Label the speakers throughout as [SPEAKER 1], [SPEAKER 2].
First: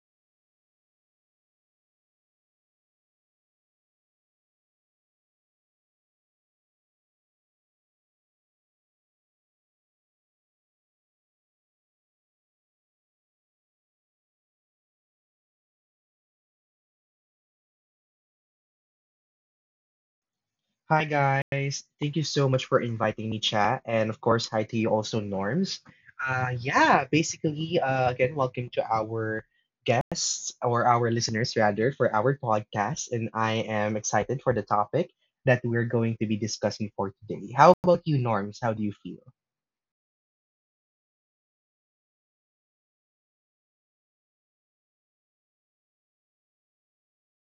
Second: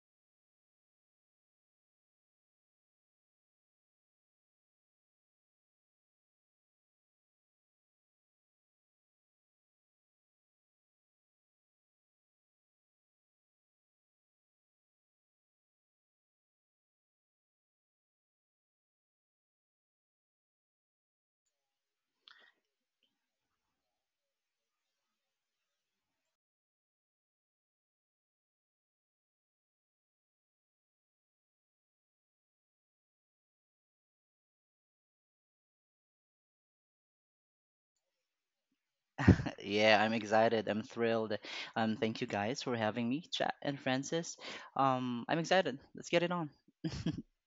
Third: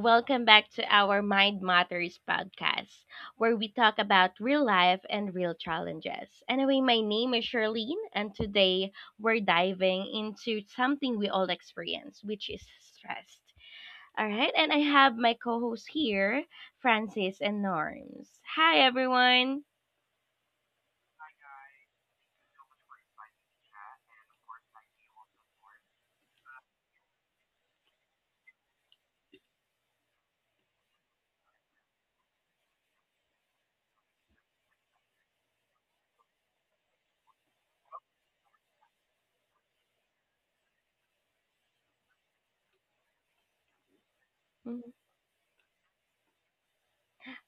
[SPEAKER 1] Welcome back to our Mind Matters podcast, where we talk about real life and real challenges. Anyway, my name is Charlene, and today we're diving into something we all experience, which is stress. All right, and I have my co hosts here, Francis and Norms. Hi, everyone.
[SPEAKER 2] Hi guys, thank you so much for inviting me, chat, and of course, hi to you also, Norms. Yeah, basically, again, welcome to our guests or our listeners rather for our podcast, and I am excited for the topic that we're going to be discussing for today. How about you, Norms? How do you feel?
[SPEAKER 3] Yeah, I'm excited. I'm thrilled. Thank you guys for having me, Chat and Francis.
[SPEAKER 1] Mm-hmm.
[SPEAKER 3] I'm excited. Let's get it on.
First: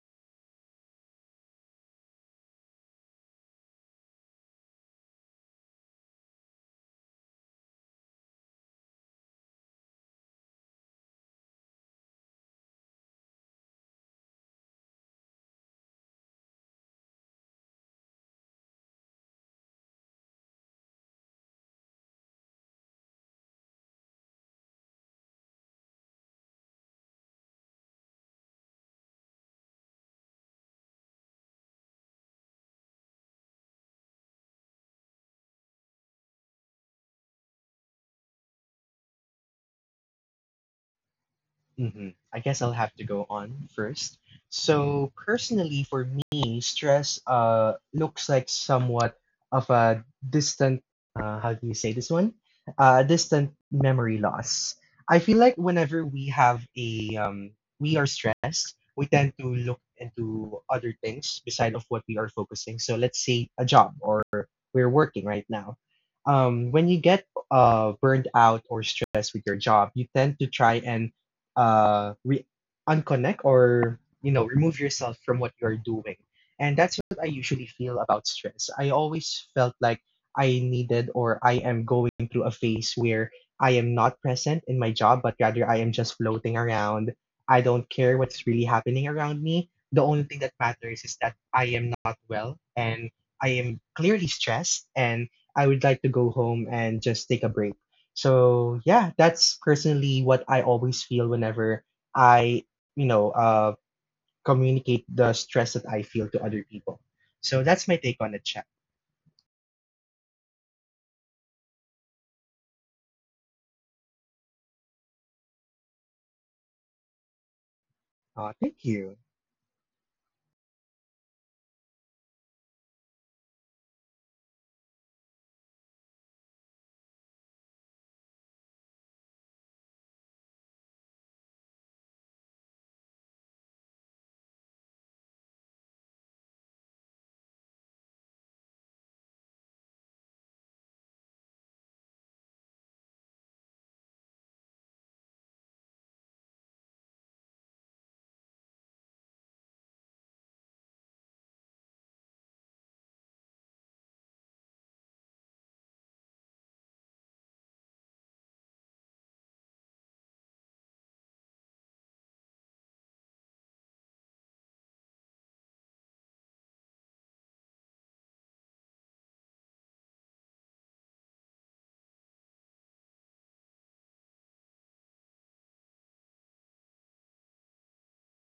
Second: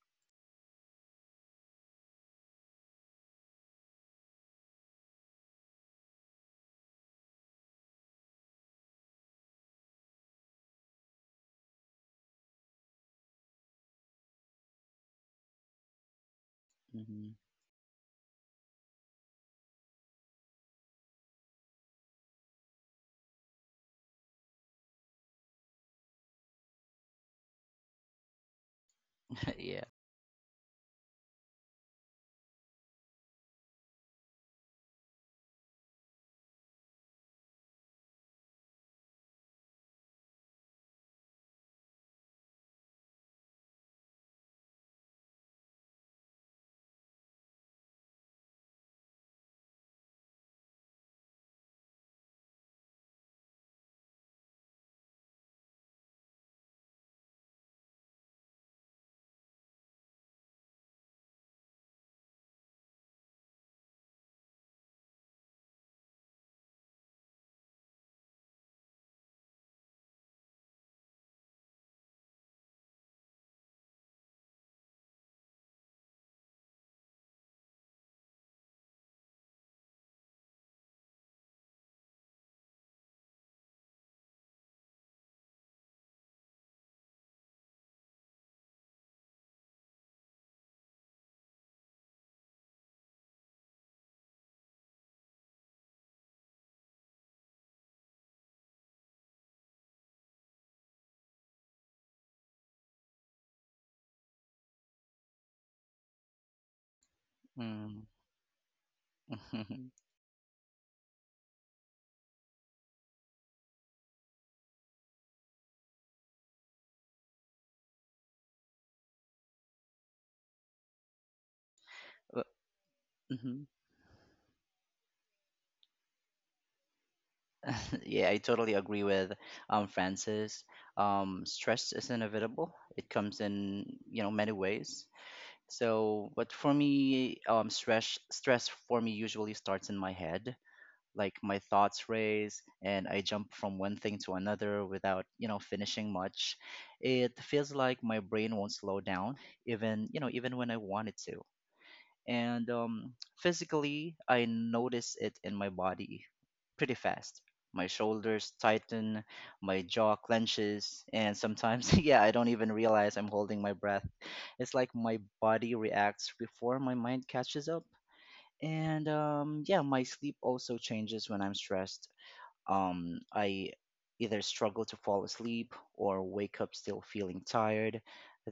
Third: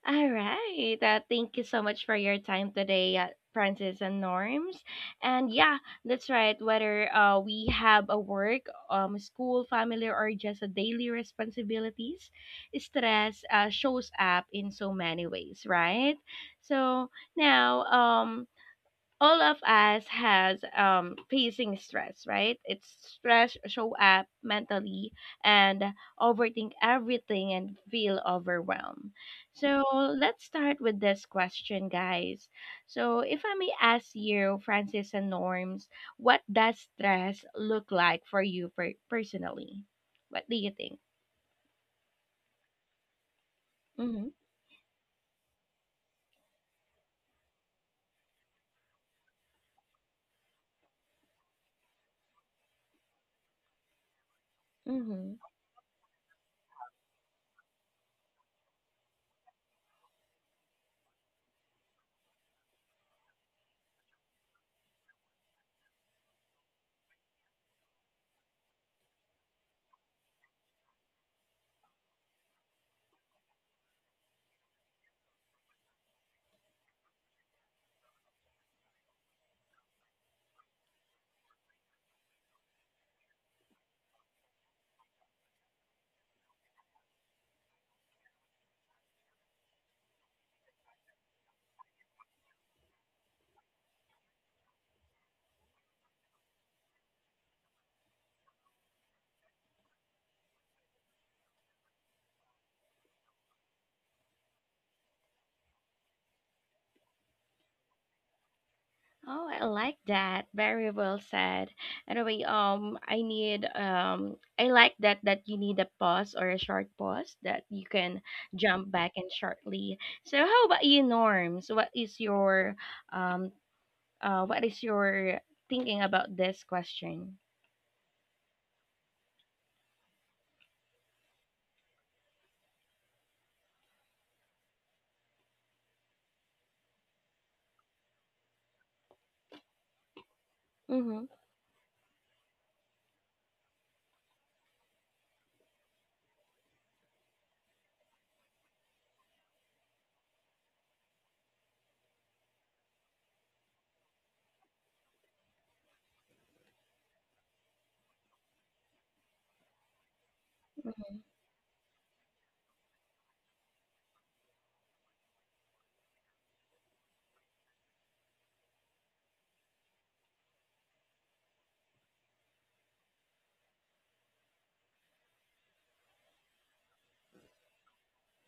[SPEAKER 1] All right. Thank you so much for your time today, Francis and Norms. And yeah, that's right. Whether we have a work, school, family, or just a daily responsibilities, stress shows up in so many ways, right? So
[SPEAKER 3] Mhm.
[SPEAKER 1] now, all of us has facing stress, right? It's stress show up mentally and overthink everything and feel overwhelmed. So
[SPEAKER 3] Yeah.
[SPEAKER 1] let's start with this question, guys. So if I may ask you, Francis and Norms, what does stress look like for you personally? What do you think?
[SPEAKER 2] I guess I'll have to go on first.
[SPEAKER 1] Mm-hmm.
[SPEAKER 2] So personally, for me, stress looks like somewhat of a distant how do you say this one? Distant memory loss. I
[SPEAKER 1] Mm-hmm.
[SPEAKER 2] feel like whenever we have a we are we tend to look into other things beside of what we are focusing. So let's say a job or we're working right now. When you get burned out or stressed with your job, you tend to try and uh, re- unconnect or remove yourself from what you're doing. And that's what I usually feel about stress. I always felt like I needed or I am going through a phase where I am not present in my job, but rather I am just floating around. I don't care what's really happening around me. The only thing that matters is that I am not well and I am clearly stressed and I would like to go home and just take a break. So, yeah, that's personally what I always feel whenever I, you know, uh, communicate the stress that I feel to other people. So that's my
[SPEAKER 3] Mm.
[SPEAKER 2] take on the chat.
[SPEAKER 1] Oh, I like that. Very well said. Anyway, I like that that you need a pause or a short pause that you can
[SPEAKER 2] Thank
[SPEAKER 1] jump back
[SPEAKER 2] you.
[SPEAKER 1] in shortly. So, how about you, Norms?
[SPEAKER 3] Uh,
[SPEAKER 1] Um,
[SPEAKER 3] mhm.
[SPEAKER 1] what is your thinking about this question?
[SPEAKER 3] Yeah, I totally agree with Francis. Stress is inevitable. It comes in, you know, many ways. So, but for me, stress for me usually starts in my head.
[SPEAKER 1] Mm-hmm.
[SPEAKER 3] Like my thoughts race and I jump from one thing to another without, you know, finishing much. It feels like my brain won't slow down even, you know, even when I want it to. And physically, I notice it in my body pretty fast. My shoulders tighten, my jaw clenches,
[SPEAKER 1] Mm-hmm.
[SPEAKER 3] and sometimes, yeah, I don't even realize I'm holding my breath. It's like my body reacts before my mind catches up. And yeah, my sleep also changes when I'm stressed. I either struggle to fall asleep or wake up still feeling tired.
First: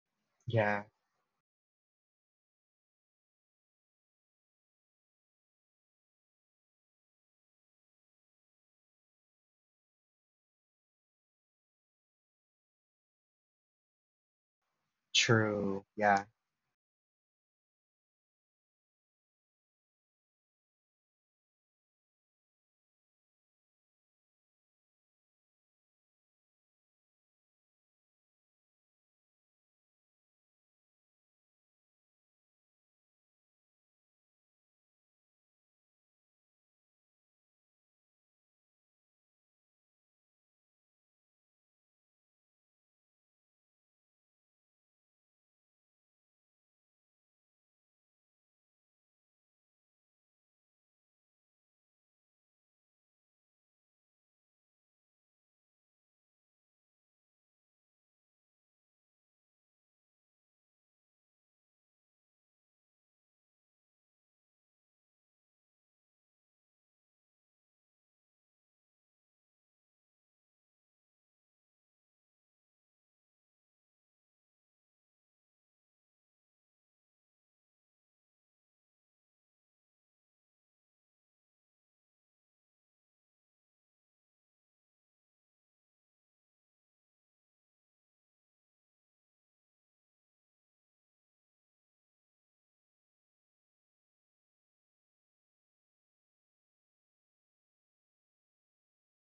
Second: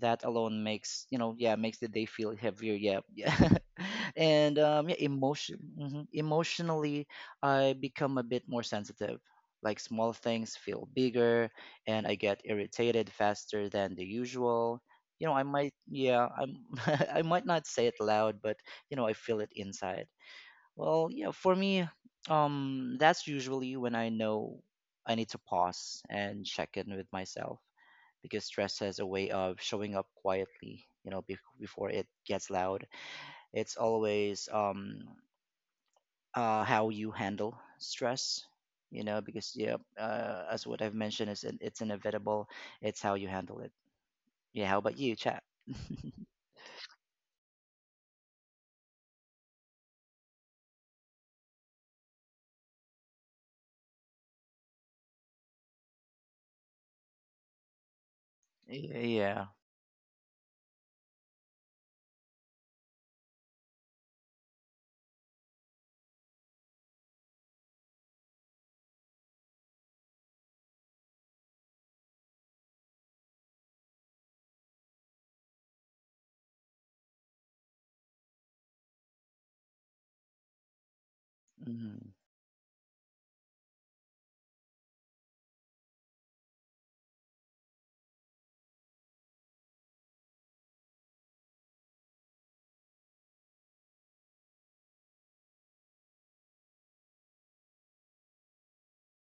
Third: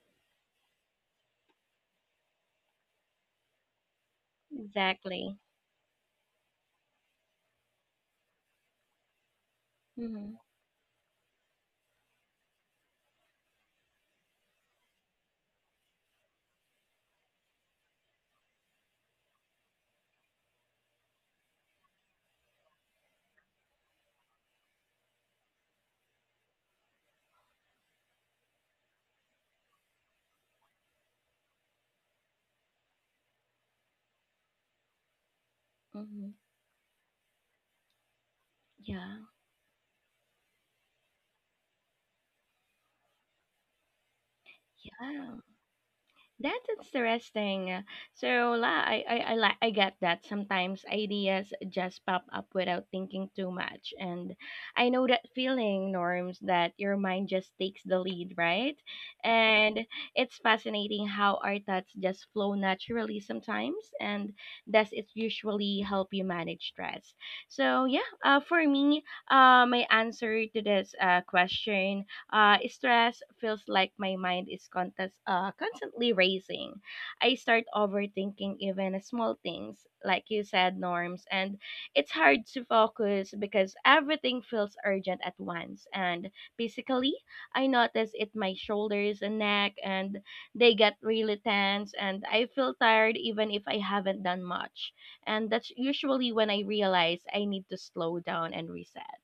[SPEAKER 3] That alone
[SPEAKER 2] Yeah,
[SPEAKER 3] makes, you know, yeah, makes the day feel heavier. Yeah, yeah. And
[SPEAKER 1] Exactly.
[SPEAKER 3] mhm. Emotionally, I become a bit more sensitive. Like small
[SPEAKER 1] Mm-hmm.
[SPEAKER 3] things feel bigger, and I get irritated faster than the usual. You know, I might,
[SPEAKER 2] true. Yeah.
[SPEAKER 3] yeah, I might not say it loud, but you know, I feel it inside. Well, yeah, for me, that's usually when I know I need to pause and check in with myself because stress has a way of showing up quietly, you know, before it gets loud. It's always
[SPEAKER 1] Mm-hmm.
[SPEAKER 3] how you handle stress, you
[SPEAKER 1] Yeah.
[SPEAKER 3] know, because yeah, as what I've mentioned, is it's inevitable. It's how you handle it. Yeah. How about you,
[SPEAKER 1] Yeah.
[SPEAKER 3] chat?
[SPEAKER 1] That's interesting. So la, I, li- I get that sometimes ideas just pop up without thinking too much, and I know that feeling, Norms, that your mind just takes the lead, right?
[SPEAKER 3] Yeah.
[SPEAKER 1] And it's fascinating how our thoughts just flow naturally sometimes, and does it usually help you manage stress? So yeah, for me, my answer to this question, stress feels like my mind is constantly racing. I start overthinking even small things, like you said, norms, and it's
[SPEAKER 3] Mm-hmm.
[SPEAKER 1] hard to focus because everything feels urgent at once. And physically, I notice it my shoulders and neck, and they get really tense, and I feel tired even if I haven't done much. And that's usually when I realize I need to slow down and reset.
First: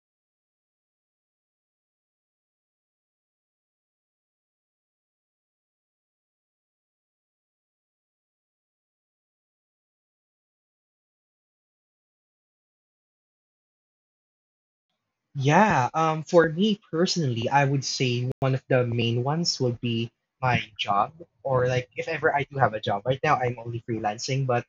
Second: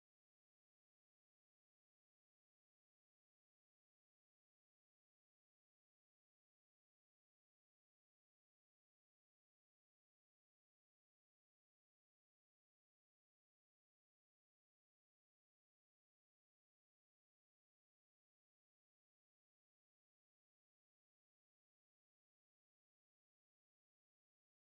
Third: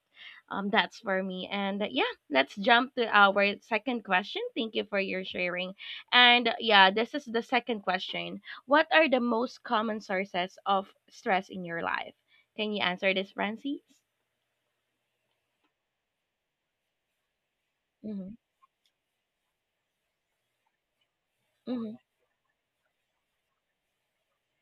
[SPEAKER 1] That's for me. And yeah, let's jump to our second question. Thank you for your sharing. And yeah, this is the second question. What are the most common sources of stress in your life? Can you answer this, Francis?
[SPEAKER 2] Yeah, for me personally, I would say
[SPEAKER 1] Mhm.
[SPEAKER 2] one of the main ones would be my job, or like
[SPEAKER 1] Mhm.
[SPEAKER 2] if ever I do have a job. Right now, I'm only freelancing, but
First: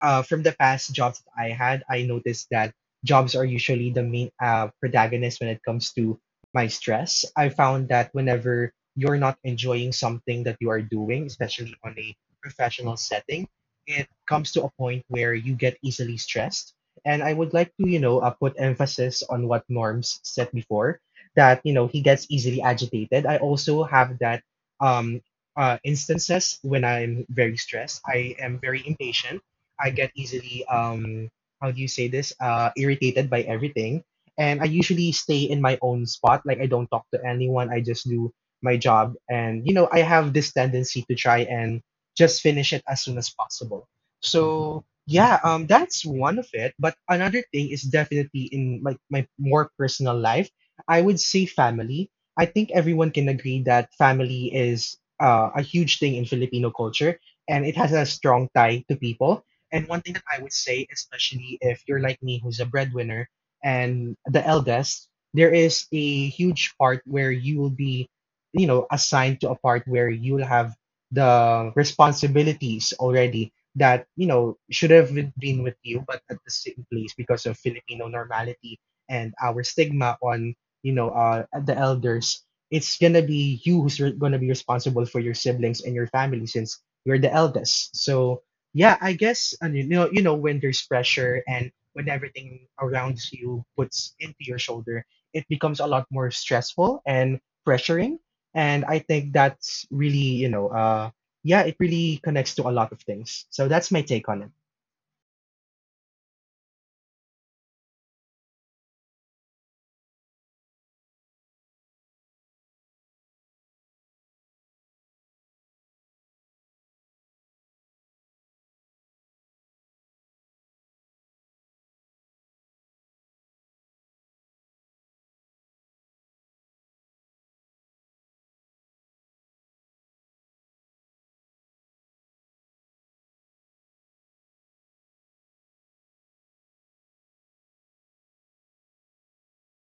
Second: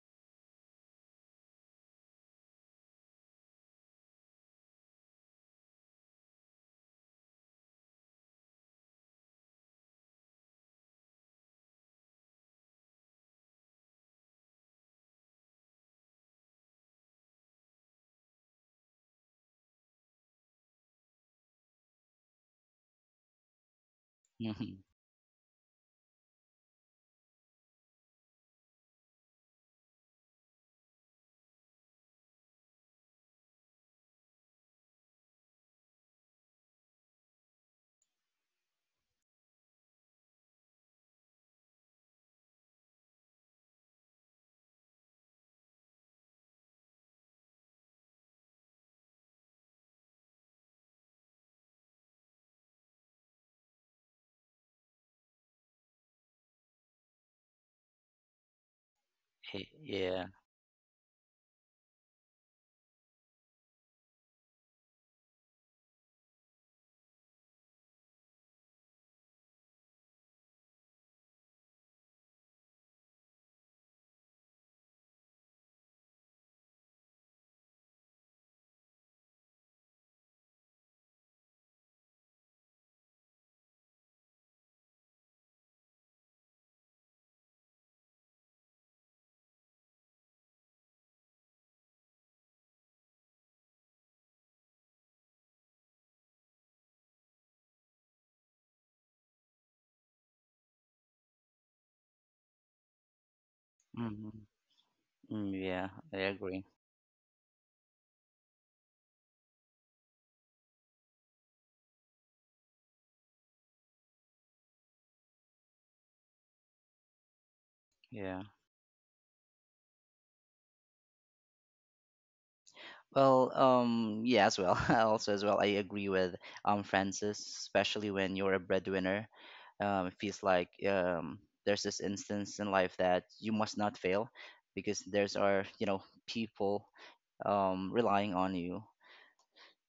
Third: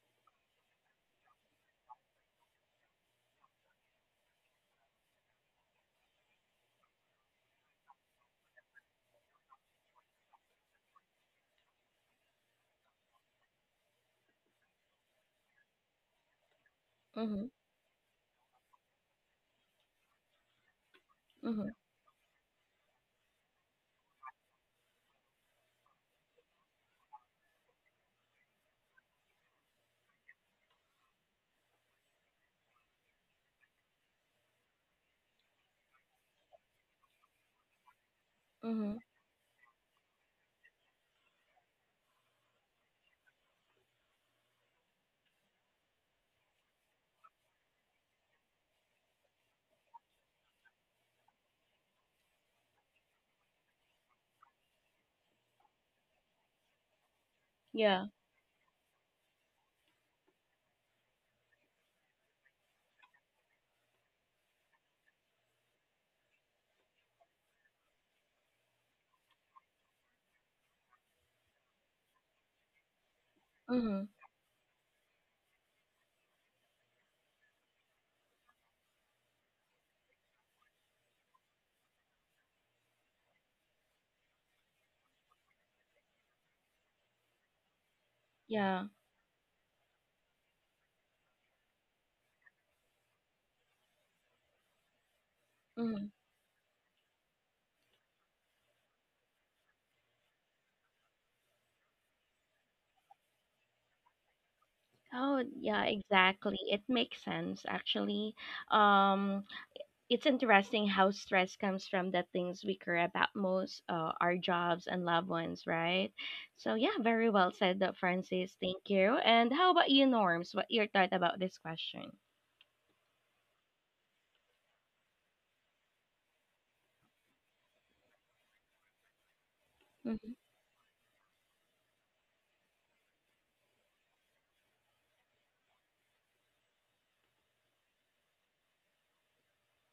[SPEAKER 2] from the past jobs that I had, I noticed that jobs are usually the main protagonist when it comes to my stress. I found that whenever you're not enjoying something that you are doing, especially on a professional setting, it comes to a point where you get easily stressed. And I
[SPEAKER 1] Mhm.
[SPEAKER 2] would like to put emphasis on what Norms said before that,
[SPEAKER 1] Mhm.
[SPEAKER 2] you know, he gets easily agitated. I also have that um, uh, instances when I'm very stressed. I am very impatient. I get easily how do you say this irritated by everything, and I usually stay in my own spot. Like I don't talk to anyone. I just do my
[SPEAKER 1] Mhm.
[SPEAKER 2] job, and I have this tendency to try and just finish it as soon as possible. So yeah, that's one of it. But another thing is definitely in like my more personal life. I would say family. I think everyone can agree that family is a huge thing in Filipino culture, and it has
[SPEAKER 1] Yeah.
[SPEAKER 2] a strong tie to people. And one thing
[SPEAKER 3] Yeah.
[SPEAKER 2] that I would say, especially if you're like me, who's a breadwinner and the eldest, there is a huge part where you will be assigned to a part where you will have the responsibilities already
[SPEAKER 1] Mhm.
[SPEAKER 2] that should have been with you, but at the same place because of Filipino normality and our stigma on the elders. It's gonna be you who's gonna be responsible for your siblings and your family since you're the eldest. So
[SPEAKER 1] Yeah.
[SPEAKER 2] yeah, I guess, and when there's pressure and when everything around you puts into your shoulder, it becomes a lot
[SPEAKER 1] Mhm.
[SPEAKER 2] more stressful and pressuring. And I think that's really, it really connects to a lot of things. So that's my take
[SPEAKER 3] Mm-hmm.
[SPEAKER 2] on it.
[SPEAKER 3] Yeah.
[SPEAKER 1] Oh,
[SPEAKER 3] Mm,
[SPEAKER 1] yeah,
[SPEAKER 3] yeah. I
[SPEAKER 1] exactly.
[SPEAKER 3] agree.
[SPEAKER 1] It makes sense actually. Um it's interesting how stress comes from the things we care about most, our jobs and loved ones, right? So yeah, very well said, Dr.
[SPEAKER 3] Yeah.
[SPEAKER 1] Francis. Thank you. And how about you, Norms? What your thought about this question?
[SPEAKER 3] Well, yeah, as well. Also, as well, I agree with Francis, especially when you're a breadwinner. It
[SPEAKER 1] Mm-hmm.
[SPEAKER 3] feels like there's this instance in life that you must not fail because there's are you know people relying on you.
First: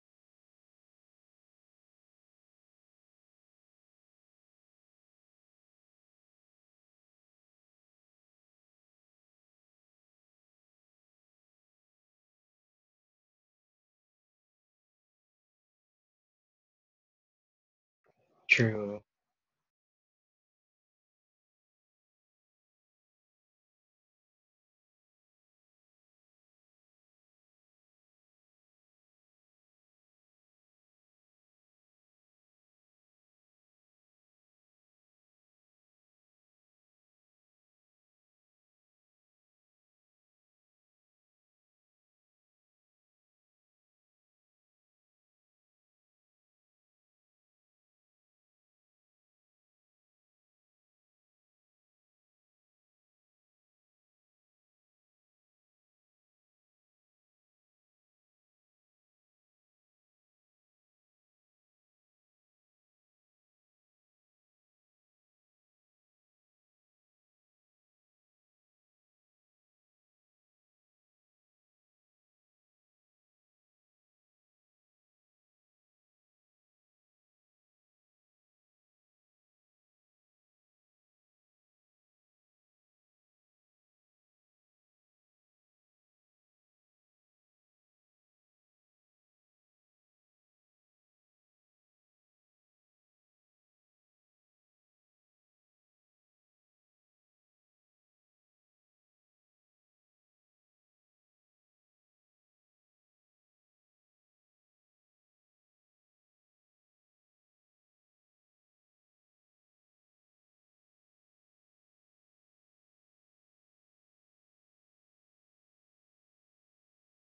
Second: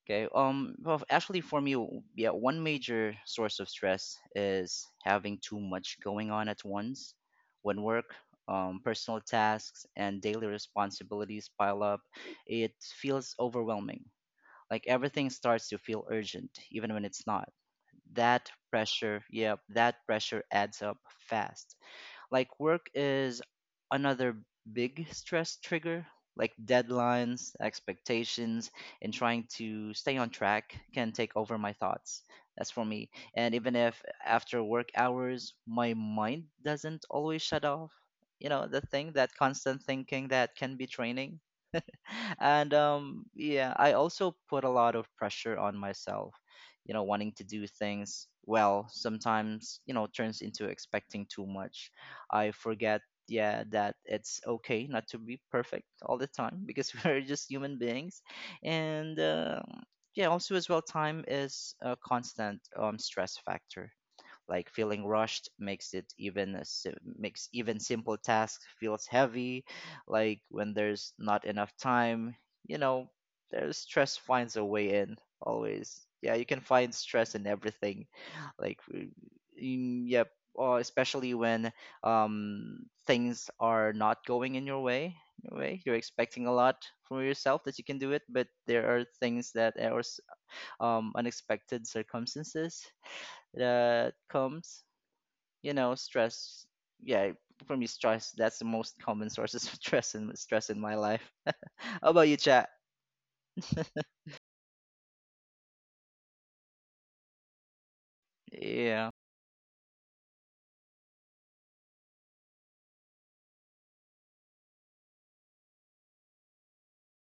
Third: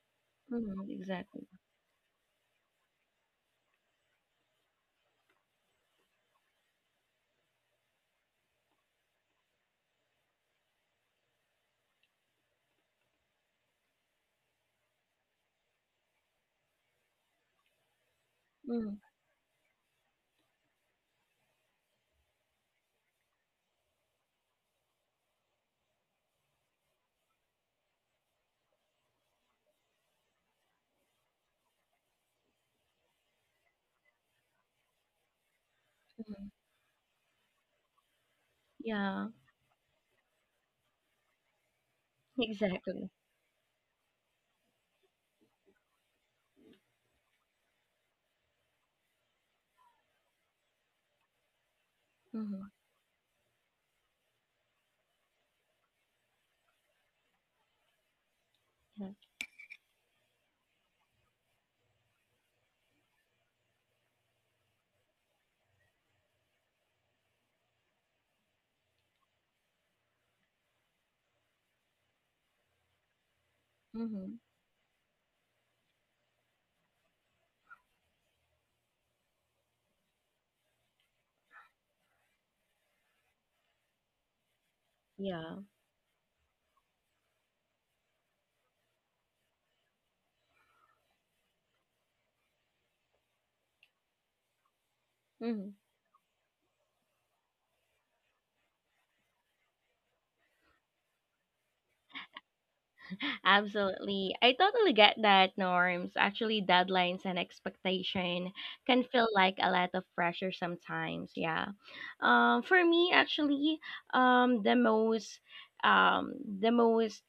[SPEAKER 3] Okay.
[SPEAKER 1] Mm-hmm.
[SPEAKER 3] Well, actually,
[SPEAKER 1] Exactly.
[SPEAKER 3] for me, yeah, one major source of stress is having too much going on at once. When work, personal tasks, and daily responsibilities pile up, it feels overwhelming like everything starts to feel urgent, even when it's not.
[SPEAKER 1] Mm-hmm.
[SPEAKER 2] True.
[SPEAKER 3] Yep, that pressure adds up fast. Like work is another big stress trigger. Like deadlines, expectations, and trying to stay on track can take over my thoughts. That's for me. And even if after work hours, my mind doesn't always shut off, you know, the thing,
[SPEAKER 1] Yeah.
[SPEAKER 3] that constant thinking that can be draining. And
[SPEAKER 1] Exactly.
[SPEAKER 3] yeah, I also put a lot of pressure on myself, you know, wanting to do things well sometimes, you know, turns into expecting too much. I
[SPEAKER 1] Mm-hmm.
[SPEAKER 3] forget, yeah, that it's okay not to be perfect all the time because we're just human beings.
[SPEAKER 1] Yeah.
[SPEAKER 3] And yeah, also as well, time is a constant stress factor. Like feeling rushed makes it even a si- makes even simple tasks feels heavy. Like when there's not enough time, you know, there's stress
[SPEAKER 1] Mm-hmm.
[SPEAKER 3] finds a way in always. Yeah, you can find stress in everything. Like, yep. Or especially when things are not going in your way your
[SPEAKER 1] Yeah.
[SPEAKER 3] way you're expecting a lot from yourself that you can do it, but there are things that are unexpected circumstances that comes, you
[SPEAKER 1] Mm-hmm.
[SPEAKER 3] know, stress. Yeah, for me, stress that's the most common sources of stress in my life. How about you, chat?
[SPEAKER 1] Absolutely. I totally get that norms, actually deadlines and expectation
[SPEAKER 3] Yeah.
[SPEAKER 1] can feel like a lot of pressure sometimes. Yeah. For me actually, um the most um the most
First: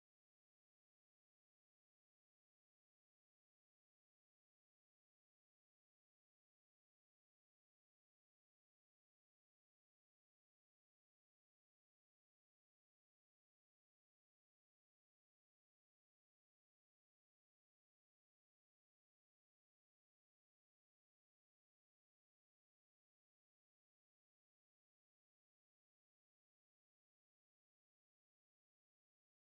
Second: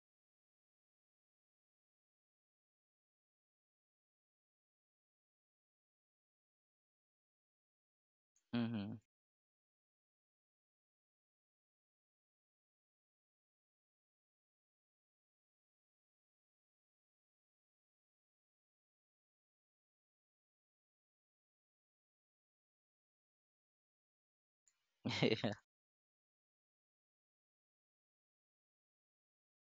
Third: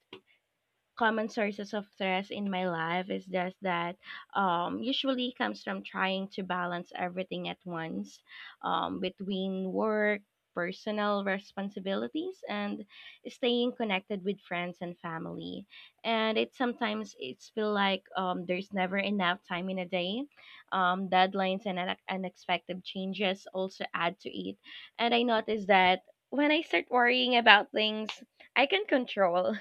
[SPEAKER 1] common sources of stress in my life is just that usually comes from trying to balance everything at once,
[SPEAKER 3] Mm-hmm.
[SPEAKER 1] between work, personal responsibilities, and staying connected with friends and family. And it sometimes it's feel like there's never enough time in a day. Deadlines and unexpected changes also add to it. And I noticed that when I start worrying about things I can control.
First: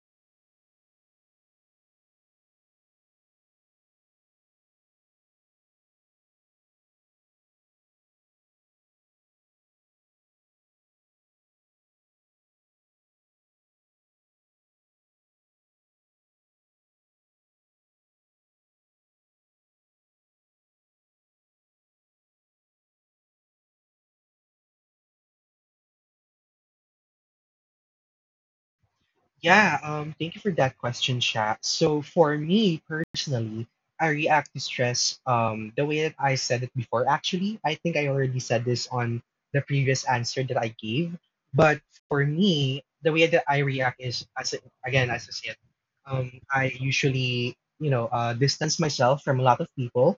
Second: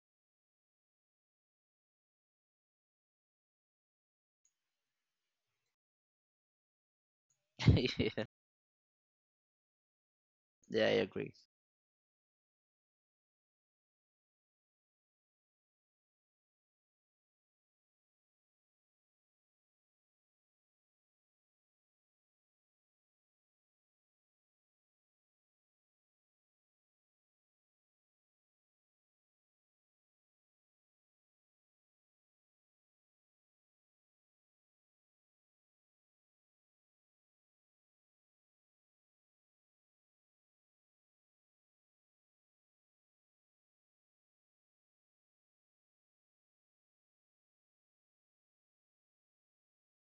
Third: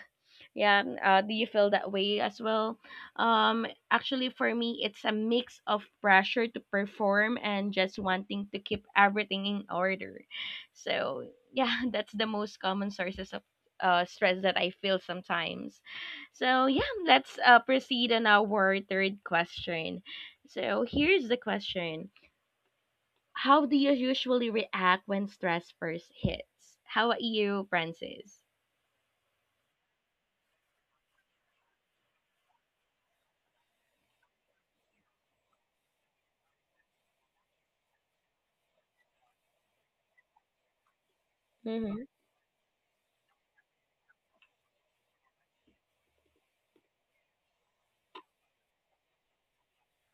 [SPEAKER 1] Yeah, do you feel that way as well? Actually, for me, it's a mix of pressure to perform and just
[SPEAKER 3] Yeah.
[SPEAKER 1] wanting to keep everything in order.
[SPEAKER 3] Yeah, I
[SPEAKER 1] So,
[SPEAKER 3] agree.
[SPEAKER 1] yeah, that's the most common sources of stress that I feel sometimes. So, yeah, let's proceed on our third question. So, here's the question. How do you usually react when stress first hits? How about you, Francis?
[SPEAKER 2] Yeah, thank you for that question, Sha. So for me personally, I react to stress the way that I said it before. Actually, I think I already said this on the previous answer that I gave. But
[SPEAKER 1] Mm-hmm.
[SPEAKER 2] for me, the way that I react is again as I said, I usually distance myself from a lot of people.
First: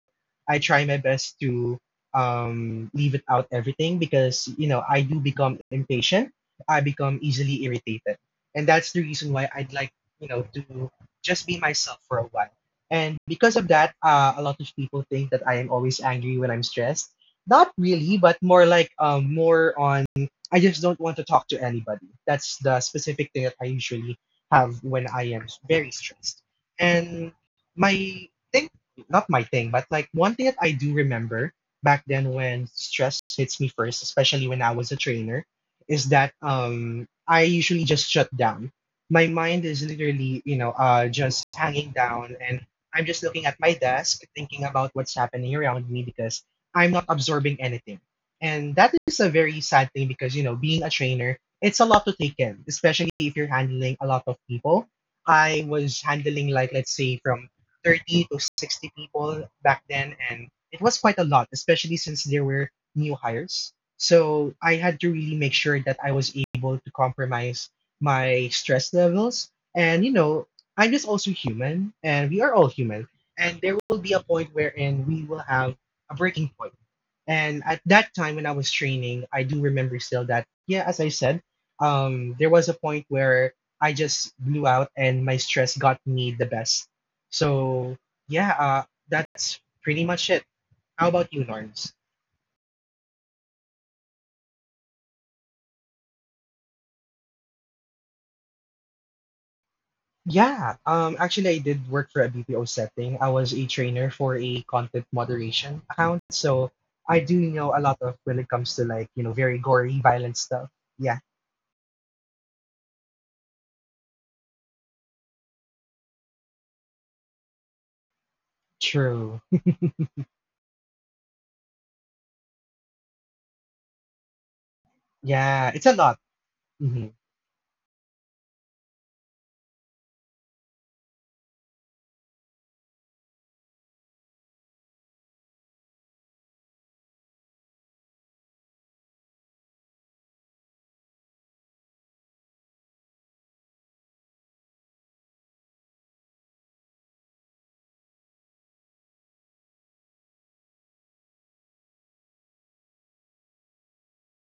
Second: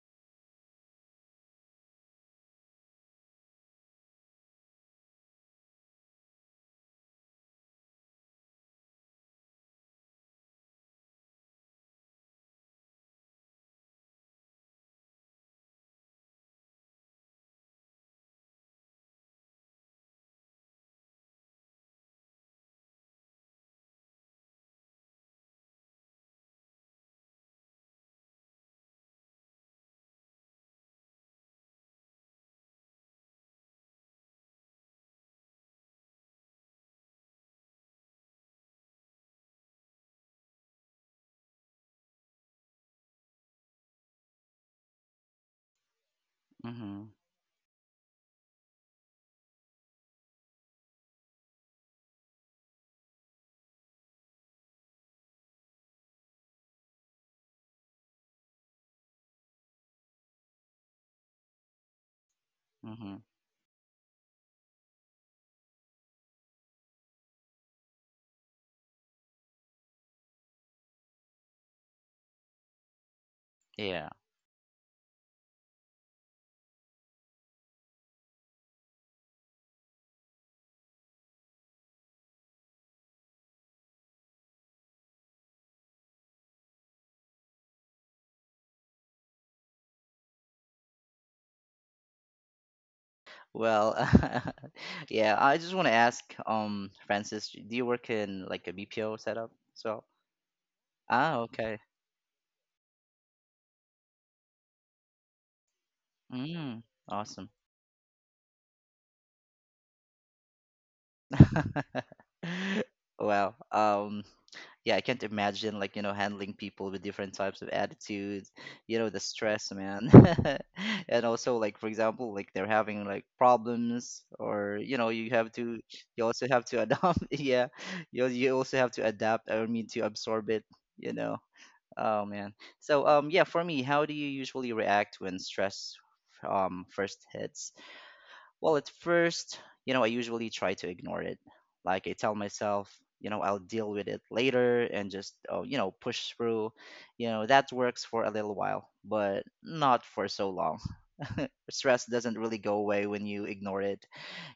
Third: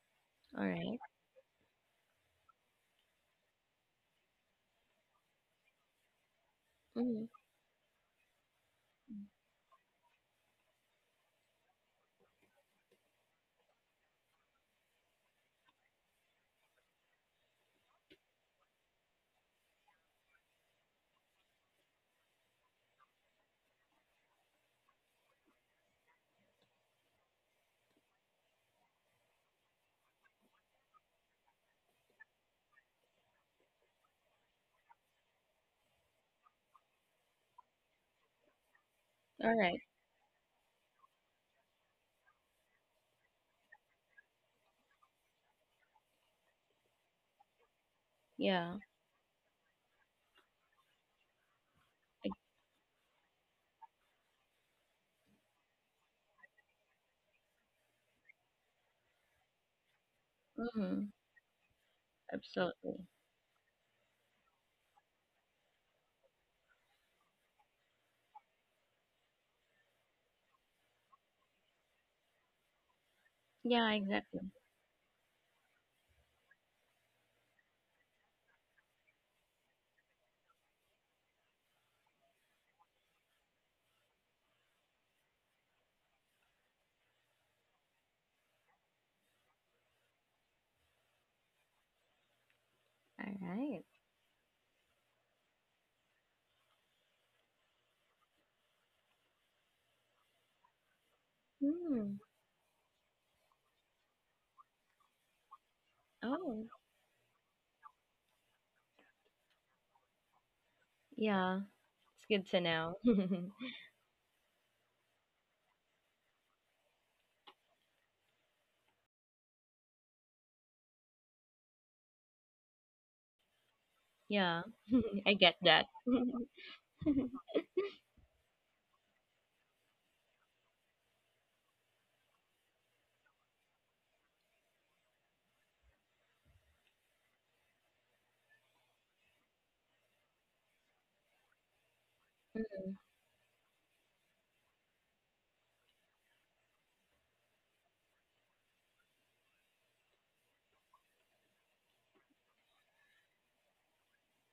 [SPEAKER 2] I
[SPEAKER 1] All
[SPEAKER 2] try my
[SPEAKER 1] right.
[SPEAKER 2] best to leave it out everything because I do become impatient. I become
[SPEAKER 1] Mm-hmm.
[SPEAKER 2] easily irritated, and that's the reason why I'd like to just be myself for a while. And because of that, a lot of people think that I am always angry when I'm stressed. Not really, but more like more on I just don't want to talk to anybody. That's the specific thing that I usually have when I am very stressed. And my thing, not my thing, but like one thing that I do remember back then when stress hits me first, especially when I was a trainer, is that I usually just shut down. My mind is literally, just hanging down, and I'm just looking at my desk, thinking about what's happening around me because I'm not
[SPEAKER 3] Mm-hmm.
[SPEAKER 2] absorbing anything.
[SPEAKER 1] Yeah.
[SPEAKER 2] And that is a very sad thing because being a trainer, it's a lot to take in, especially if you're handling a lot of people. I was handling, like, let's say from 30 to 60 people back then, and it was
[SPEAKER 1] Mm-hmm.
[SPEAKER 2] quite a lot, especially since there were
[SPEAKER 1] Absolutely.
[SPEAKER 2] new
[SPEAKER 3] Mm-hmm.
[SPEAKER 2] hires. So I had to really make sure that I was able to compromise my stress levels. And, I'm just also human and we are all human. And there
[SPEAKER 1] Yeah,
[SPEAKER 2] will
[SPEAKER 3] Yeah.
[SPEAKER 2] be a
[SPEAKER 1] exactly.
[SPEAKER 2] point wherein we will have a breaking point. And at that time when I was training, I do remember still that, as I said, there was a point where I just blew out and my stress got me the best. So, yeah, that's pretty much it. How about you, Norms?
[SPEAKER 1] All right.
[SPEAKER 3] Well, yeah, I just want to ask Francis, do you work in like a BPO setup? So
[SPEAKER 2] Yeah,
[SPEAKER 3] ah,
[SPEAKER 2] actually, I
[SPEAKER 3] okay.
[SPEAKER 2] did work
[SPEAKER 1] Mm.
[SPEAKER 2] for a BPO setting. I was a trainer for a content moderation account,
[SPEAKER 1] Oh,
[SPEAKER 2] so
[SPEAKER 3] Mm,
[SPEAKER 2] I do
[SPEAKER 3] awesome.
[SPEAKER 2] know a lot of when it comes to like very gory, violent stuff. Yeah,
[SPEAKER 1] yeah. It's good to know.
[SPEAKER 3] Well, yeah, I can't imagine like, you know, handling people with different types of attitudes, you know, the
[SPEAKER 2] true.
[SPEAKER 3] stress, man. And also like for example, like they're having like problems
[SPEAKER 1] Yeah,
[SPEAKER 3] or you know, you
[SPEAKER 1] I
[SPEAKER 3] have
[SPEAKER 1] get
[SPEAKER 2] Yeah,
[SPEAKER 3] to
[SPEAKER 1] that.
[SPEAKER 2] it's a
[SPEAKER 3] you
[SPEAKER 2] lot.
[SPEAKER 3] also have to adapt.
[SPEAKER 2] Mhm.
[SPEAKER 3] Yeah. You also have to adapt, I mean to absorb it, you know. Oh man. So yeah, for me, how do you usually react when stress first hits? Well, at first, you know, I usually try to ignore it. Like I tell myself,
[SPEAKER 1] Mm.
[SPEAKER 3] you know, I'll deal with it later and just, oh, you know, push through. You know, that works for a little while, but not for so long. Stress doesn't really go away when you ignore it.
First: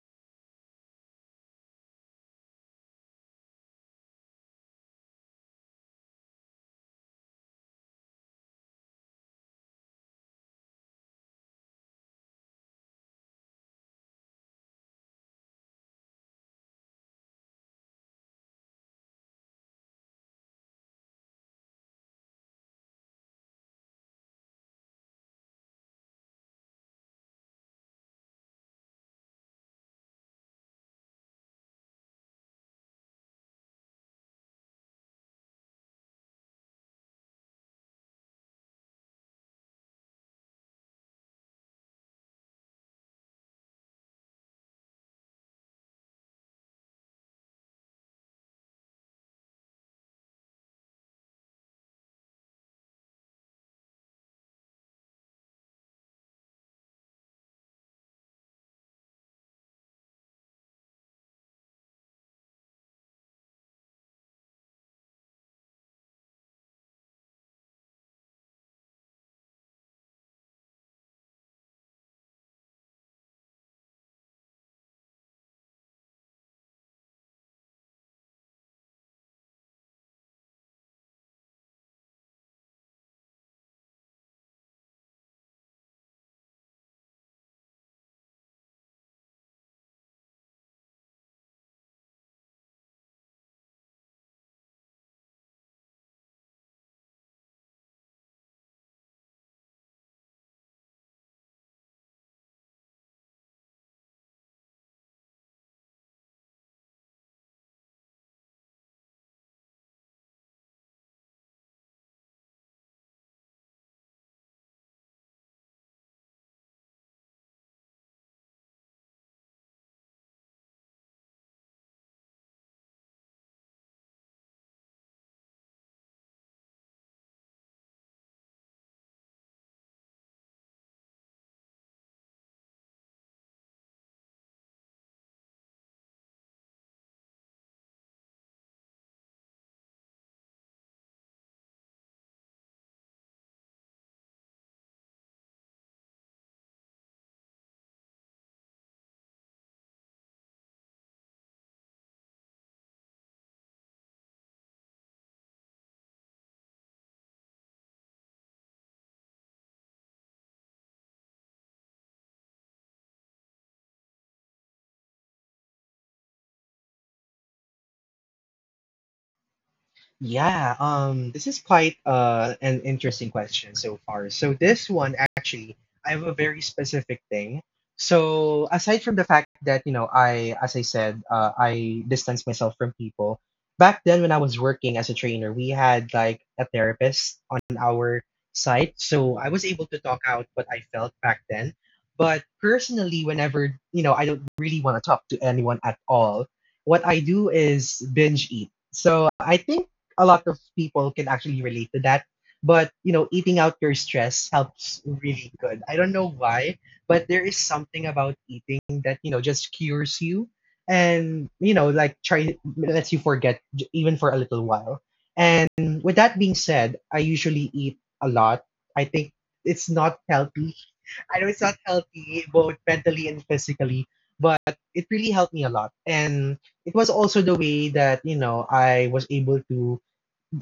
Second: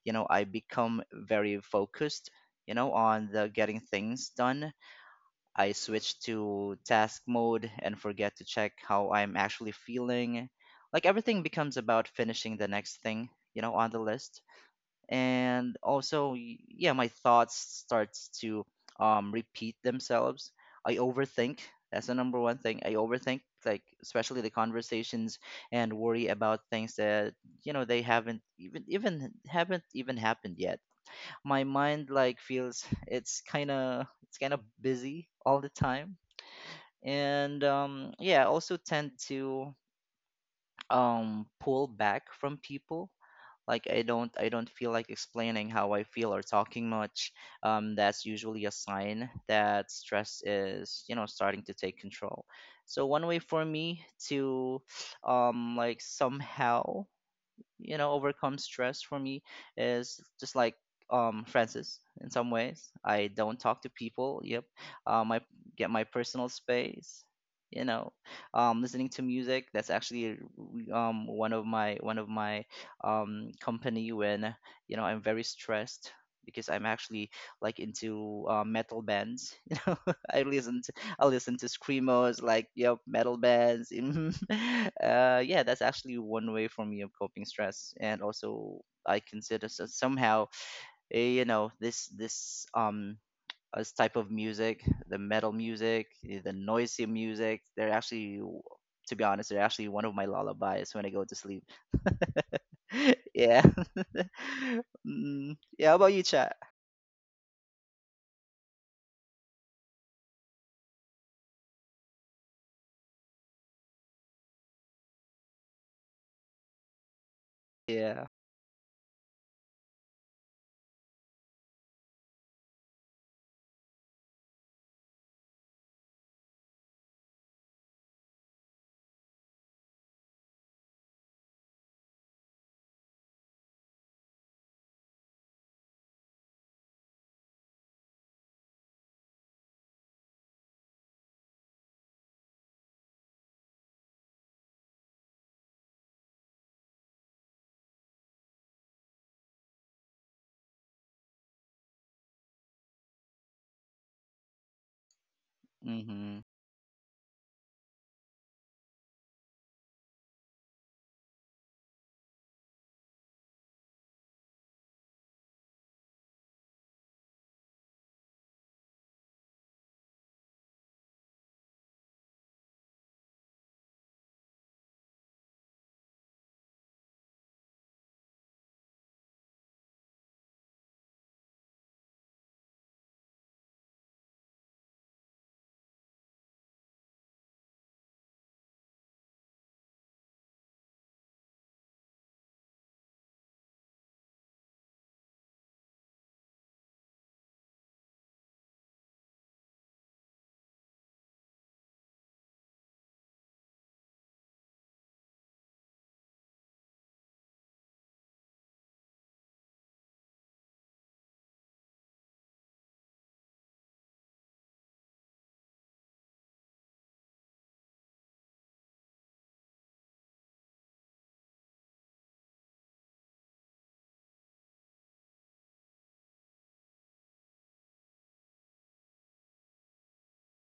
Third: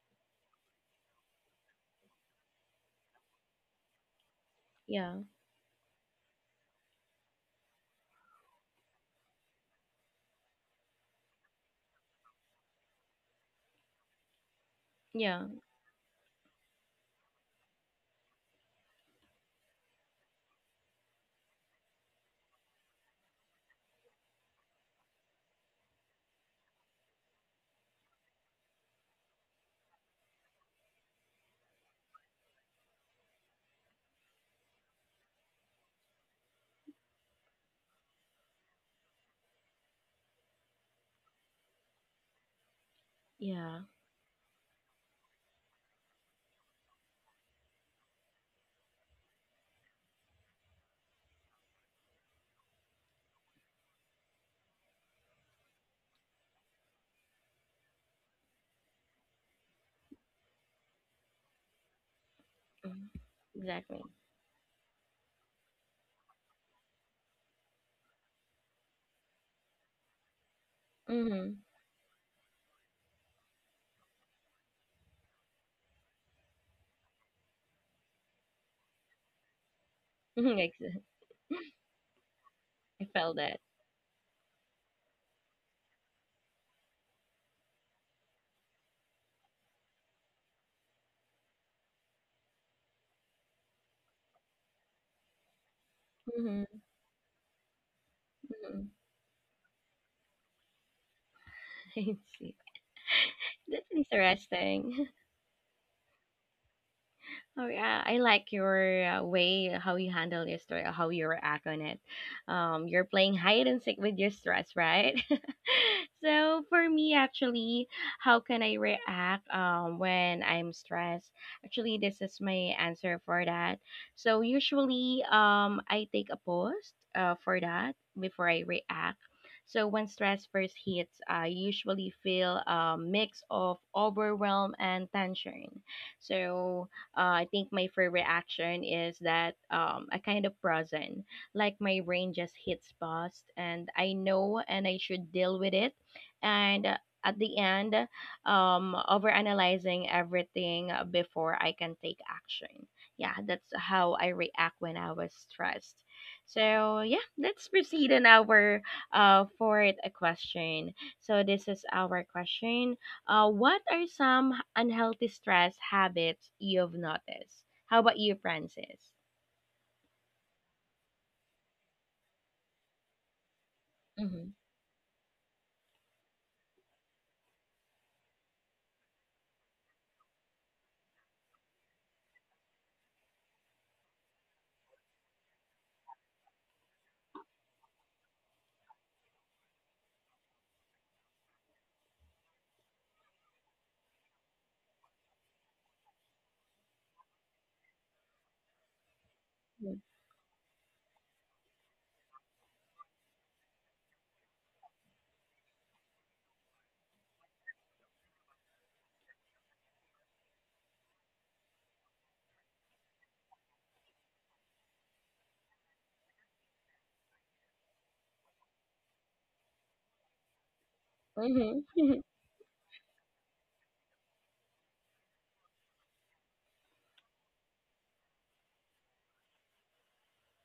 [SPEAKER 3] You know, I become very focused, you know, on the getting things done.
[SPEAKER 1] Yeah,
[SPEAKER 3] I switch to task mode and forget to check how I'm actually feeling. Like everything becomes about finishing the next thing, you know, on the list.
[SPEAKER 1] yeah,
[SPEAKER 3] And also yeah, my thoughts starts to repeat themselves. I overthink, that's the number one thing, I overthink, like especially the conversations, and worry about things that, you know, they haven't even happened yet. My mind like feels it's kind of busy all the time. And yeah, I also tend to pull back from people.
[SPEAKER 1] yeah.
[SPEAKER 3] Like I don't feel like explaining how I feel or talking much. That's usually a sign that stress is, you know, starting to take control. So one way for me to like somehow, you know, overcome stress for me is just like Francis, in some ways
[SPEAKER 1] Mm.
[SPEAKER 3] I don't talk to
[SPEAKER 1] Exactly.
[SPEAKER 3] people. Yep. I get my personal space, you know. Listening to music, that's actually um
[SPEAKER 1] Mm-hmm.
[SPEAKER 3] one of my one of my um company when, you know, I'm very stressed, because I'm actually like into metal bands. You know, I listen, I listen to screamos, like yep,
[SPEAKER 1] I felt
[SPEAKER 3] metal
[SPEAKER 1] that.
[SPEAKER 3] bands. Mhm. Yeah, that's actually one way for me of coping stress, and also I consider so somehow, you know, this type of music, the metal music, the
[SPEAKER 1] Mm-hmm.
[SPEAKER 3] noisy music. They're actually, to be honest, they're actually one of my lullabies when I go to sleep.
[SPEAKER 1] I see.
[SPEAKER 3] Yeah.
[SPEAKER 1] That's interesting.
[SPEAKER 3] Mm, yeah. How about you, chat?
[SPEAKER 1] Oh yeah, I like your way, how you handle your story, how you react on it. You're playing hide and seek with your stress, right? So for me, actually,
[SPEAKER 3] Yeah.
[SPEAKER 1] how can I react when I'm stressed? Actually, this is my answer for that. So usually, I take a pause for that before I react. So when stress first hits, I usually feel a mix of overwhelm and tension. So I think my first reaction is that I kind of frozen, like my brain just hits pause, and I know and I should deal with it. And at the end, overanalyzing everything before I can take action. Yeah, that's how I react when I was stressed.
[SPEAKER 3] Mm-hmm.
[SPEAKER 1] So yeah, let's proceed on our fourth question. So this is our question. What are some unhealthy stress habits you've noticed? How about you, Francis?
[SPEAKER 2] Yeah, this is quite an interesting question so far.
[SPEAKER 1] Mm-hmm.
[SPEAKER 2] So this one actually, I have a very specific thing. So aside from the fact that I, as I said, I distance myself from people. Back then when I was working as a trainer, we had like a therapist on our site. So I was able to talk out what I felt back then. But personally, whenever I don't really want to talk to anyone at all, what I do is binge eat. So I think a lot of people can actually relate to that. But eating out your stress helps really good. I don't know why, but there is something about eating that just cures you, and like try lets you forget even for a little while. And with that being said, I usually eat a lot. I think it's not healthy. I know it's not
[SPEAKER 1] Mm-hmm.
[SPEAKER 2] healthy both mentally and physically, but it really helped me a lot. And it was also the way that I was able to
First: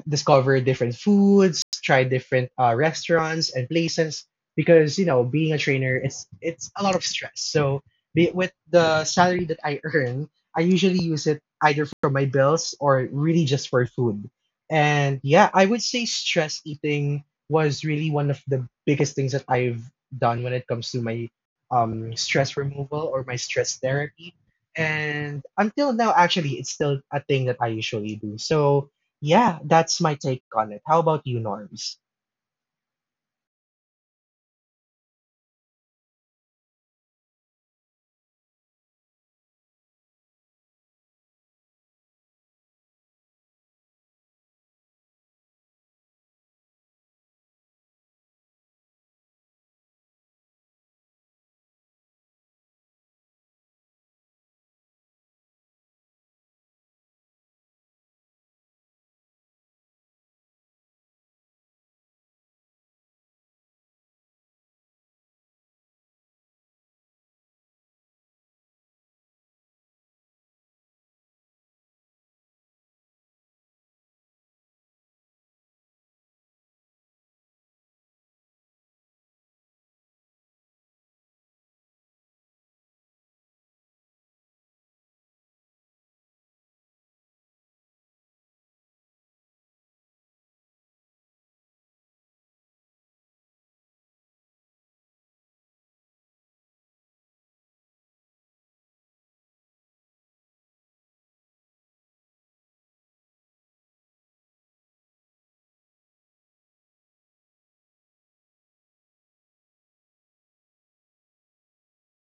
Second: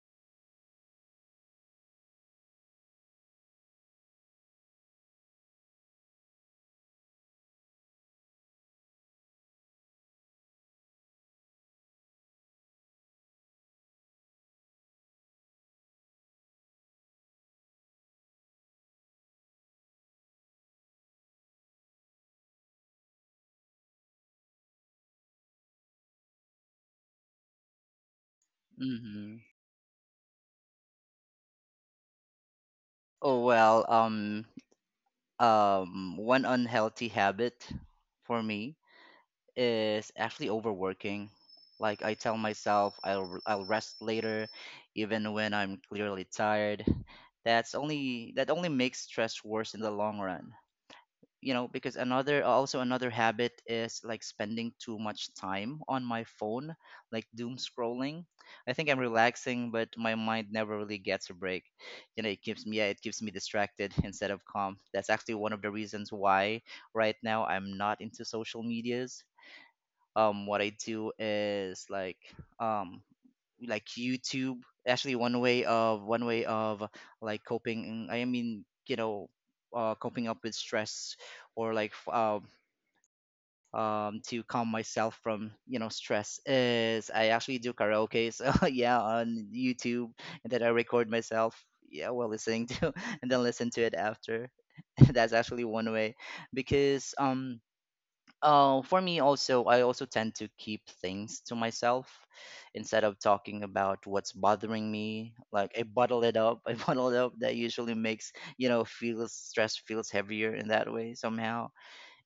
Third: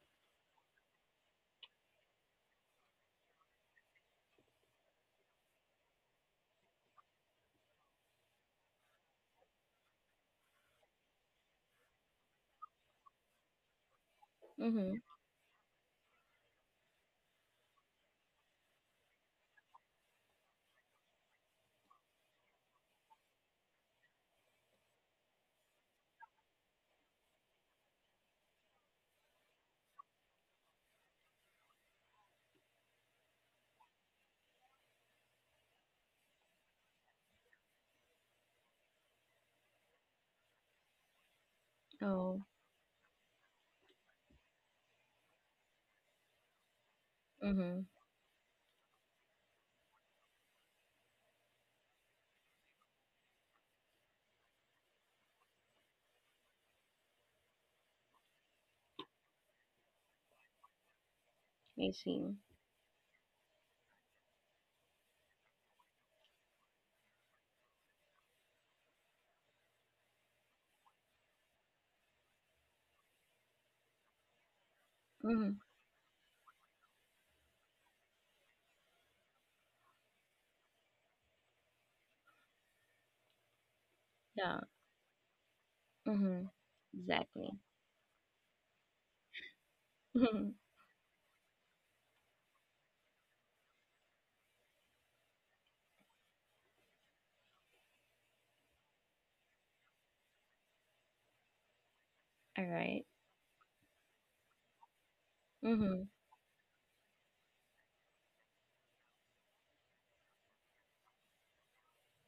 [SPEAKER 2] discover different foods, try different restaurants and places because being a trainer it's a lot of stress. So with the salary that I earn, I usually use it either for my bills or really just for food.
[SPEAKER 1] Mm-hmm.
[SPEAKER 2] And yeah, I would say stress eating was really one of the biggest things that I've done when it comes to my stress removal or my stress therapy. And until now, actually, it's still a thing that I usually do. So
[SPEAKER 3] Mm-hmm.
[SPEAKER 2] yeah, that's my take on it. How about you, Norms?
[SPEAKER 3] Oh well. One unhealthy habit for me is actually overworking, like I tell
[SPEAKER 1] Oh.
[SPEAKER 3] myself I'll rest later, even when I'm clearly tired. that's
[SPEAKER 1] Mm-hmm.
[SPEAKER 3] only that only makes stress worse in the long run, you know. Because another habit is like spending too much time on my phone, like doom scrolling. I think I'm relaxing, but my mind never really gets a break,
[SPEAKER 1] I
[SPEAKER 3] you know.
[SPEAKER 1] see.
[SPEAKER 3] It keeps me yeah, it keeps me distracted instead of calm. That's actually one of the reasons why right now I'm not into social medias. What I do is um like YouTube. Actually, one
[SPEAKER 1] Mm-hmm.
[SPEAKER 3] way of one way of like coping, I mean, you know, coping up with stress, or like to
[SPEAKER 1] Yeah.
[SPEAKER 3] calm myself from, you know, stress,
[SPEAKER 1] Mm-hmm.
[SPEAKER 3] is I
[SPEAKER 1] Exactly.
[SPEAKER 3] actually do karaoke. So yeah, on YouTube,
[SPEAKER 1] Mm-hmm.
[SPEAKER 3] and then I record myself. Yeah, while listening to, and then listen to it after. That's actually one way, because for me also, I also tend to keep things to myself
[SPEAKER 1] All right.
[SPEAKER 3] instead of talking about what's bothering me. Like I
[SPEAKER 1] Mm-hmm.
[SPEAKER 3] bottle it up, I bottle it up. That usually makes, you know, feels stress feels heavier in that way somehow.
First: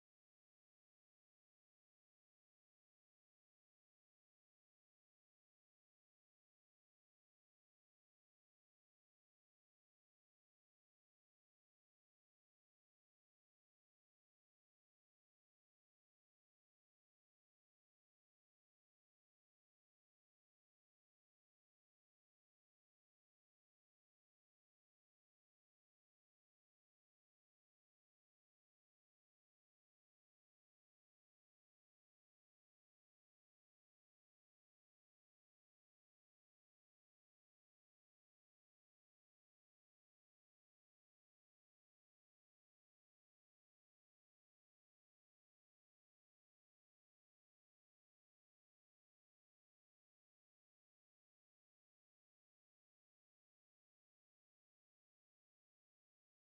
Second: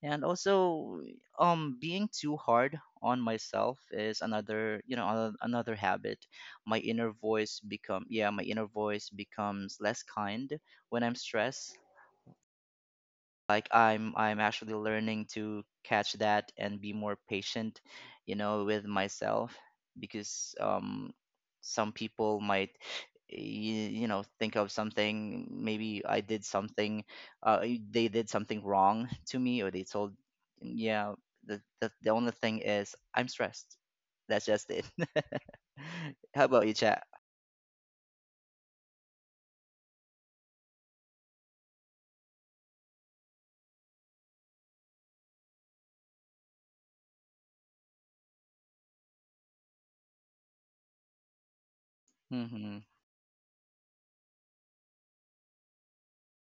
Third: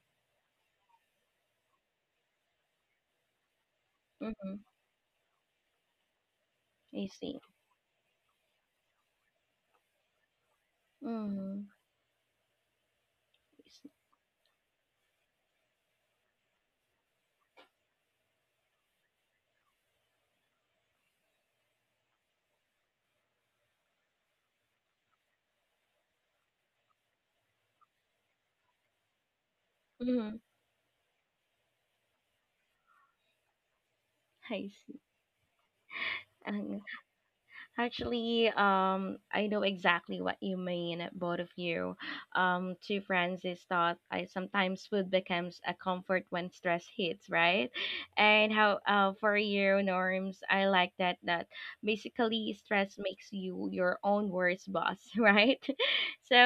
[SPEAKER 3] And also, being too hard on myself is
[SPEAKER 1] Mm-hmm.
[SPEAKER 3] another, you know, another habit. My
[SPEAKER 1] I
[SPEAKER 3] inner
[SPEAKER 1] see.
[SPEAKER 3] voice become, yeah, my inner voice becomes less kind when I'm
[SPEAKER 1] Mm-hmm.
[SPEAKER 3] stressed. Like
[SPEAKER 1] I
[SPEAKER 3] I'm actually learning to catch that and be more patient, you know, with myself. Because some people might you, you know, think of something, maybe I did something, they did something wrong to me or they
[SPEAKER 1] see.
[SPEAKER 3] told,
[SPEAKER 1] Mm-hmm.
[SPEAKER 3] yeah, the only thing is I'm stressed, that's
[SPEAKER 1] I
[SPEAKER 3] just it.
[SPEAKER 1] see.
[SPEAKER 3] How about you,
[SPEAKER 1] Uh-huh.
[SPEAKER 3] chat?
[SPEAKER 1] Actually, I know exactly what you mean, both of you. To Francis thought I sometimes food becomes a comfort when stress hits, right? And how for you, Norms, I like that that basically
[SPEAKER 3] Hmm.
[SPEAKER 1] stress makes you your own worst boss, right?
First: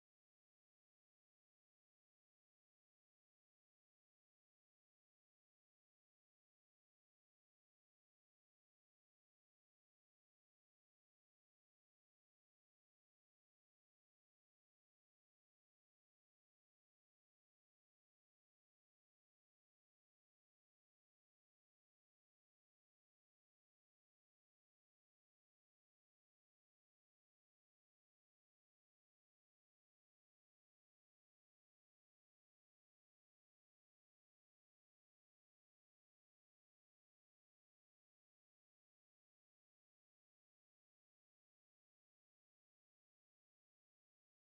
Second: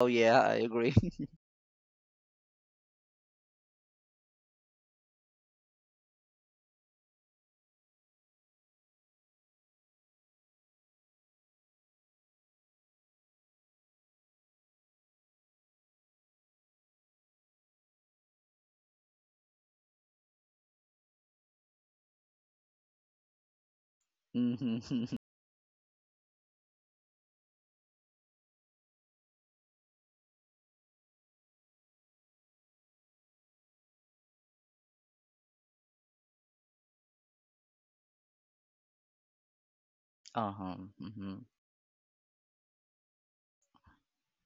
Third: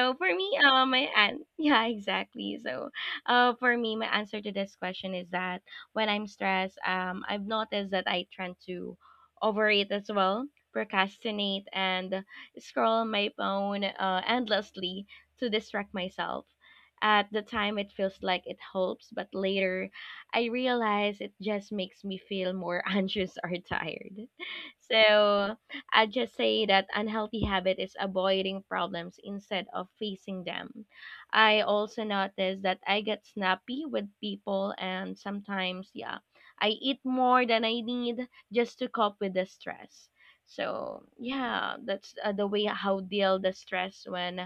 [SPEAKER 3] Oh
[SPEAKER 1] for
[SPEAKER 3] yeah, I
[SPEAKER 1] me,
[SPEAKER 3] agree.
[SPEAKER 1] yeah, exactly. So, for me, my answer to this question is that when I'm stressed, I've noticed that I tend to overeat as well, procrastinate, and scroll my phone endlessly to distract myself. At the time, it feels like it helps, but later, I realize it just makes me feel more anxious or tired.
[SPEAKER 3] Hmm.
[SPEAKER 1] So, I just say that unhealthy habit is avoiding problems instead of facing them. I also notice that I get snappy with people, and sometimes, yeah, I eat more than I need just to cope with the stress.
[SPEAKER 3] Uh-huh.
[SPEAKER 1] So yeah, that's the way how deal the stress when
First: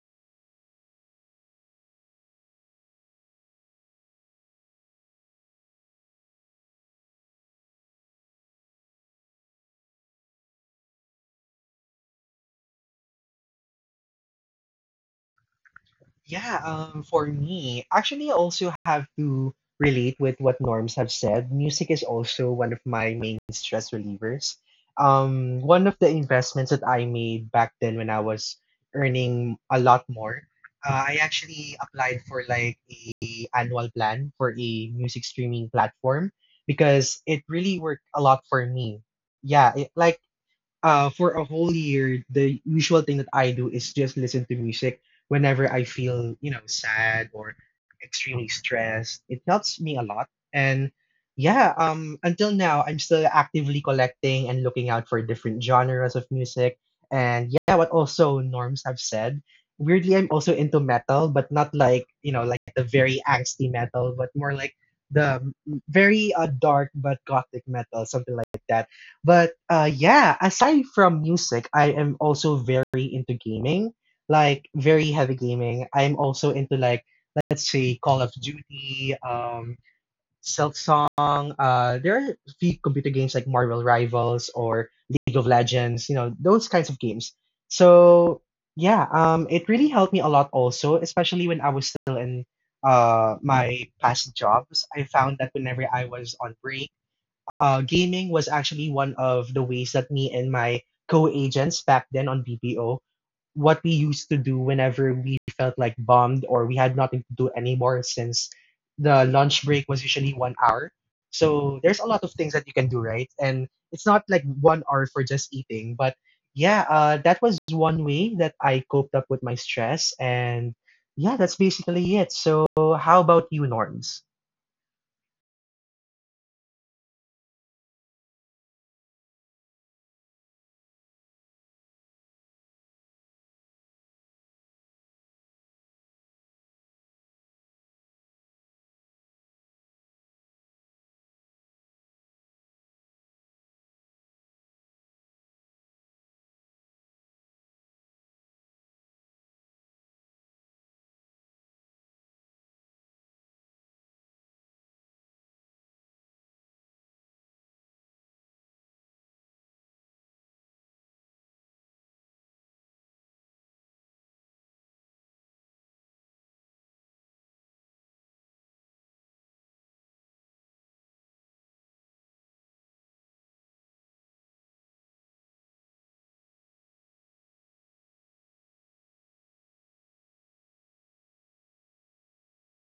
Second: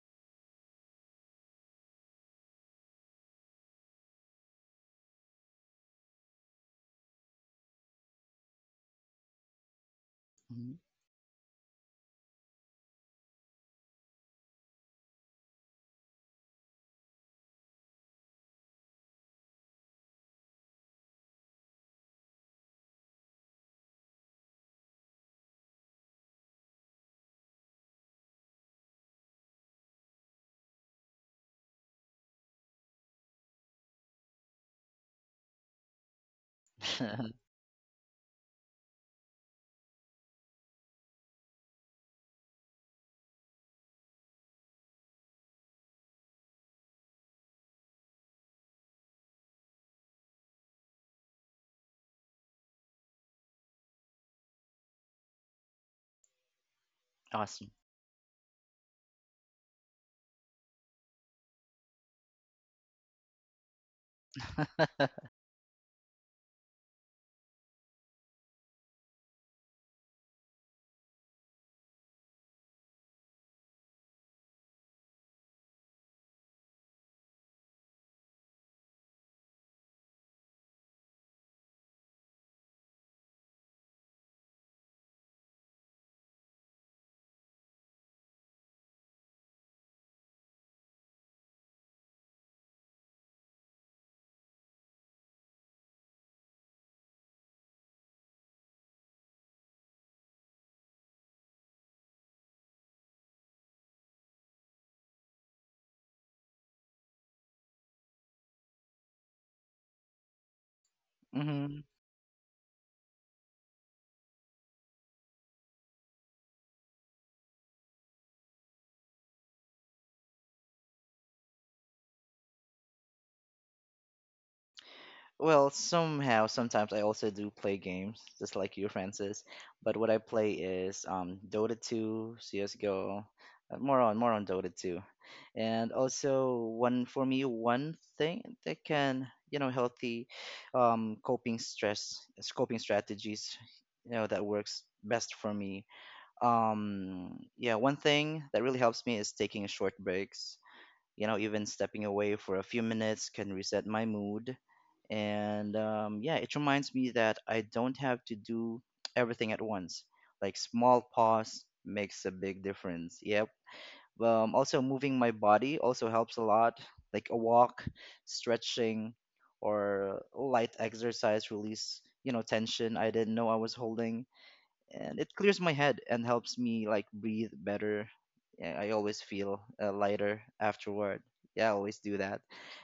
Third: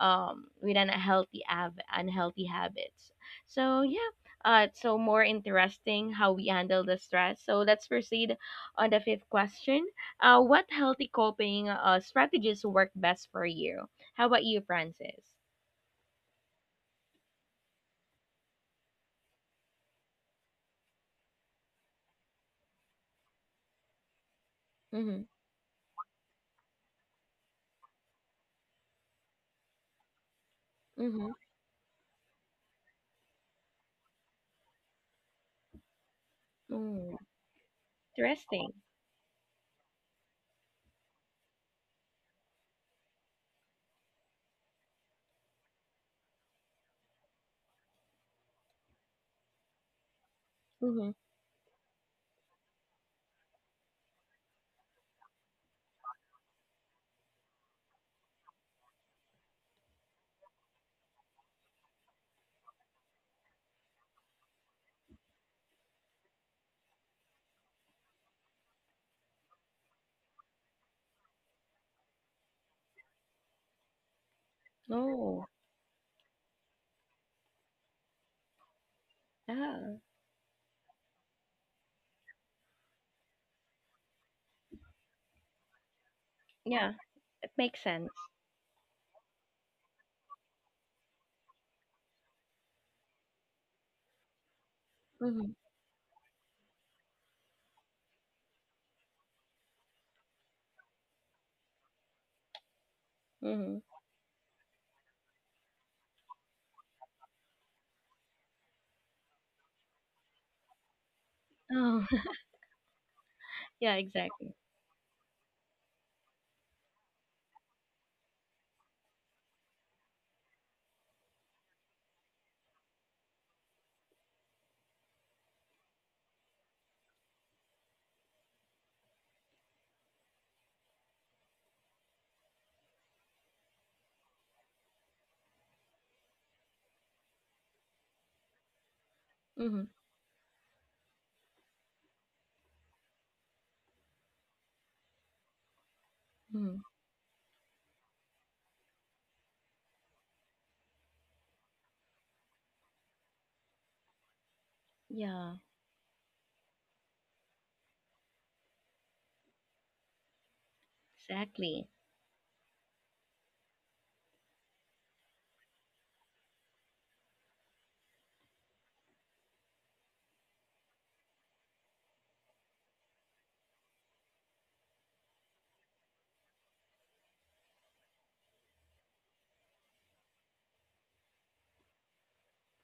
[SPEAKER 1] with unhealthy habits. So yeah, so more interesting how we handle the stress. So let's proceed on the fifth question. Uh, what
[SPEAKER 3] Hmm.
[SPEAKER 1] healthy coping strategies work best for you? How about you, Francis?
[SPEAKER 2] Yeah, for me, actually, I also have to relate with what Norms have said. Music is also one of my main stress relievers.
[SPEAKER 1] Mhm.
[SPEAKER 2] One of the investments that I made back then when I was earning a lot more, I
[SPEAKER 1] Mhm.
[SPEAKER 2] actually applied for like a annual plan for a music streaming platform
[SPEAKER 1] Mm.
[SPEAKER 2] because it really worked a lot for
[SPEAKER 1] Interesting.
[SPEAKER 2] me. Yeah, it, like for a whole year, the usual thing that I do is just listen to music whenever I feel sad or extremely stressed. It helps me a lot. And
[SPEAKER 1] Mhm.
[SPEAKER 2] yeah, until now, I'm still actively collecting and looking out for different genres of music. And
[SPEAKER 3] Awesome.
[SPEAKER 2] yeah, what also Norms have said. Weirdly, I'm also into metal, but not like, like the very angsty metal, but more like the very dark but gothic metal, something like that, but aside from music, I am also very into gaming, like very heavy
[SPEAKER 1] Oh.
[SPEAKER 2] gaming. I'm also into like let's say Call of Duty,
[SPEAKER 1] Yeah.
[SPEAKER 2] Silksong. There are a few computer games like Marvel Rivals or League of Legends. You know those kinds
[SPEAKER 1] Yeah.
[SPEAKER 2] of games.
[SPEAKER 1] It makes sense.
[SPEAKER 2] So yeah, it really helped me a lot also, especially when I was still in my past jobs. I found that
[SPEAKER 1] Mhm.
[SPEAKER 2] whenever I was on break gaming was actually one of the ways that me and my co-agents back then on BPO,
[SPEAKER 1] Mhm.
[SPEAKER 2] what we used to do whenever we felt like bombed or we had nothing to do anymore since the lunch break was usually 1 hour. So
[SPEAKER 3] Hmm.
[SPEAKER 2] there's a
[SPEAKER 1] Oh.
[SPEAKER 2] lot of things that you can do, right? And
[SPEAKER 1] Yeah,
[SPEAKER 2] it's not like
[SPEAKER 1] exactly.
[SPEAKER 2] 1 hour for just eating, but yeah, that was one way that I coped up with my stress, and yeah, that's basically it. So how about you, Norms?
[SPEAKER 3] Well, somehow, sometimes I also do play games, just like you, Francis. But what I play is Dota 2, CS:GO, more on Dota 2, and also one for me, one thing that can, you know,
[SPEAKER 1] Mhm.
[SPEAKER 3] healthy um, coping stress coping strategies, you know, that works best for me.
[SPEAKER 1] Mhm.
[SPEAKER 3] Yeah, one thing that really helps me is taking short breaks. You know, even stepping away for a few minutes can reset my mood
[SPEAKER 1] Yeah.
[SPEAKER 3] and yeah, it reminds me that I don't have to do everything at once. Like small pause
[SPEAKER 1] Exactly.
[SPEAKER 3] makes a big difference. Yep. Also moving my body also helps a lot, like a walk, stretching, or light exercise release, you know, tension I didn't know I was holding, and it clears my head and helps me like breathe better. Yeah, I always feel lighter afterward. Yeah, I always do that.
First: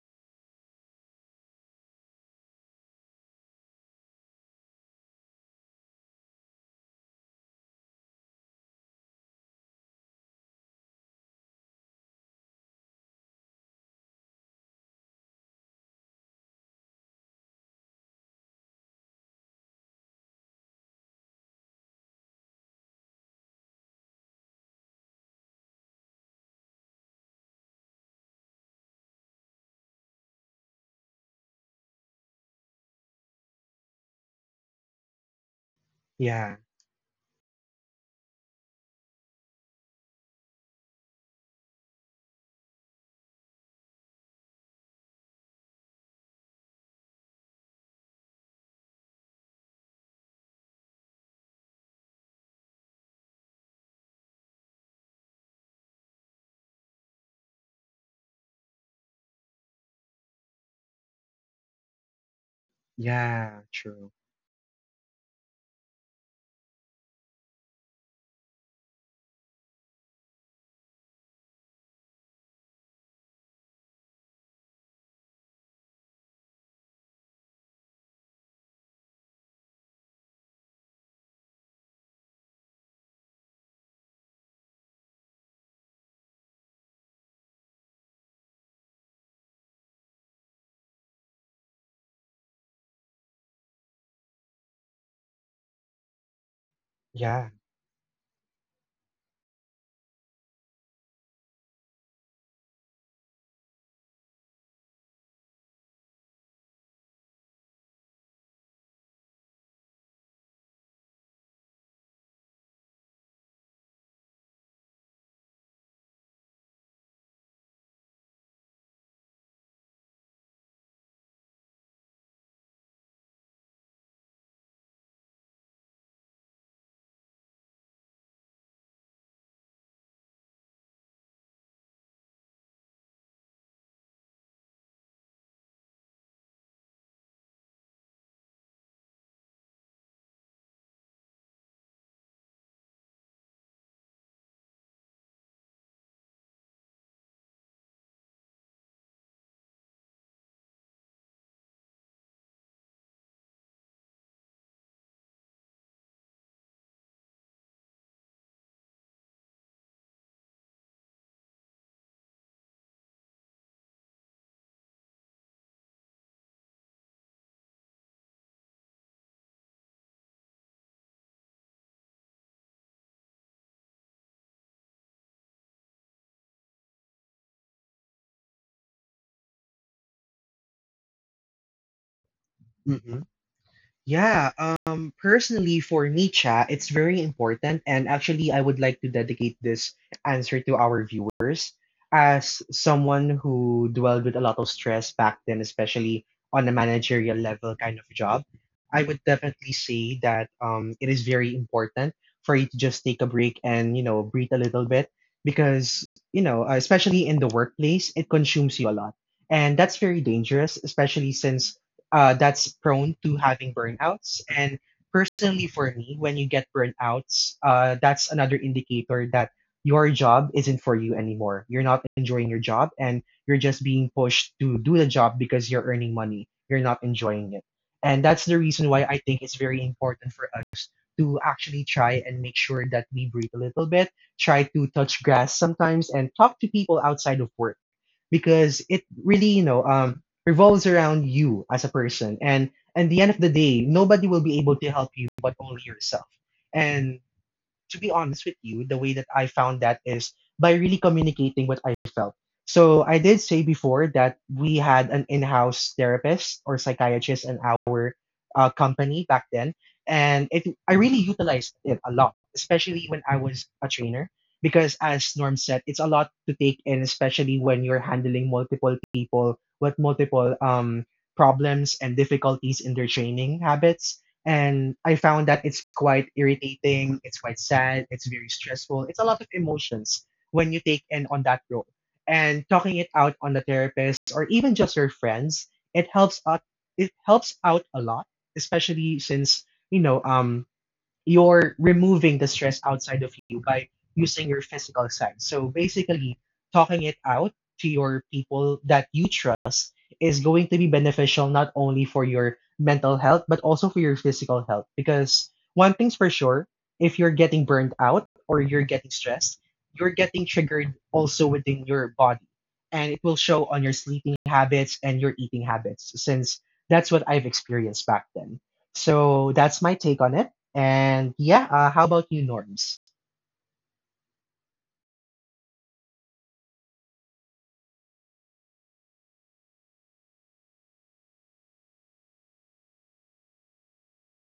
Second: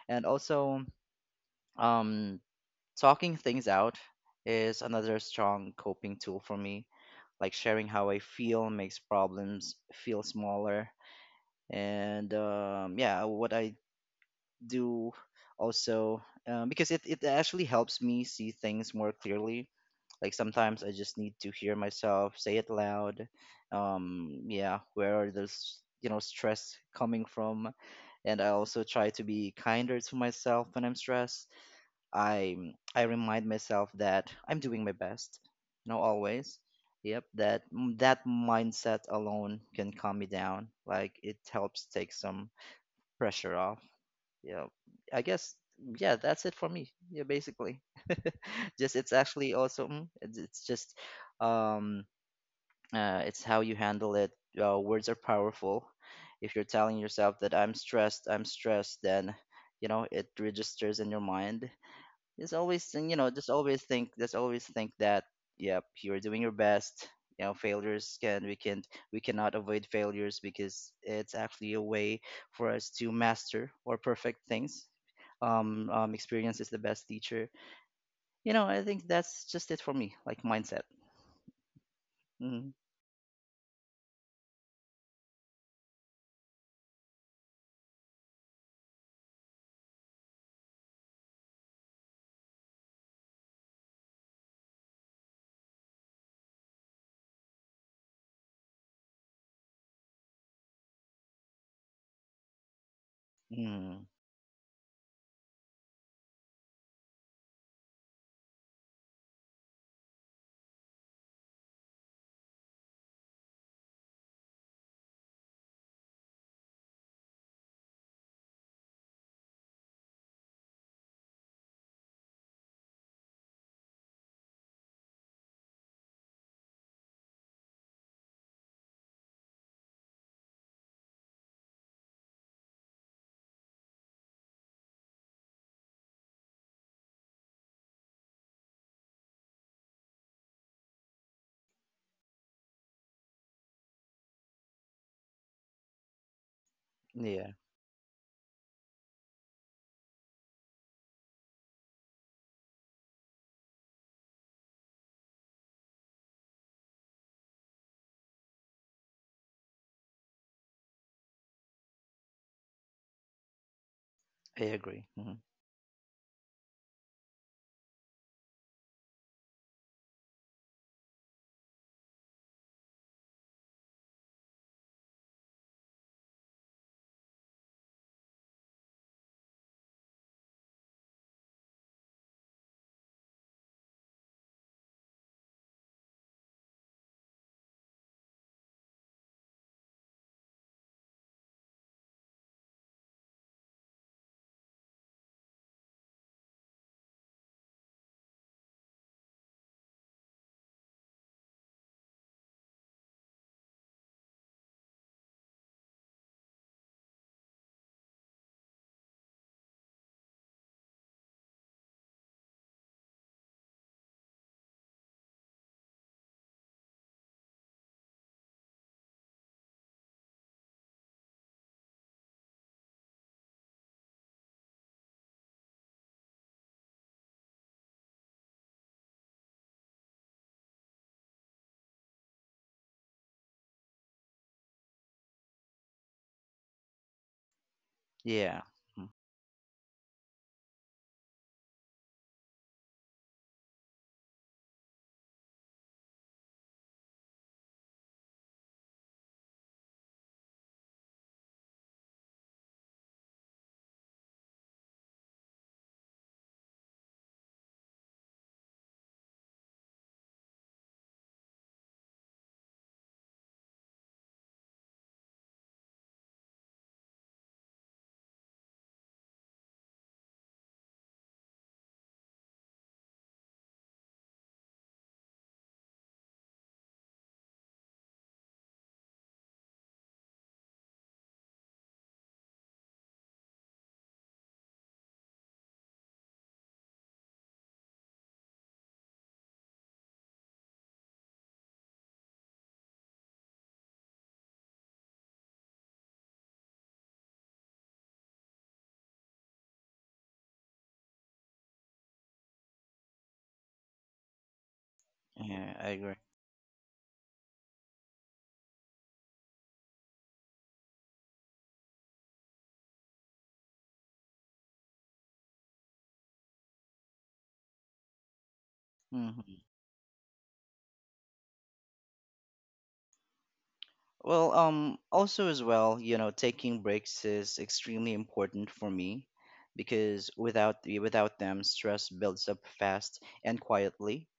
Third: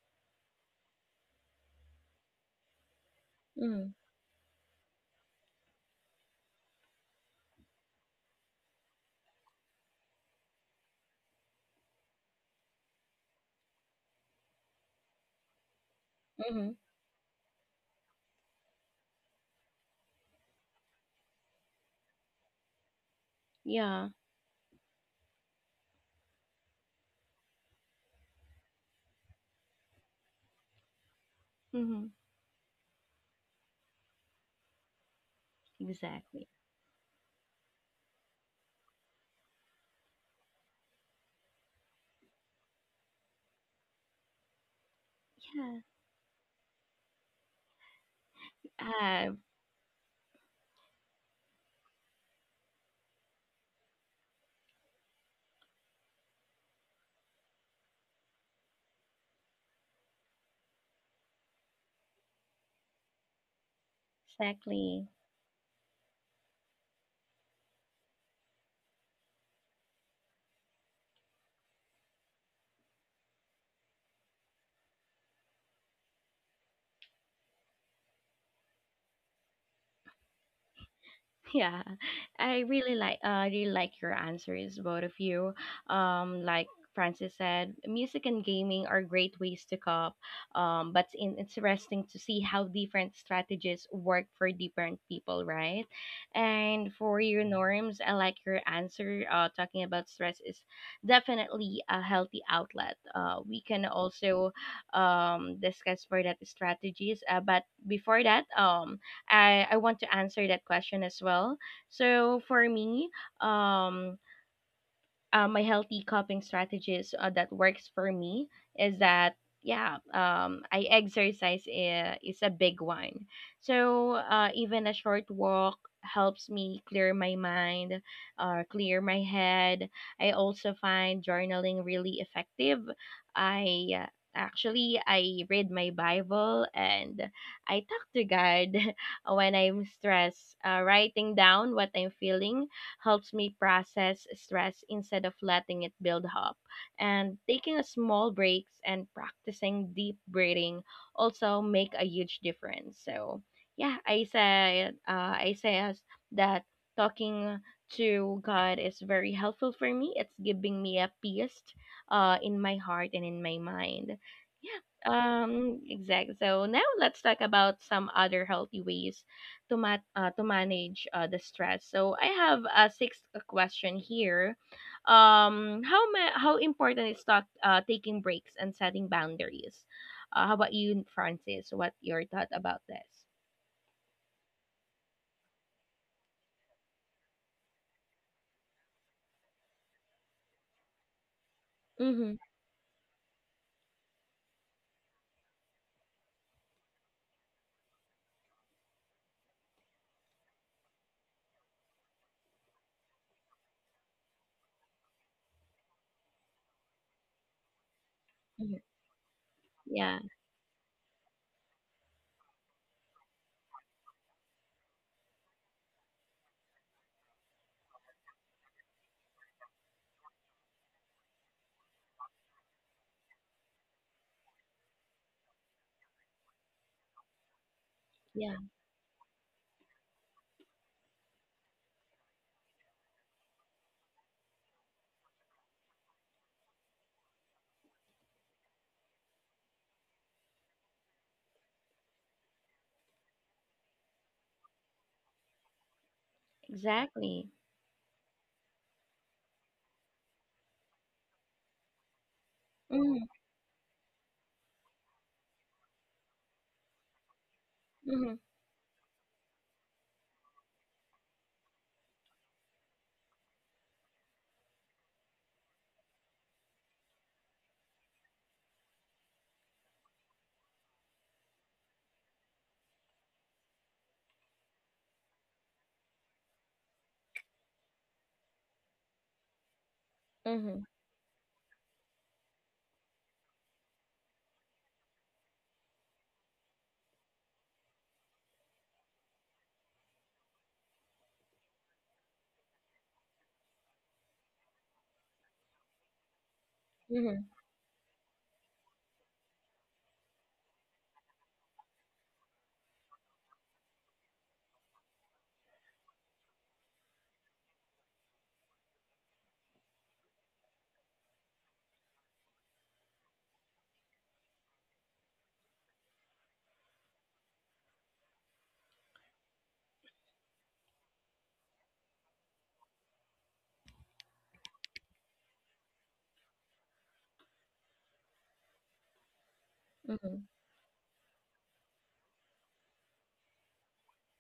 [SPEAKER 3] And also um talking things
[SPEAKER 1] Mm.
[SPEAKER 3] out is another strong coping tool for me. Like sharing how I feel makes problems feel smaller. And yeah, what I do also,
[SPEAKER 1] Mhm.
[SPEAKER 3] because it actually helps me see things more clearly. Like sometimes I just need to hear myself say it loud.
[SPEAKER 1] Yeah.
[SPEAKER 3] Yeah, where are those, you know, stress coming from? And I also try to be kinder to myself when I'm stressed.
[SPEAKER 1] Mhm.
[SPEAKER 3] I remind myself that I'm doing my best. You know,
[SPEAKER 1] Exactly.
[SPEAKER 2] Yeah,
[SPEAKER 3] always. Yep, that mindset alone can calm me down. Like it helps take some pressure off. Yeah, I guess,
[SPEAKER 1] Yeah.
[SPEAKER 3] yeah, that's it for me. Yeah, basically. Just it's
[SPEAKER 1] Uh,
[SPEAKER 3] actually also mm, it's just um it's how you handle it. Words are powerful. If you're telling yourself that I'm stressed, then you know it registers in your mind just always. And, you know,
[SPEAKER 2] yeah, true.
[SPEAKER 3] just always think
[SPEAKER 1] exactly.
[SPEAKER 3] that, yep, you're doing your best. You know, failures can we cannot avoid failures because it's actually a way for us to master or perfect things. Experience is the best teacher. You know, I think that's just it for me, like mindset.
[SPEAKER 1] Yeah, I
[SPEAKER 3] Mm-hmm.
[SPEAKER 1] really like your answers, both of you. Like Francis said, music and gaming are great ways to cope. But in, it's interesting to see how different strategies work for different people, right? And for your
[SPEAKER 2] Yeah.
[SPEAKER 1] norms, I like your answer. Talking about stress is definitely a healthy outlet. We can
[SPEAKER 3] Mm.
[SPEAKER 1] also discuss for that strategies. But before that, I want to answer that question as well. So for me, um, my healthy coping strategies that works for me is that yeah, I exercise is a big one. So even a short walk helps me clear my mind, clear my head. I also find journaling really effective. I Actually, I read my bible and I talk to god when I'm stressed. Writing down what I'm feeling helps me process stress instead of letting it build up. And
[SPEAKER 3] Yeah,
[SPEAKER 1] taking a small breaks and practicing deep breathing also make a huge difference. So yeah, I said that talking to God is very helpful for me. It's giving me a peace in my heart and in my mind.
[SPEAKER 3] I
[SPEAKER 1] Yeah,
[SPEAKER 3] agree. Hmm.
[SPEAKER 1] exactly. So now let's talk about some other healthy ways to manage the stress. So I have a sixth question here. How important is taking breaks and setting boundaries? How about you, Francis? What your thought about this?
[SPEAKER 2] Yeah, personally for me, Cha, it's very important. And actually, I would like to dedicate this answer to our viewers.
[SPEAKER 1] Mm-hmm.
[SPEAKER 2] As someone who dwelled with a lot of stress back then, especially on a managerial level kind of job, I would definitely say that it is very important for you to just take a break and, you know, breathe a little bit because, especially in the workplace, it
[SPEAKER 1] Hmm.
[SPEAKER 2] consumes you a lot. And that's
[SPEAKER 1] Yeah,
[SPEAKER 2] very dangerous, especially since that's prone to having burnouts. And personally, for me, when you get burnouts, that's another indicator that your job isn't for you anymore. You're not enjoying your job and you're just being pushed to do the job because you're earning money. You're not enjoying it. And that's the
[SPEAKER 1] yeah,
[SPEAKER 2] reason why I think it's very important for us to actually try and make sure that we breathe a little bit, try to touch grass sometimes, and talk to people outside of work
[SPEAKER 3] Yeah,
[SPEAKER 2] because it
[SPEAKER 3] mm,
[SPEAKER 2] really, revolves around you as a person. And at the end of the day, nobody will be able to help you but only yourself. And
[SPEAKER 1] exactly.
[SPEAKER 2] to be honest with you, the way that I found that is by really communicating what I felt. So I
[SPEAKER 1] Mm-hmm.
[SPEAKER 2] did say before that we had an in-house therapist or psychiatrist in our
[SPEAKER 1] Mm-hmm.
[SPEAKER 2] company back then, and it I really utilized it a lot, especially when I was a trainer, because as Norm said, it's a lot to take in, especially when you're handling multiple people with multiple problems and difficulties in their training habits. And I found that it's quite irritating, it's quite sad, it's very stressful. It's a lot of emotions when you
[SPEAKER 1] Mm-hmm.
[SPEAKER 2] take in on that role. And talking it out on the therapist or even just your friends, it helps out it helps out a lot, especially since, you know, you're removing the stress outside of you by using your physical side. So basically talking it
[SPEAKER 1] Mm-hmm.
[SPEAKER 2] out to your people that you trust is going to be beneficial not only for your mental health but also for your physical health because
[SPEAKER 3] yeah, I
[SPEAKER 2] one thing's
[SPEAKER 3] agree.
[SPEAKER 2] for sure if you're getting burned out or you're getting stressed you're getting triggered also within your body and it will show on your sleeping habits and your eating habits since that's what I've experienced back then. So
[SPEAKER 3] Mm-hmm.
[SPEAKER 2] that's my take on it. And yeah, how about you, Norms?
[SPEAKER 3] Well, also as well, you know, taking breaks is extremely important for me because
[SPEAKER 1] Hmm.
[SPEAKER 3] without the without them, stress builds up fast and quietly,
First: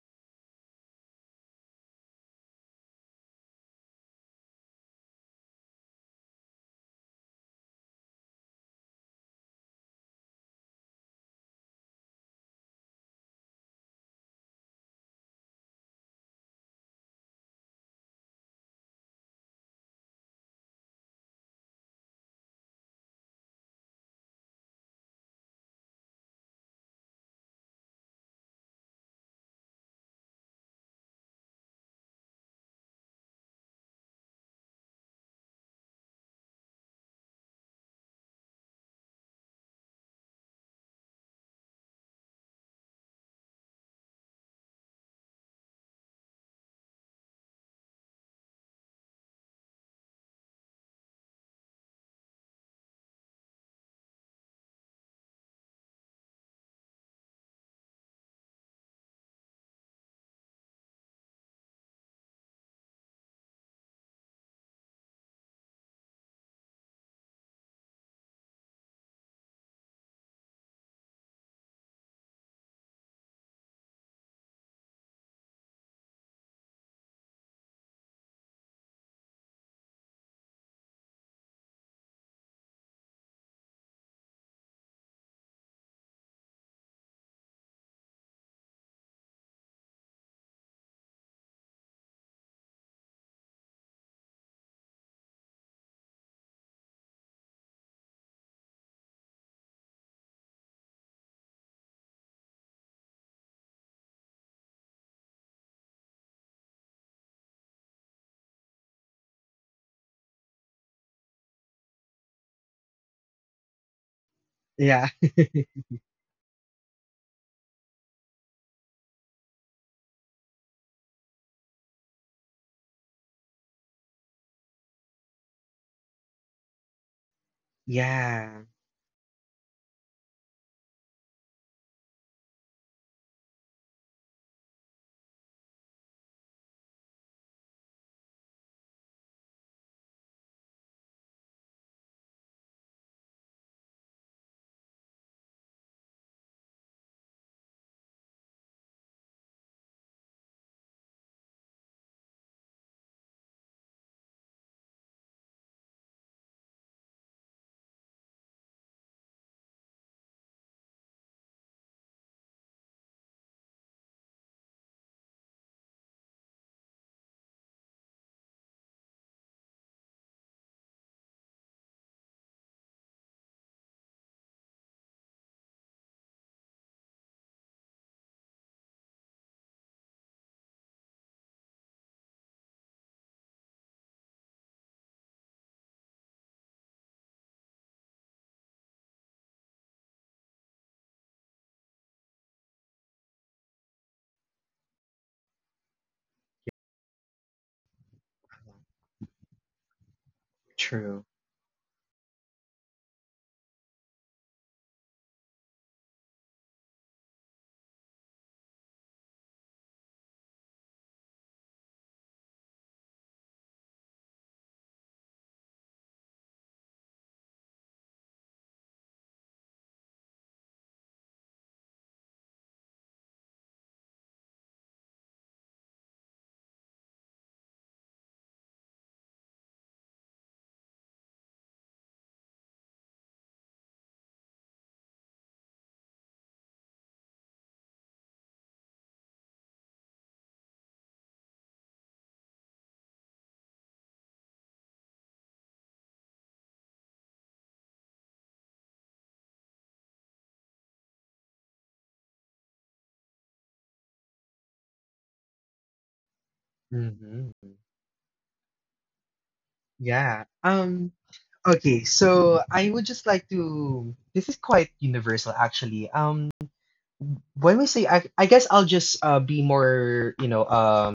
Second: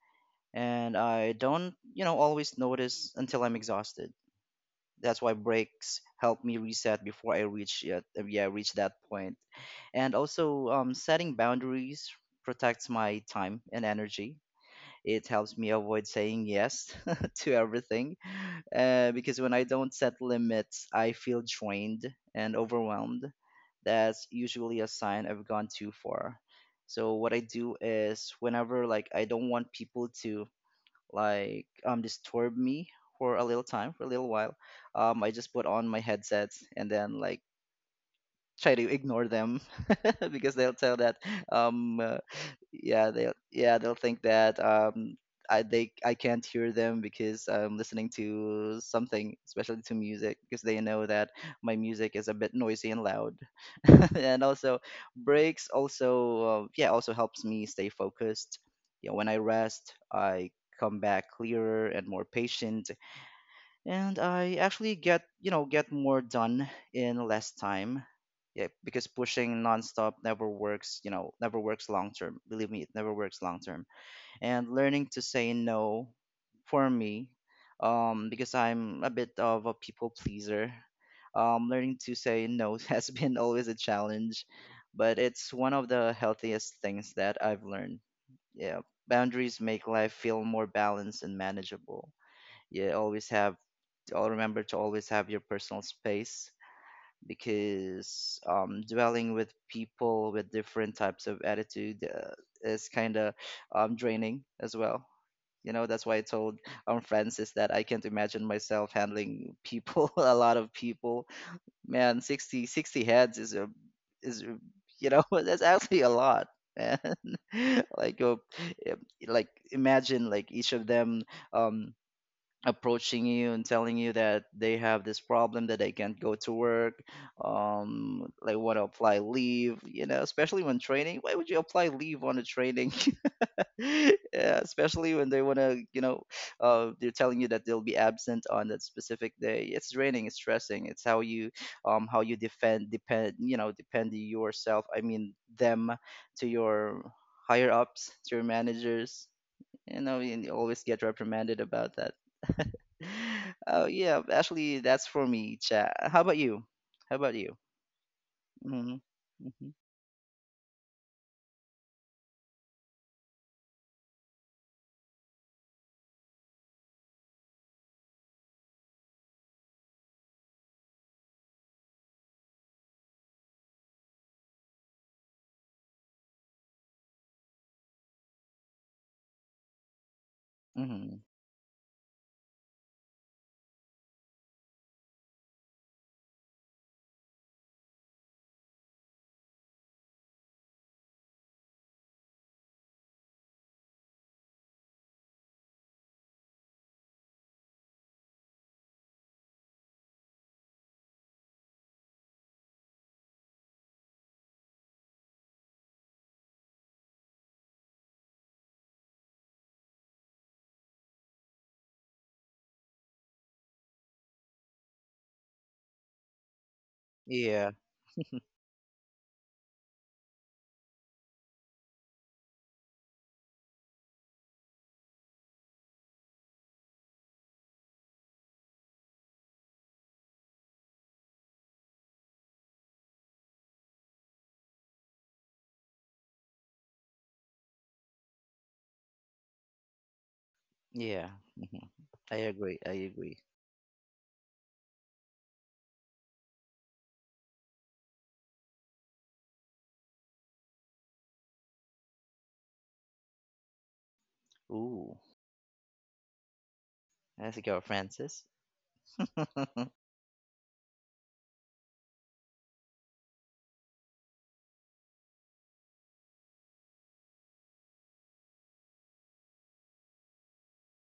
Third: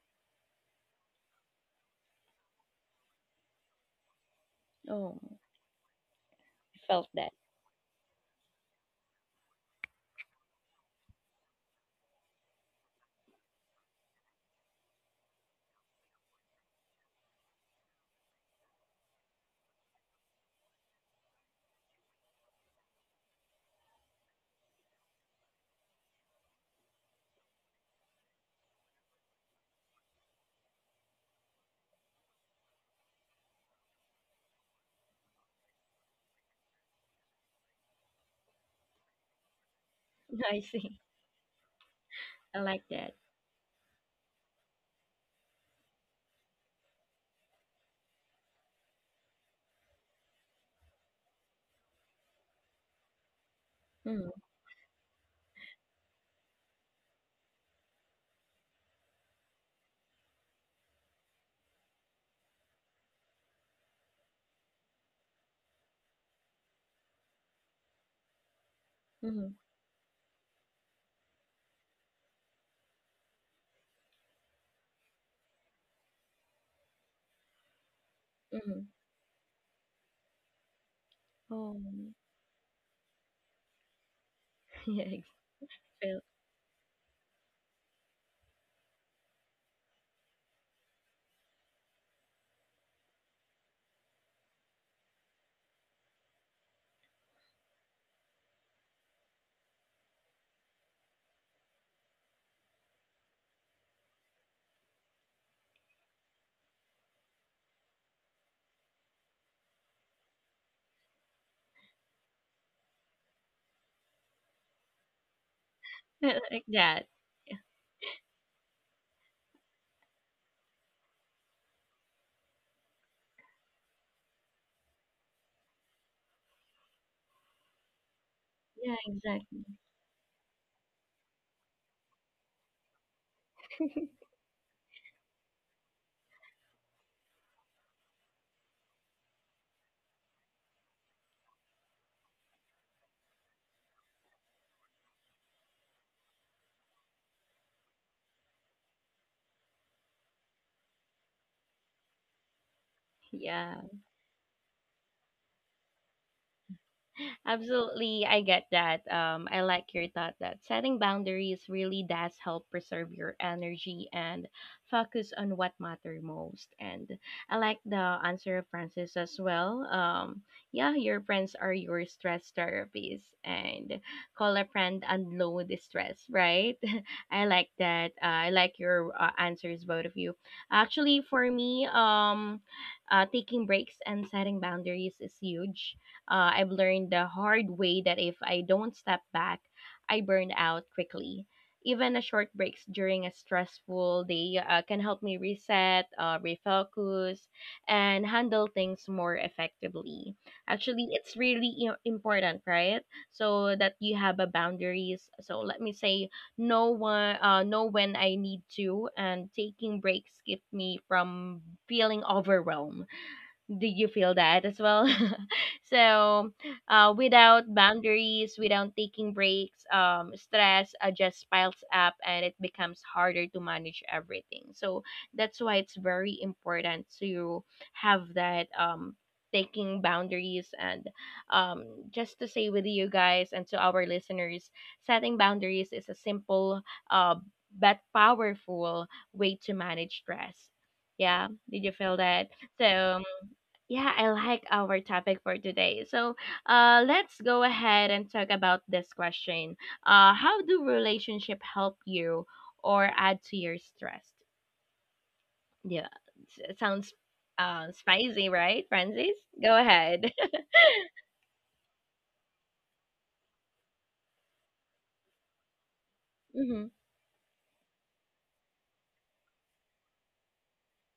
[SPEAKER 3] and I don't, you know, always notice until I'm exhausted. That's
[SPEAKER 1] Oh,
[SPEAKER 3] why breaks help me
[SPEAKER 1] I
[SPEAKER 3] reset
[SPEAKER 1] felt that.
[SPEAKER 3] before I reach yeah, yeah reach that point. And also setting boundaries protects my time and energy. It helps me avoid saying yes to everything, because when I don't set limits, I feel drained and overwhelmed. That's usually a sign I've gone too far. So what I do is whenever, like, I don't want people to like disturb me for a little time, for a little while, I just put on my headsets and then like try to ignore them. Because
[SPEAKER 1] I
[SPEAKER 3] they'll tell
[SPEAKER 1] see.
[SPEAKER 3] that um uh,
[SPEAKER 1] I like
[SPEAKER 3] yeah,
[SPEAKER 1] that.
[SPEAKER 3] they'll think that I they I can't hear them because I'm listening to something, especially to music, because they know that my music is a bit noisy and loud.
[SPEAKER 1] Mm-hmm.
[SPEAKER 3] And also breaks also yeah, also helps me stay focused. You know, when I rest I come back clearer and more patient, and I actually get, you know, get more done in less time. Yeah, because
[SPEAKER 1] Mm-hmm.
[SPEAKER 3] pushing nonstop never works. You know, never works long term. Believe me, it never works long term. And learning to say no, for me, because
[SPEAKER 1] Hmm.
[SPEAKER 3] I'm a bit of a people pleaser. Learning to
[SPEAKER 1] Oh,
[SPEAKER 3] say no has been always a challenge,
[SPEAKER 1] yeah,
[SPEAKER 3] but
[SPEAKER 1] I
[SPEAKER 3] it's one of the
[SPEAKER 1] felt
[SPEAKER 3] healthiest things that I've learned. Yeah, boundaries make life feel more balanced and manageable. You always have I'll remember to always have your personal space, because dwelling with people with different types of attitude is kind of draining as well. You know, that's why I told Francis that I can't imagine myself handling people, a lot of people. Man, sixty heads is is, a-
[SPEAKER 2] Yeah,
[SPEAKER 3] you know, that's actually a lot,
[SPEAKER 1] like
[SPEAKER 3] man.
[SPEAKER 1] that.
[SPEAKER 3] Like, like imagine like each of them um approaching you and telling you that they have this problem that they can't go to work,
[SPEAKER 2] yeah,
[SPEAKER 3] they want to
[SPEAKER 1] Yeah,
[SPEAKER 3] apply
[SPEAKER 1] exactly.
[SPEAKER 3] leave. You know, especially when training, why would you apply leave on a training? Yeah, especially when they want to, you know, they're telling you that they'll be absent on that specific day. It's draining, it's stressing, it's how you defend depend you know, depend yourself, I mean them, to your higher ups, to your managers, you know, and you always get reprimanded about that.
[SPEAKER 1] Yeah.
[SPEAKER 3] Oh yeah, actually that's for me, chat. How about you?
[SPEAKER 1] Absolutely, I get
[SPEAKER 3] Mm-hmm.
[SPEAKER 1] that. I
[SPEAKER 3] Mm-hmm.
[SPEAKER 1] like your thought that setting boundaries really does help preserve your energy and focus on what matter most. And I like the answer of Francis as well. Yeah, your friends are your stress therapists, and call a friend unload the stress, right? I like that. I like your answers, both of you. Actually,
[SPEAKER 3] Mm-hmm.
[SPEAKER 1] for me, taking breaks and setting boundaries is huge. I've learned the hard way that if I don't step back, I burn out quickly. Even a short breaks during a stressful day can help me reset, refocus, and handle things more effectively. Actually,
[SPEAKER 2] true.
[SPEAKER 1] it's really important, right? So that you have a boundaries. So let me say, know when I need to, and taking breaks keep me from feeling overwhelmed. Do you feel that as well? So without
[SPEAKER 3] Yeah.
[SPEAKER 1] boundaries, without taking breaks, stress just piles up and it becomes harder to manage everything. So that's why it's very important to have that, taking boundaries, and um, just to say with you guys and to our listeners, setting boundaries is a simple, uh, but powerful way to manage stress.
[SPEAKER 3] Yeah.
[SPEAKER 1] Yeah, did
[SPEAKER 3] Hmm.
[SPEAKER 1] you feel
[SPEAKER 3] I
[SPEAKER 1] that?
[SPEAKER 3] agree, I
[SPEAKER 1] So
[SPEAKER 3] agree.
[SPEAKER 1] yeah, I like our topic for today. So, let's go ahead and talk about this question. How do relationship help you or add to your stress?
[SPEAKER 3] Ooh,
[SPEAKER 1] Yeah, it sounds
[SPEAKER 2] Hmm.
[SPEAKER 3] that's a girl
[SPEAKER 1] spicy,
[SPEAKER 3] Francis.
[SPEAKER 1] right, Francis? Go
[SPEAKER 3] Hmm.
[SPEAKER 1] ahead.
[SPEAKER 2] Yeah, okay, so I would just like to. This is quite universal, actually.
[SPEAKER 1] Mm-hmm.
[SPEAKER 2] When we say, I guess I'll just be more, you know,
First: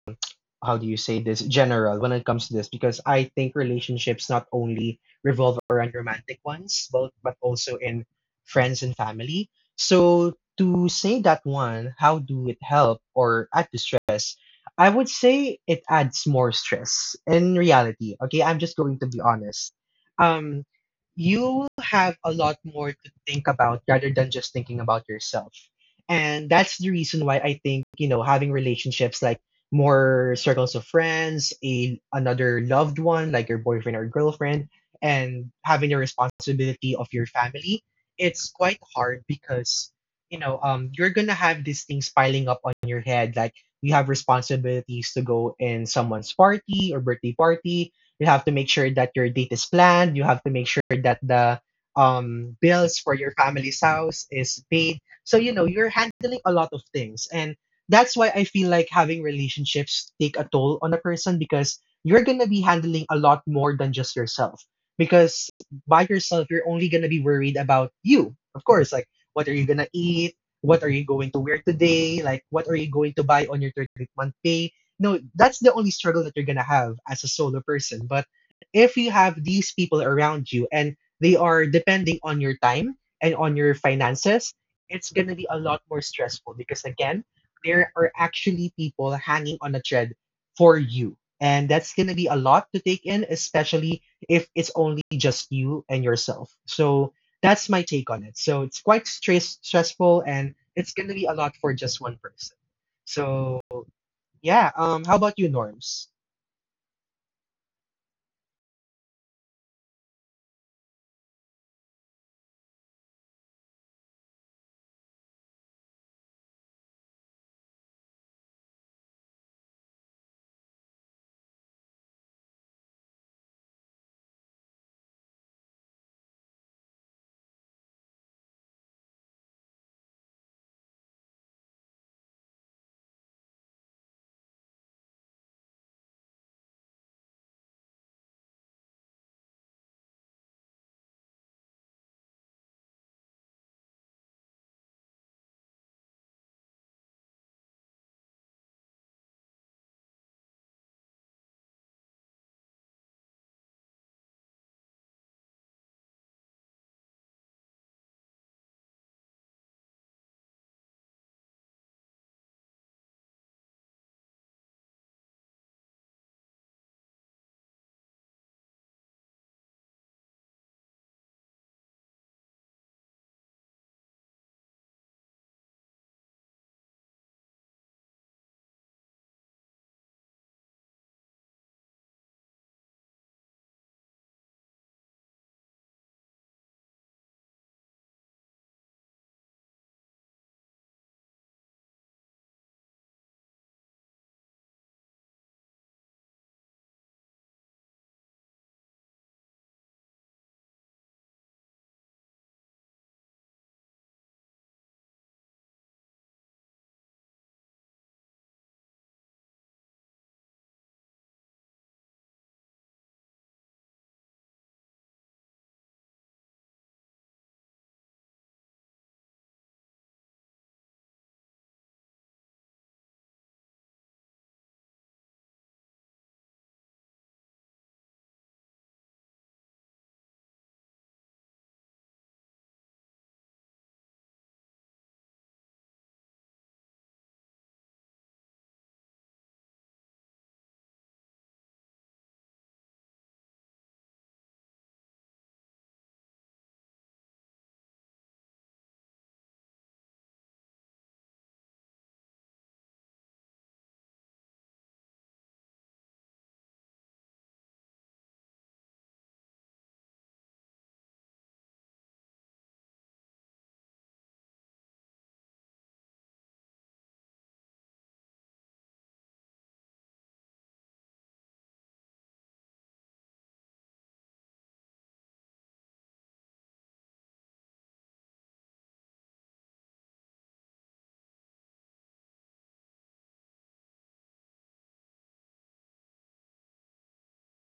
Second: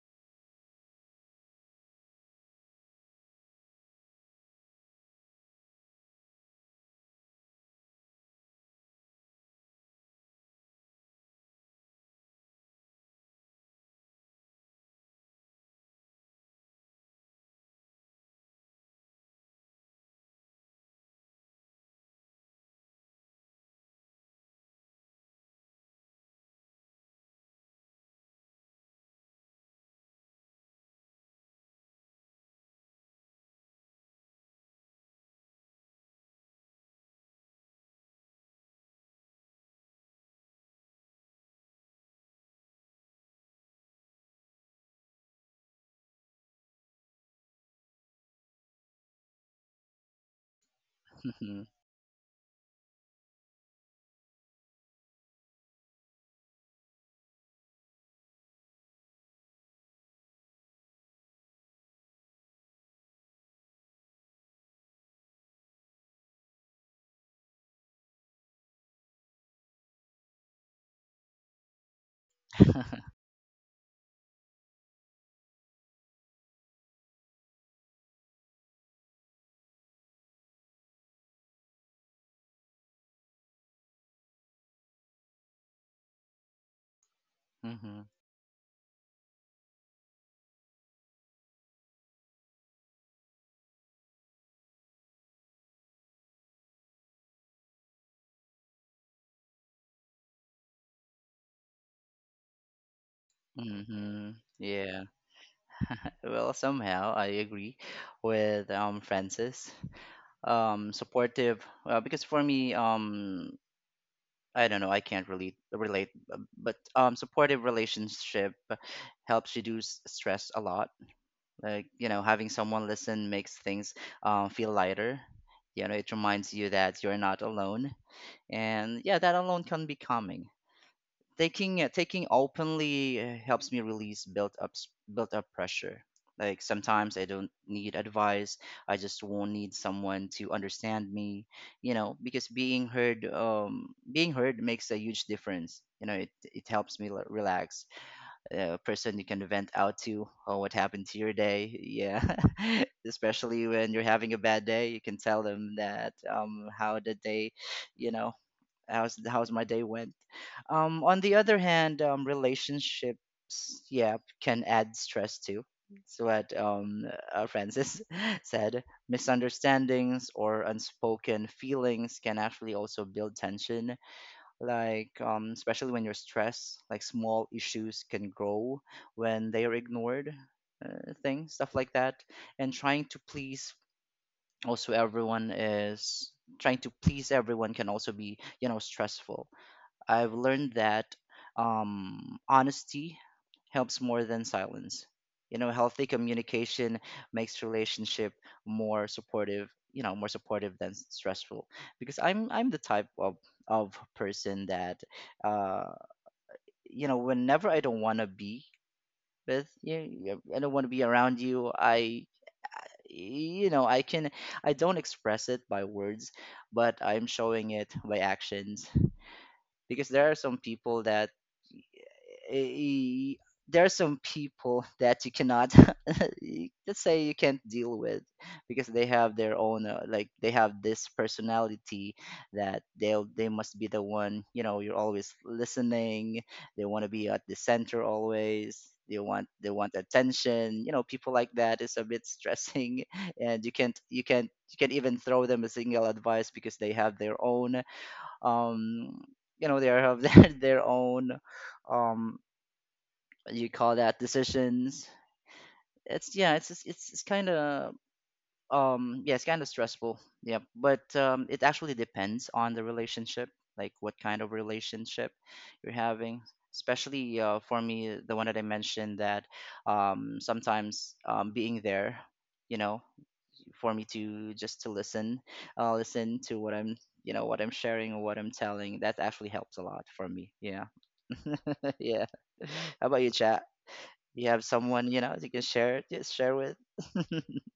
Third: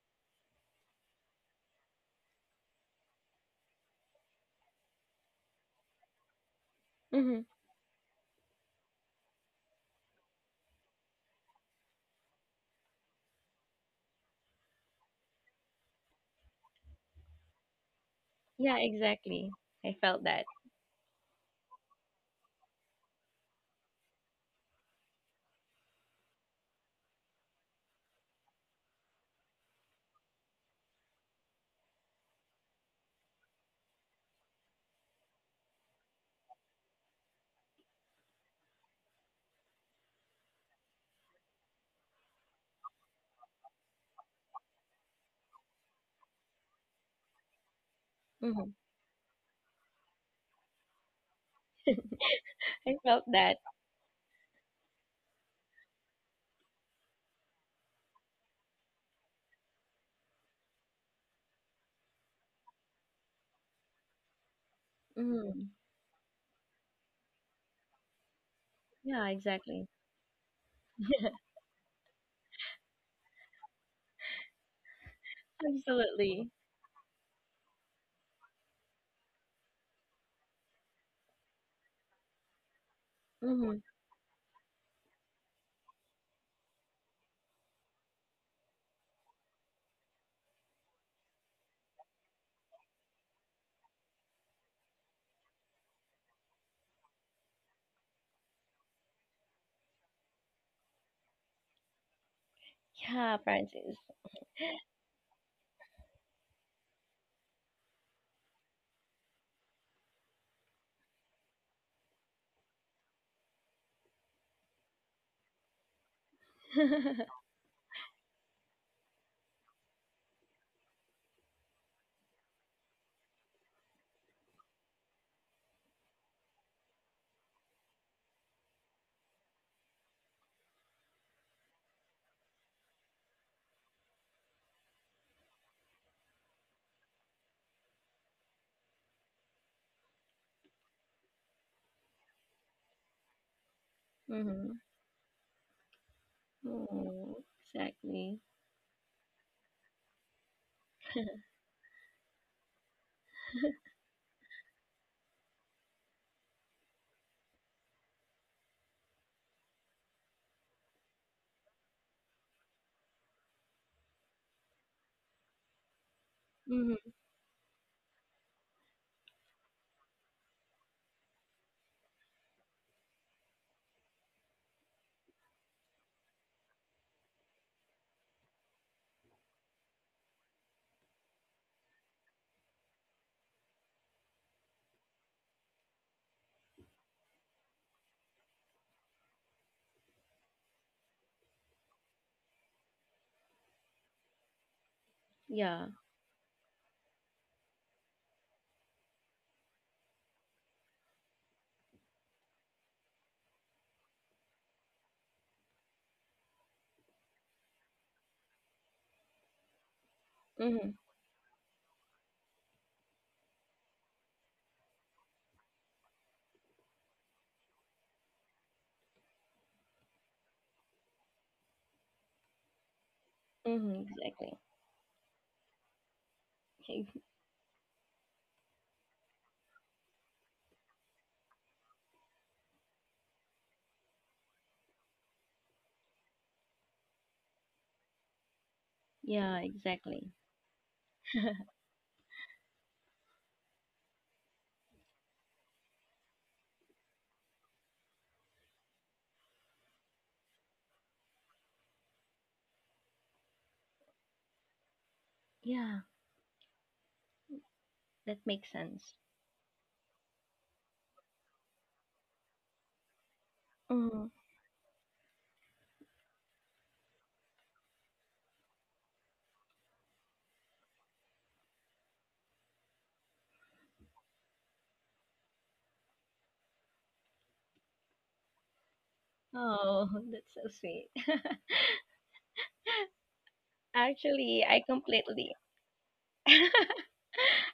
[SPEAKER 2] how do you say this, general when it comes to this, because I think relationships not only revolve around romantic ones, but
[SPEAKER 1] Mm-hmm.
[SPEAKER 2] also in friends and family. So to say that one, how do it help or at the I would say it adds more stress in reality. Okay, I'm
[SPEAKER 1] Yeah,
[SPEAKER 2] just going to be
[SPEAKER 1] exactly.
[SPEAKER 2] honest.
[SPEAKER 1] I felt that.
[SPEAKER 2] Um, you have a lot more to think about rather than just thinking about yourself. And that's the reason why I think, you know, having relationships like more circles of friends, a another loved one like your boyfriend or girlfriend, and having the responsibility of your family, it's quite hard because, you know, you're gonna have these things piling up on your head. Like we have responsibilities to go in someone's party or birthday party. You have to
[SPEAKER 1] Mm-hmm.
[SPEAKER 2] make sure that your date is planned. You have to make sure that the
[SPEAKER 1] I
[SPEAKER 2] bills for
[SPEAKER 1] felt
[SPEAKER 2] your
[SPEAKER 1] that.
[SPEAKER 2] family's house is paid. So, you know, you're handling a lot of things. And that's why I feel like having relationships take a toll on a person because you're going to be handling a lot more than just yourself. Because
[SPEAKER 1] Mm-hmm.
[SPEAKER 2] by yourself, you're only going to be worried about you. Of course, like,
[SPEAKER 1] Yeah,
[SPEAKER 2] what are you going to
[SPEAKER 1] exactly.
[SPEAKER 2] eat? What are you going to wear today? Like, what are you
[SPEAKER 3] Hmm.
[SPEAKER 2] going to buy on your 30th month pay? No, that's the only struggle that you're
[SPEAKER 1] Absolutely.
[SPEAKER 2] going to have as a solo person. But if you have these people around you and they are depending on your time and on
[SPEAKER 1] Mm-hmm.
[SPEAKER 2] your finances, it's going to be a lot more stressful because, again, there are actually people hanging on a thread for you. And that's going to be a lot to take in, especially if it's only just you and yourself. So, that's my take on it. So it's quite stressful and it's going to be a lot for just one person.
[SPEAKER 1] Yeah,
[SPEAKER 2] So
[SPEAKER 1] Francis.
[SPEAKER 3] Hmm.
[SPEAKER 2] yeah,
[SPEAKER 3] Yeah.
[SPEAKER 2] how about you, Norms?
[SPEAKER 3] Well, somehow I agree with Francis. Supportive. Because for me, I don't know, I can't really relate, but supportive relationship helps reduce stress a lot. Like, you know, having someone listen makes things feel lighter. You know, it reminds you that you're not alone, and yeah, that alone can be calming. Taking openly helps me release built up pressure. Like sometimes I don't need advice, I just won't need someone to understand me. You know, because being heard
[SPEAKER 1] Mm-hmm.
[SPEAKER 3] makes a huge difference. You know, it helps me
[SPEAKER 1] Mm.
[SPEAKER 3] relax.
[SPEAKER 1] Exactly.
[SPEAKER 3] A person you can vent out to. Oh, what happened to your day? Yeah. Especially when you're having a bad day, you can tell them that, how did they, you know, how's how's my day went. On the other hand, relationships, yeah, can add stress too. It's what
[SPEAKER 1] Mm-hmm.
[SPEAKER 3] Francis said. Misunderstandings or unspoken feelings can actually also build tension. Like, especially when you're stressed, like small issues can grow when they are ignored. Stuff like that, and also everyone is trying to please everyone can also be, you know, stressful. I've learned that honesty helps more than silence. You know,
[SPEAKER 1] Yeah.
[SPEAKER 3] healthy communication makes relationship more supportive. You know, more supportive than stressful. Because I'm the type of person that uh, you know, whenever I don't want to be with you, I don't want to
[SPEAKER 1] Mm-hmm.
[SPEAKER 3] be around you. I, you know, I don't express it by words, but I'm showing it by actions, because y- there are
[SPEAKER 1] Mm-hmm.
[SPEAKER 3] some
[SPEAKER 1] Exactly.
[SPEAKER 3] people that you cannot let's
[SPEAKER 1] Ex-
[SPEAKER 3] say you can't deal with, because they have their own like, they have this personality that they must be the one, you know, you're always listening. They want to be at the center always,
[SPEAKER 1] Yeah,
[SPEAKER 3] they want
[SPEAKER 1] exactly.
[SPEAKER 3] attention. You know, people like that is a bit stressing. And you can't even throw them a single advice because they have their own um you know, they have their own um you call that decisions.
[SPEAKER 1] Yeah,
[SPEAKER 3] It's it's it's kind of
[SPEAKER 1] that makes sense.
[SPEAKER 3] yeah, it's kind of stressful. Yeah, but it actually depends on the relationship, like what
[SPEAKER 1] Mm.
[SPEAKER 3] kind of relationship you're having. Especially for me the one that I mentioned that sometimes being there, you know, for me to just to listen, listen to what I'm, you know, what I'm sharing or what I'm telling. That actually helps a lot
[SPEAKER 1] Oh,
[SPEAKER 3] for me.
[SPEAKER 1] that's so
[SPEAKER 3] Yeah.
[SPEAKER 1] sweet.
[SPEAKER 3] Yeah. How about you, chat? You have
[SPEAKER 1] Actually, I
[SPEAKER 3] someone you know that you
[SPEAKER 1] completely
[SPEAKER 3] can share, just share with.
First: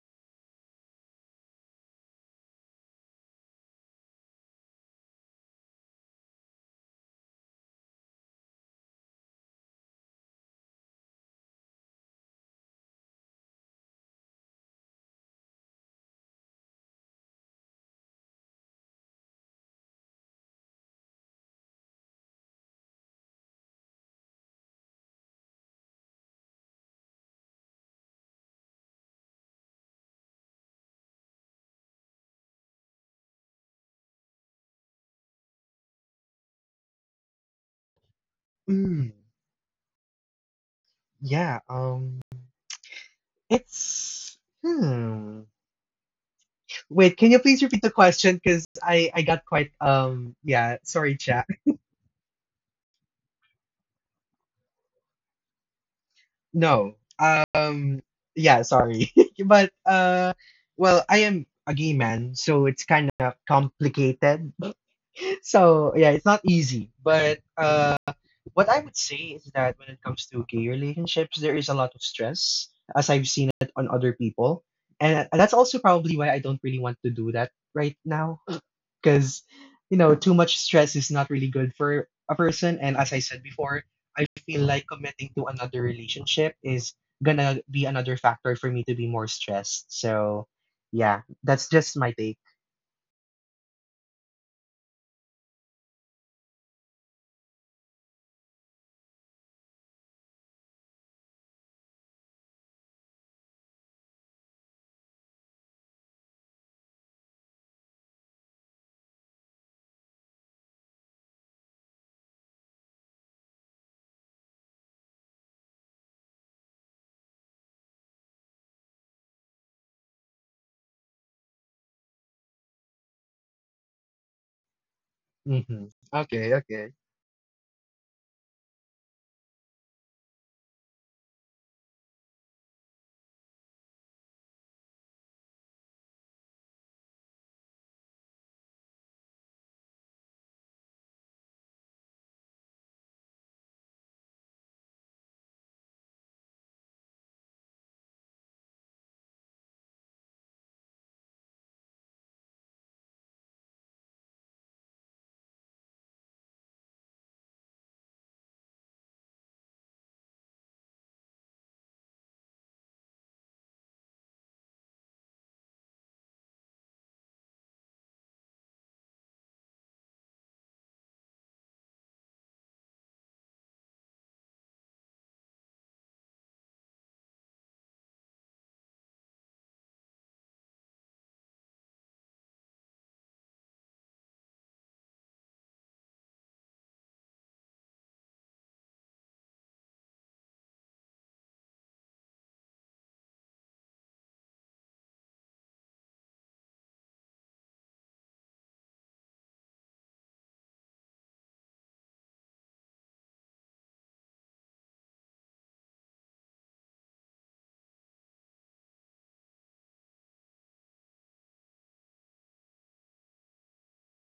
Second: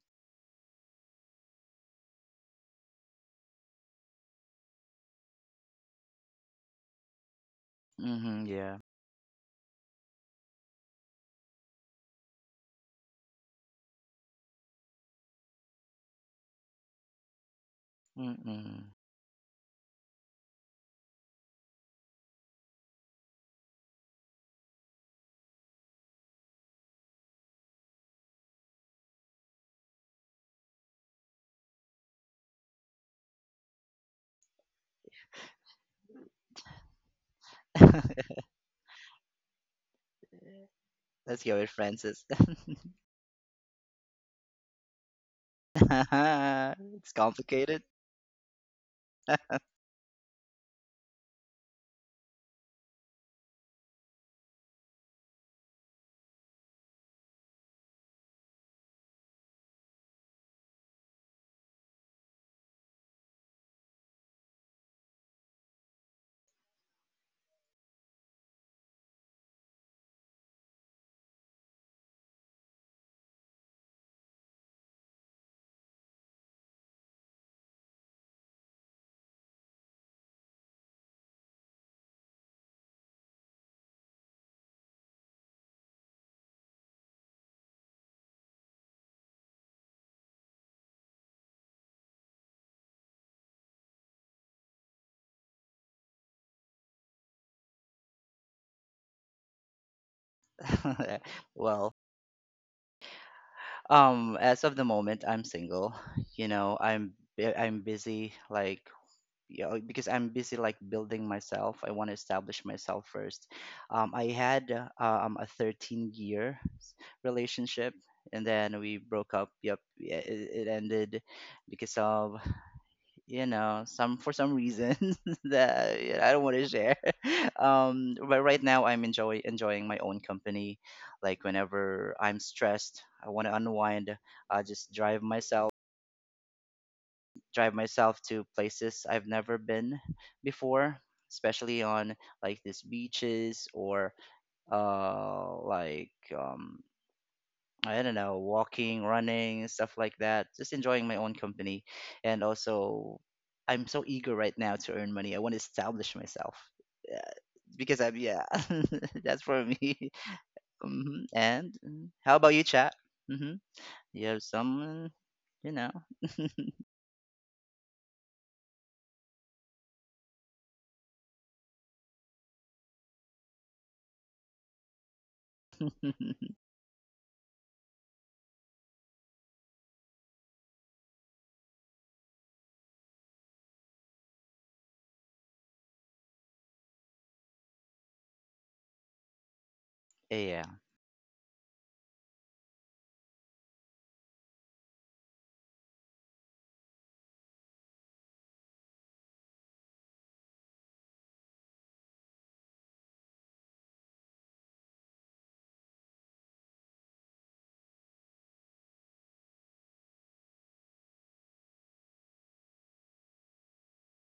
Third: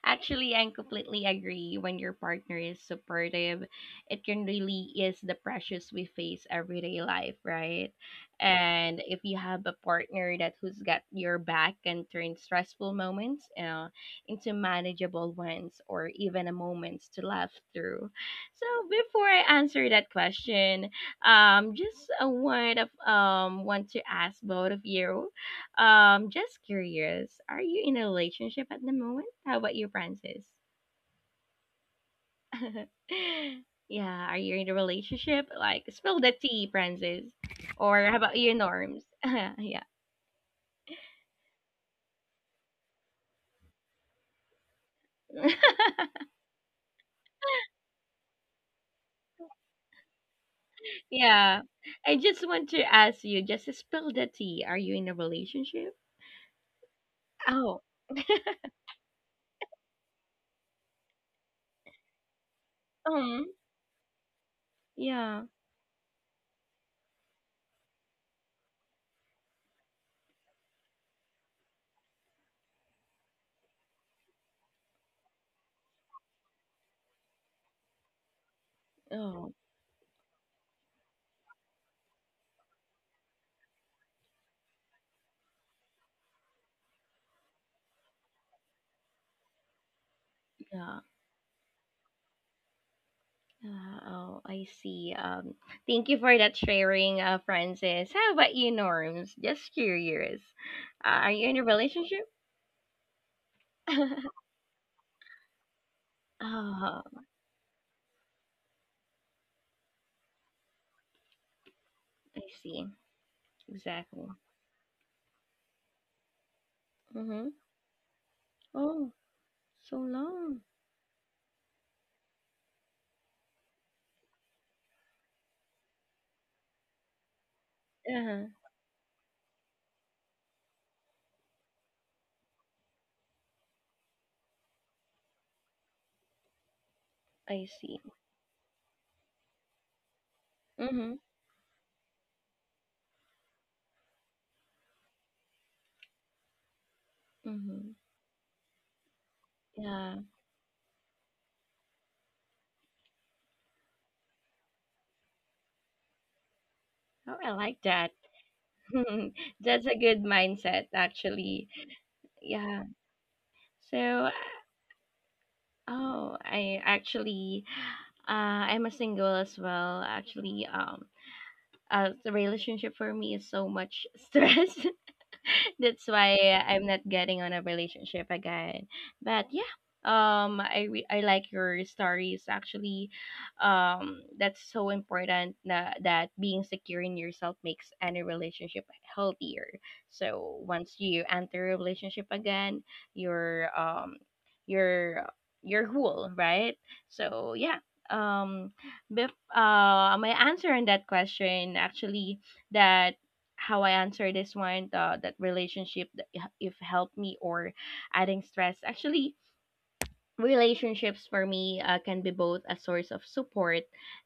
[SPEAKER 1] Actually, I completely agree. When your partner is supportive, it can really ease the pressures we face everyday life, right?
[SPEAKER 3] Hmm. Yeah.
[SPEAKER 1] And if you have a partner that who's got your back and turn stressful moments into manageable ones or even a moments to laugh through. So
[SPEAKER 3] Mm-mm.
[SPEAKER 1] before I answer that question, just a word of want to ask both of you, just curious, are you in a relationship at the moment? How about you, Francis? Yeah, are you in a relationship? Like, spill the tea, Francis. Or how about you, Norms?
[SPEAKER 2] Mm,
[SPEAKER 1] yeah.
[SPEAKER 3] Let's go
[SPEAKER 2] yeah,
[SPEAKER 3] with Francis.
[SPEAKER 2] it's hmm.
[SPEAKER 3] It's
[SPEAKER 2] Wait, can you please
[SPEAKER 3] complicated.
[SPEAKER 2] repeat the question cuz I got quite yeah, sorry, chat.
[SPEAKER 1] Yeah. I just want to ask you, just to spill the tea. Are you in a relationship?
[SPEAKER 2] No.
[SPEAKER 1] Oh,
[SPEAKER 2] Yeah, sorry. But well, I am a gay man, so it's kind of
[SPEAKER 1] um,
[SPEAKER 2] complicated.
[SPEAKER 1] yeah.
[SPEAKER 2] So yeah, it's not easy, but what I would say is that when it comes to gay relationships, there is a lot of stress, as I've seen it on other people. And that's also probably why I don't really want to do that right now, because,
[SPEAKER 1] Oh,
[SPEAKER 2] you know, too much stress is not really good for a person. And as I said before, I feel like committing to another relationship is gonna be another factor for me to be more stressed. So,
[SPEAKER 1] yeah.
[SPEAKER 2] yeah, that's just my take.
[SPEAKER 1] Ah, oh, I see. Thank you for that sharing, Francis. How about you, Norms? Just curious. Are you in a
[SPEAKER 3] Well,
[SPEAKER 1] relationship?
[SPEAKER 3] as of the moment, I'm single. You know,
[SPEAKER 1] Oh,
[SPEAKER 3] I'm busy, like, yeah, like, because I'm busy like building myself. I want to
[SPEAKER 1] I
[SPEAKER 3] establish
[SPEAKER 1] see.
[SPEAKER 3] myself first. I
[SPEAKER 1] Exactly.
[SPEAKER 3] had a 13-year
[SPEAKER 1] Mm-hmm.
[SPEAKER 3] relationship and then we
[SPEAKER 1] Oh,
[SPEAKER 3] broke up. Yep,
[SPEAKER 1] so
[SPEAKER 3] yeah,
[SPEAKER 1] long.
[SPEAKER 3] it ended because of, you know, some for some reason
[SPEAKER 2] Hmm.
[SPEAKER 3] that, you know, I don't want
[SPEAKER 2] Okay,
[SPEAKER 3] to
[SPEAKER 2] okay.
[SPEAKER 3] share. But
[SPEAKER 1] Uh-huh.
[SPEAKER 3] right now I'm enjoying my own company. Like whenever I'm stressed, I want to unwind. I just
[SPEAKER 1] I
[SPEAKER 3] drive
[SPEAKER 1] see.
[SPEAKER 3] myself to places I've never been before,
[SPEAKER 1] Mm-hmm.
[SPEAKER 3] especially on like these beaches or like um
[SPEAKER 1] Mm-hmm.
[SPEAKER 3] I don't know, walking, running, stuff like
[SPEAKER 1] Yeah.
[SPEAKER 3] that. Just enjoying my own company. And also I'm so eager right now to earn money. I want to establish myself. Yeah,
[SPEAKER 1] Oh, I like
[SPEAKER 3] because
[SPEAKER 1] that.
[SPEAKER 3] I'm, yeah. That's for
[SPEAKER 1] That's a
[SPEAKER 3] me.
[SPEAKER 1] good mindset,
[SPEAKER 3] Hmm.
[SPEAKER 1] actually.
[SPEAKER 3] And how about you,
[SPEAKER 1] Yeah.
[SPEAKER 3] chat? Mm-hmm.
[SPEAKER 1] So,
[SPEAKER 3] You have someone, you know.
[SPEAKER 1] oh, I'm a single as well. Actually, the relationship for me is so much stress. That's why I'm not getting on a relationship again. But yeah, I like your stories actually. That's so important that that being secure in yourself makes any relationship healthier. So
[SPEAKER 3] Yeah.
[SPEAKER 1] once you enter a relationship again, you're you're you're whole, right? So yeah. Um, bef- my answer on that question actually, that how I answer this one, the that relationship that if helped me or adding stress. Actually, relationships for me can be both a source of support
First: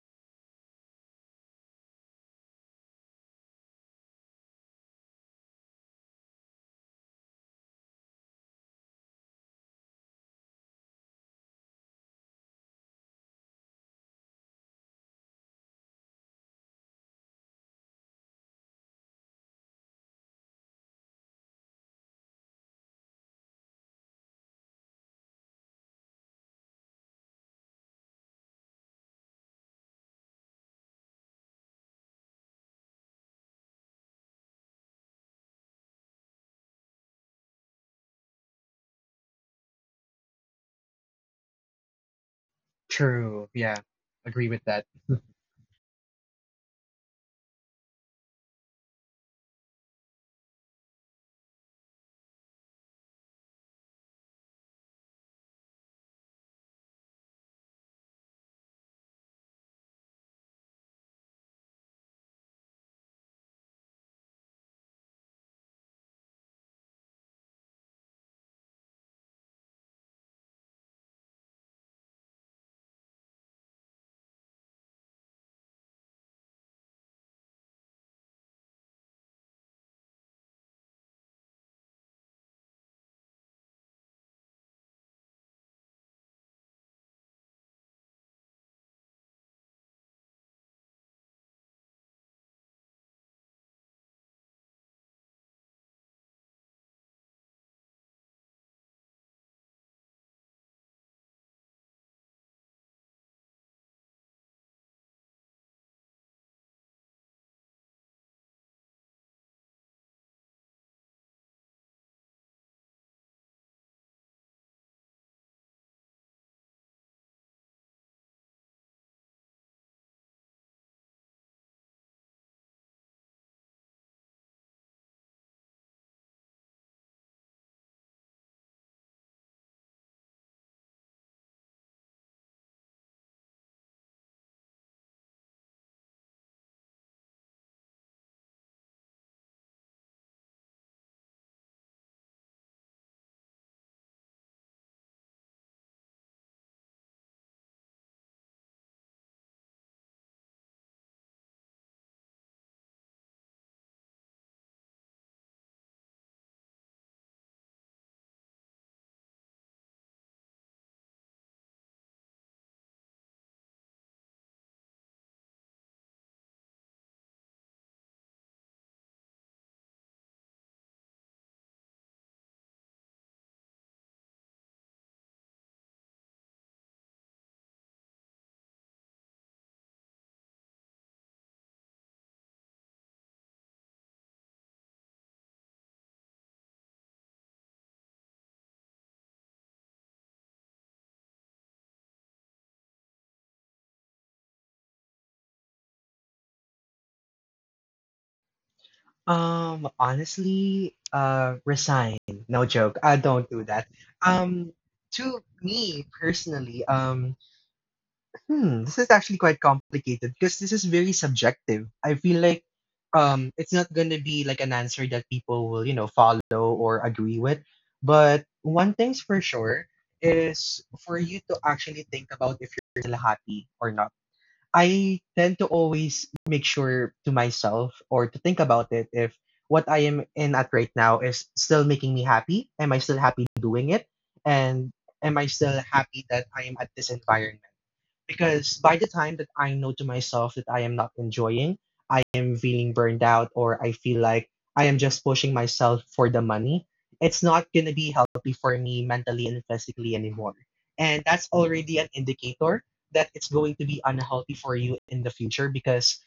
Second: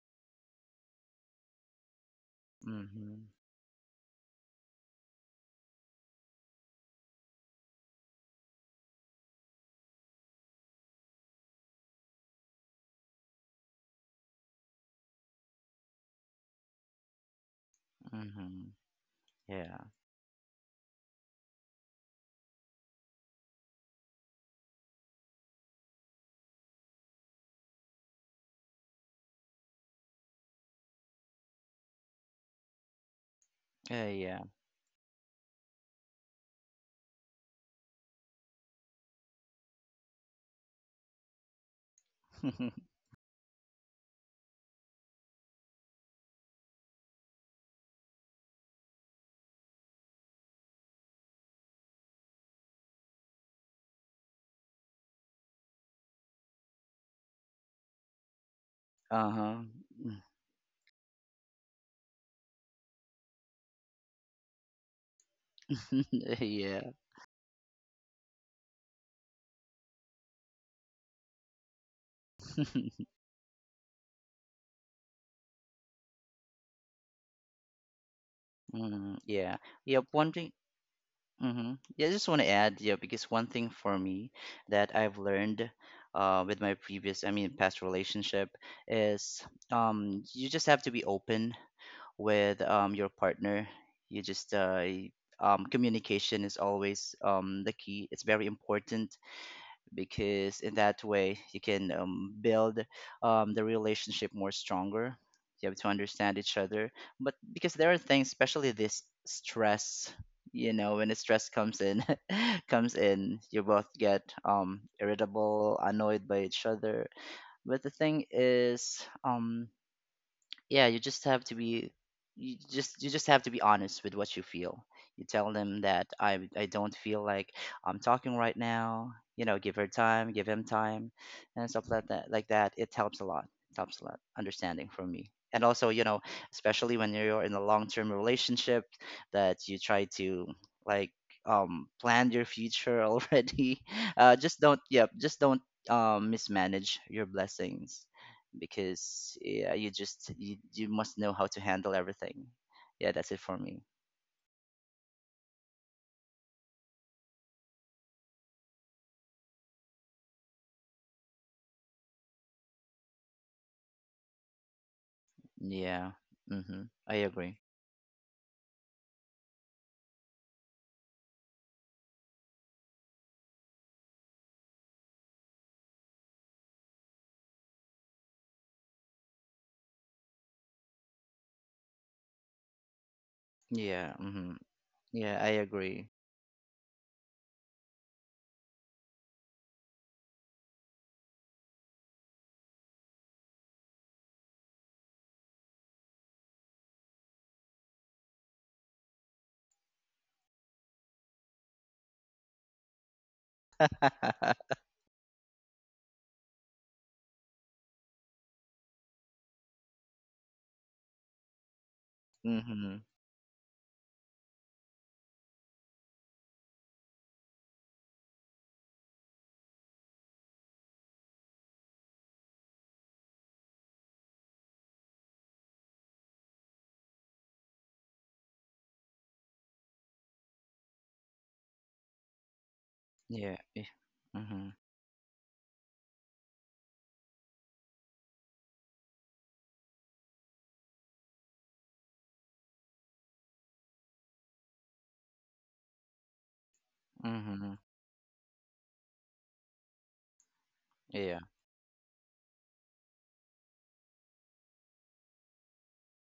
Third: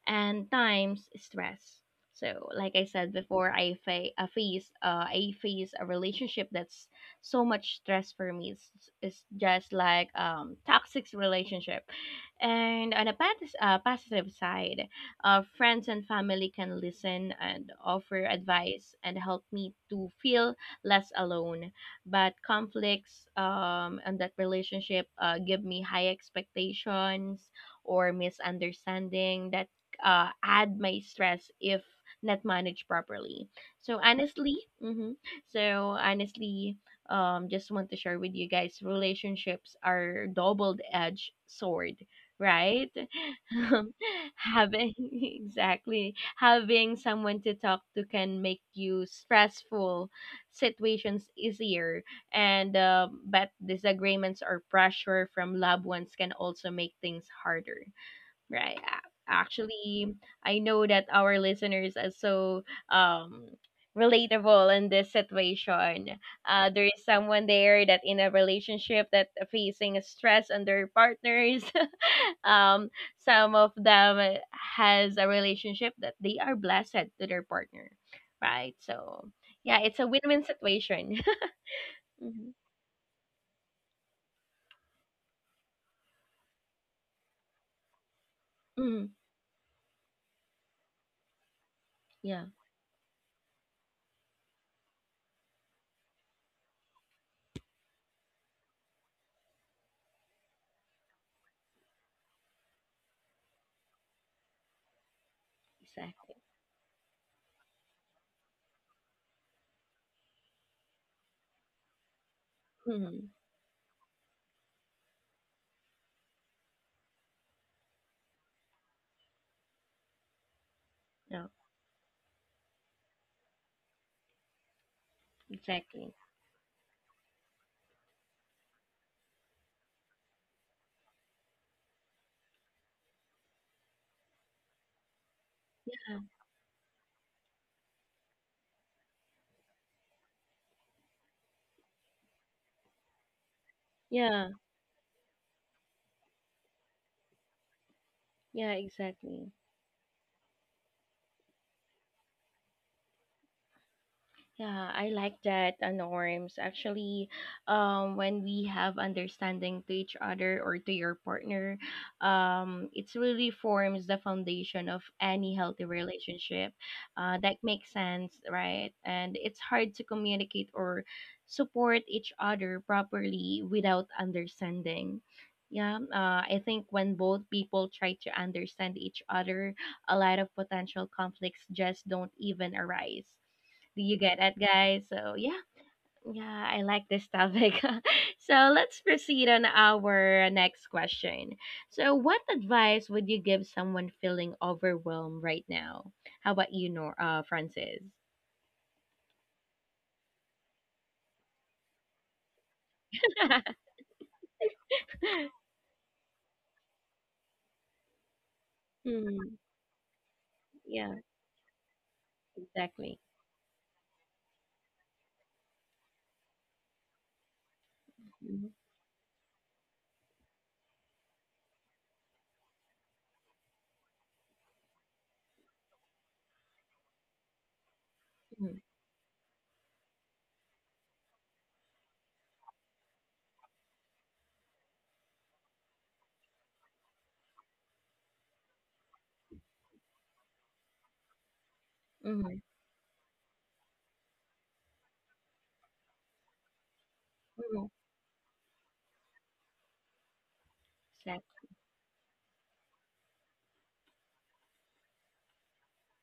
[SPEAKER 1] and times stress. So, like I said
[SPEAKER 3] Mm-hmm.
[SPEAKER 1] before, I face a relationship that's so much stress for me. It's just like toxic relationship. And on a positive side, friends and family can listen and offer
[SPEAKER 3] Mhm.
[SPEAKER 1] advice and help me
[SPEAKER 3] Yeah.
[SPEAKER 1] to feel less alone, but conflicts and that relationship give me high expectations or misunderstanding that add my stress if not managed properly. so
[SPEAKER 3] Yeah.
[SPEAKER 1] honestly hmm so honestly, just want to share with you guys, relationships are double edged sword, right?
[SPEAKER 2] True. Yeah, agree with that.
[SPEAKER 1] Having exactly having someone to talk to can make you stressful situations easier, and but disagreements or pressure from loved ones can also make things harder, right?
[SPEAKER 3] Uh-huh.
[SPEAKER 1] Actually, I know that our listeners are so um relatable in this situation. There
[SPEAKER 3] Yeah.
[SPEAKER 1] is someone there that in a relationship that facing stress on their partners. um some of them has a relationship that they are blessed to their partner, right?
[SPEAKER 3] Mm,
[SPEAKER 1] So
[SPEAKER 3] yeah.
[SPEAKER 1] yeah, it's
[SPEAKER 3] Yep.
[SPEAKER 1] a
[SPEAKER 3] One
[SPEAKER 1] win-win
[SPEAKER 3] thing.
[SPEAKER 1] situation.
[SPEAKER 3] Mm-hmm. Yeah, I just want to
[SPEAKER 1] Hmm.
[SPEAKER 3] add, yeah, because one thing for me that I've learned with my past relationship
[SPEAKER 1] Hmm.
[SPEAKER 3] is you just have to be open
[SPEAKER 1] Yeah,
[SPEAKER 3] with your partner. You just, uh, y- Communication is always the key. It's very important because in that way you can build the relationship more stronger. You have to
[SPEAKER 1] exactly.
[SPEAKER 3] understand each other, but because there are things, especially this stress, you know, when the stress comes in comes
[SPEAKER 1] Hmm.
[SPEAKER 3] in, you both get irritable, annoyed by each other. But the thing is yeah, you just have
[SPEAKER 1] Yeah,
[SPEAKER 3] to be you just have to be honest with what you feel. You tell them that
[SPEAKER 1] exactly.
[SPEAKER 3] I don't feel like I'm talking right now. You know, give her time, give him time and stuff like that, it helps a lot. It helps a lot understanding for me, and also, you
[SPEAKER 1] Yeah.
[SPEAKER 3] know, especially when you're in a long-term relationship that you try to, like, plan your future already.
[SPEAKER 1] Yeah.
[SPEAKER 3] Just don't, yep, just don't mismanage your blessings.
[SPEAKER 1] Yeah,
[SPEAKER 3] Because
[SPEAKER 1] exactly.
[SPEAKER 3] yeah, you just you must know how to handle everything. Yeah, that's it for me.
[SPEAKER 1] Yeah, I like that, norms. Actually, when we have understanding to each other or to your partner, it really forms the foundation of any healthy
[SPEAKER 3] Yeah.
[SPEAKER 1] relationship.
[SPEAKER 3] Mm-hmm. I
[SPEAKER 1] That
[SPEAKER 3] agree.
[SPEAKER 1] makes sense, right? And it's hard to communicate or support each other properly without understanding. Yeah, I think when both people try to understand each other, a lot of potential conflicts just don't even arise. Do
[SPEAKER 3] Yeah.
[SPEAKER 1] you get
[SPEAKER 3] Mm-hmm.
[SPEAKER 1] it, guys? So
[SPEAKER 3] Yeah, I
[SPEAKER 1] yeah,
[SPEAKER 3] agree.
[SPEAKER 1] yeah, I like this topic. So let's proceed on our next question. So, what advice would you give someone feeling overwhelmed right now? How about you, Francis?
[SPEAKER 2] Honestly, resign. No joke. I don't do that. Um, to me personally, hmm, this is actually quite
[SPEAKER 1] Mm,
[SPEAKER 2] complicated because this is very
[SPEAKER 1] yeah,
[SPEAKER 2] subjective. I feel like,
[SPEAKER 3] Mm-hmm.
[SPEAKER 1] exactly.
[SPEAKER 2] it's not gonna be like an answer that people will, you know, follow or agree with. But
[SPEAKER 1] Mm-hmm.
[SPEAKER 2] one thing's for sure is for you to actually think about if you're still happy or not. I tend to always make sure to myself or to think
[SPEAKER 1] Mm-hmm.
[SPEAKER 2] about it if what I am in at right now is still making me happy. Am I still happy
[SPEAKER 3] Yeah. Yeah.
[SPEAKER 2] doing it?
[SPEAKER 3] Mm-hmm.
[SPEAKER 2] And am I still happy that I am at this environment? Because by the time that I know to myself that I am not enjoying, I am feeling burned out, or I feel like I am just pushing myself for the money, it's not
[SPEAKER 3] Mm-hmm.
[SPEAKER 2] going
[SPEAKER 1] Mm-hmm.
[SPEAKER 2] to be healthy for me mentally and physically anymore. And
[SPEAKER 3] Yeah.
[SPEAKER 2] that's
[SPEAKER 1] Exactly.
[SPEAKER 2] already an indicator that it's going to be unhealthy for you in the future because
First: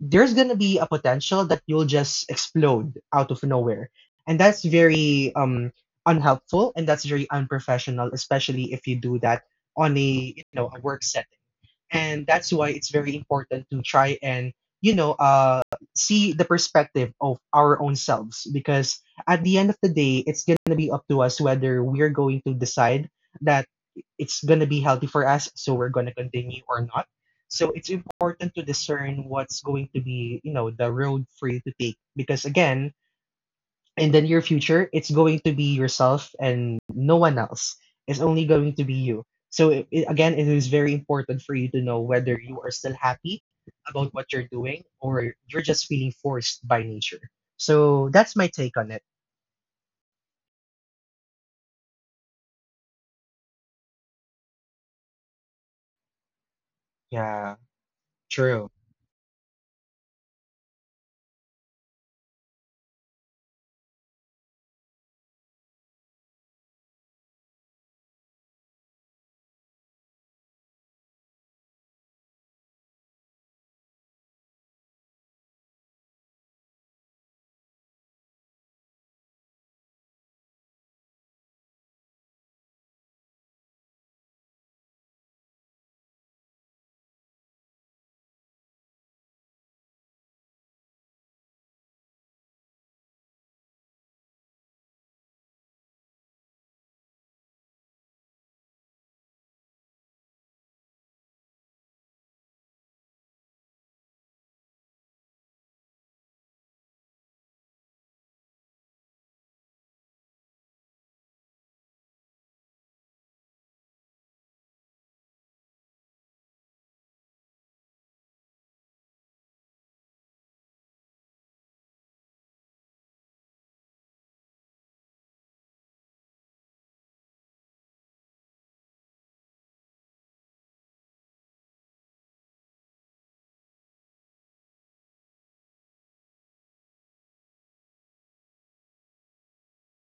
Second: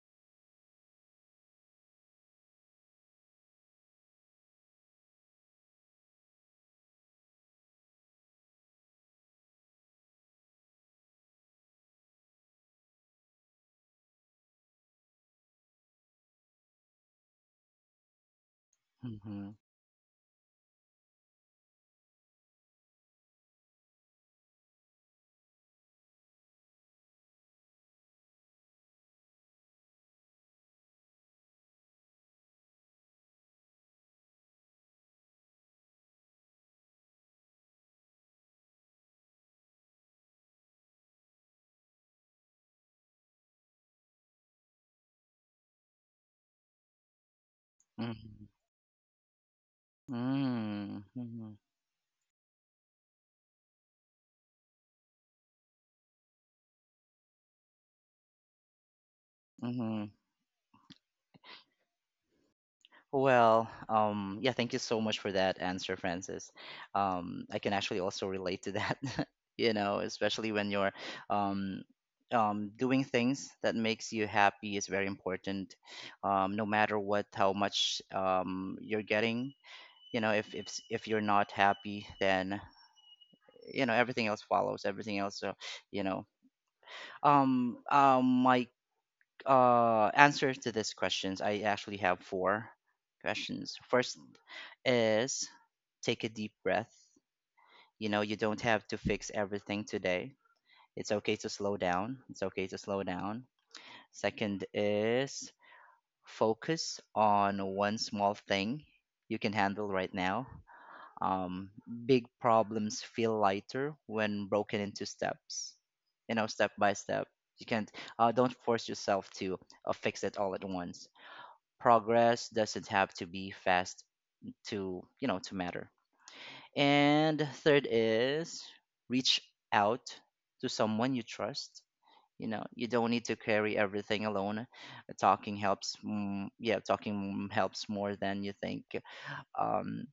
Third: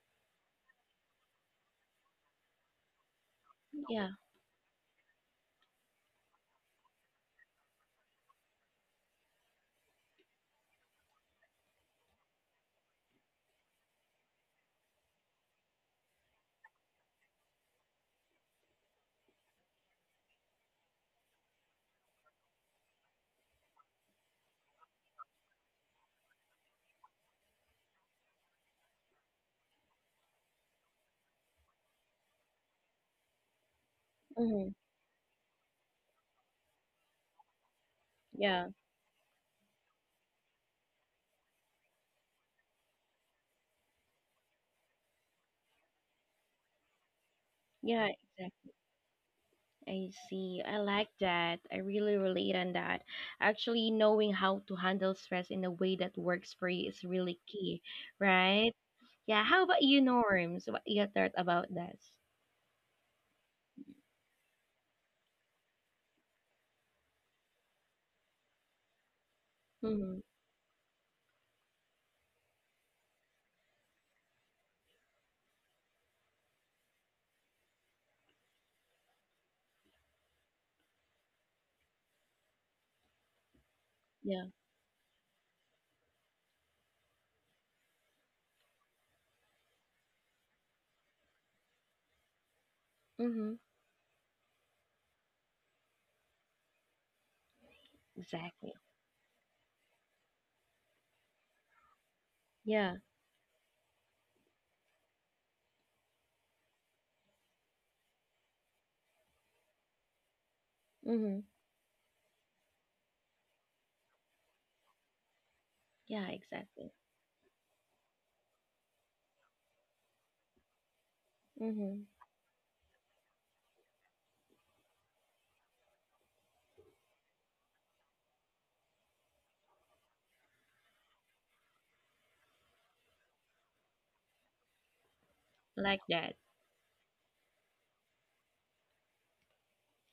[SPEAKER 2] there's going to be a potential that you'll just explode out of nowhere.
[SPEAKER 1] Yeah.
[SPEAKER 2] And that's very unhelpful and that's very unprofessional, especially if you do that on a you know a work setting, and that's why it's very important to try and you know see the perspective of our own selves because
[SPEAKER 3] Mm-hmm.
[SPEAKER 2] at the end of the day it's going to be up to us whether we're going to decide that it's going to be healthy for us so we're going to continue or not. So it's important to discern what's going to be, you know, the road for you to take because again in the near
[SPEAKER 1] Mm-hmm.
[SPEAKER 2] future, it's going to be yourself and no one else. It's only
[SPEAKER 1] Yeah.
[SPEAKER 2] going to be you. So again, it is very important for you to know whether you are still happy about what you're doing or you're just feeling forced by nature.
[SPEAKER 1] Yeah.
[SPEAKER 2] So that's
[SPEAKER 3] Mm-hmm.
[SPEAKER 2] my
[SPEAKER 1] Exactly.
[SPEAKER 2] take on it.
[SPEAKER 1] I see. I like
[SPEAKER 3] Mm-hmm.
[SPEAKER 1] that. I really relate on that. Actually, knowing how to handle stress in a way that works for you is really
[SPEAKER 2] Yeah,
[SPEAKER 1] key, right?
[SPEAKER 2] true.
[SPEAKER 1] Yeah. How about you,
[SPEAKER 3] Mm-hmm.
[SPEAKER 1] Norms? What your thought about this?
[SPEAKER 3] Well, yeah, thank you so much for that answer, Francis. I can actually also relate to that, you know,
[SPEAKER 1] Mm-hmm.
[SPEAKER 3] especially when you're um, doing things that makes you happy is very important, no matter what, how much you're getting. You know, if if you're not happy, then you know everything else
[SPEAKER 1] Yeah.
[SPEAKER 3] follows. Everything else, you know. My answers to these questions. I actually have four
[SPEAKER 1] Mm-hmm.
[SPEAKER 3] questions. First is take a deep breath. You know, you don't
[SPEAKER 1] Exactly.
[SPEAKER 3] have to fix everything today. It's okay to slow down. It's okay to
[SPEAKER 1] Yeah.
[SPEAKER 3] slow down. Second is focus on one small thing you can handle right now.
[SPEAKER 1] Mm-hmm.
[SPEAKER 3] Um, big problems feel lighter when broken into steps,
[SPEAKER 1] Yeah.
[SPEAKER 3] you know, step by
[SPEAKER 1] Exactly.
[SPEAKER 3] step. You can't, don't force yourself to fix it all at once.
[SPEAKER 1] Mm-hmm.
[SPEAKER 3] Progress doesn't have to be fast to, you know, to matter. And third is reach out to someone you trust. You know, you don't need to carry everything alone. Talking helps.
[SPEAKER 1] Like that.
[SPEAKER 3] Yeah, talking helps more than you think. Um,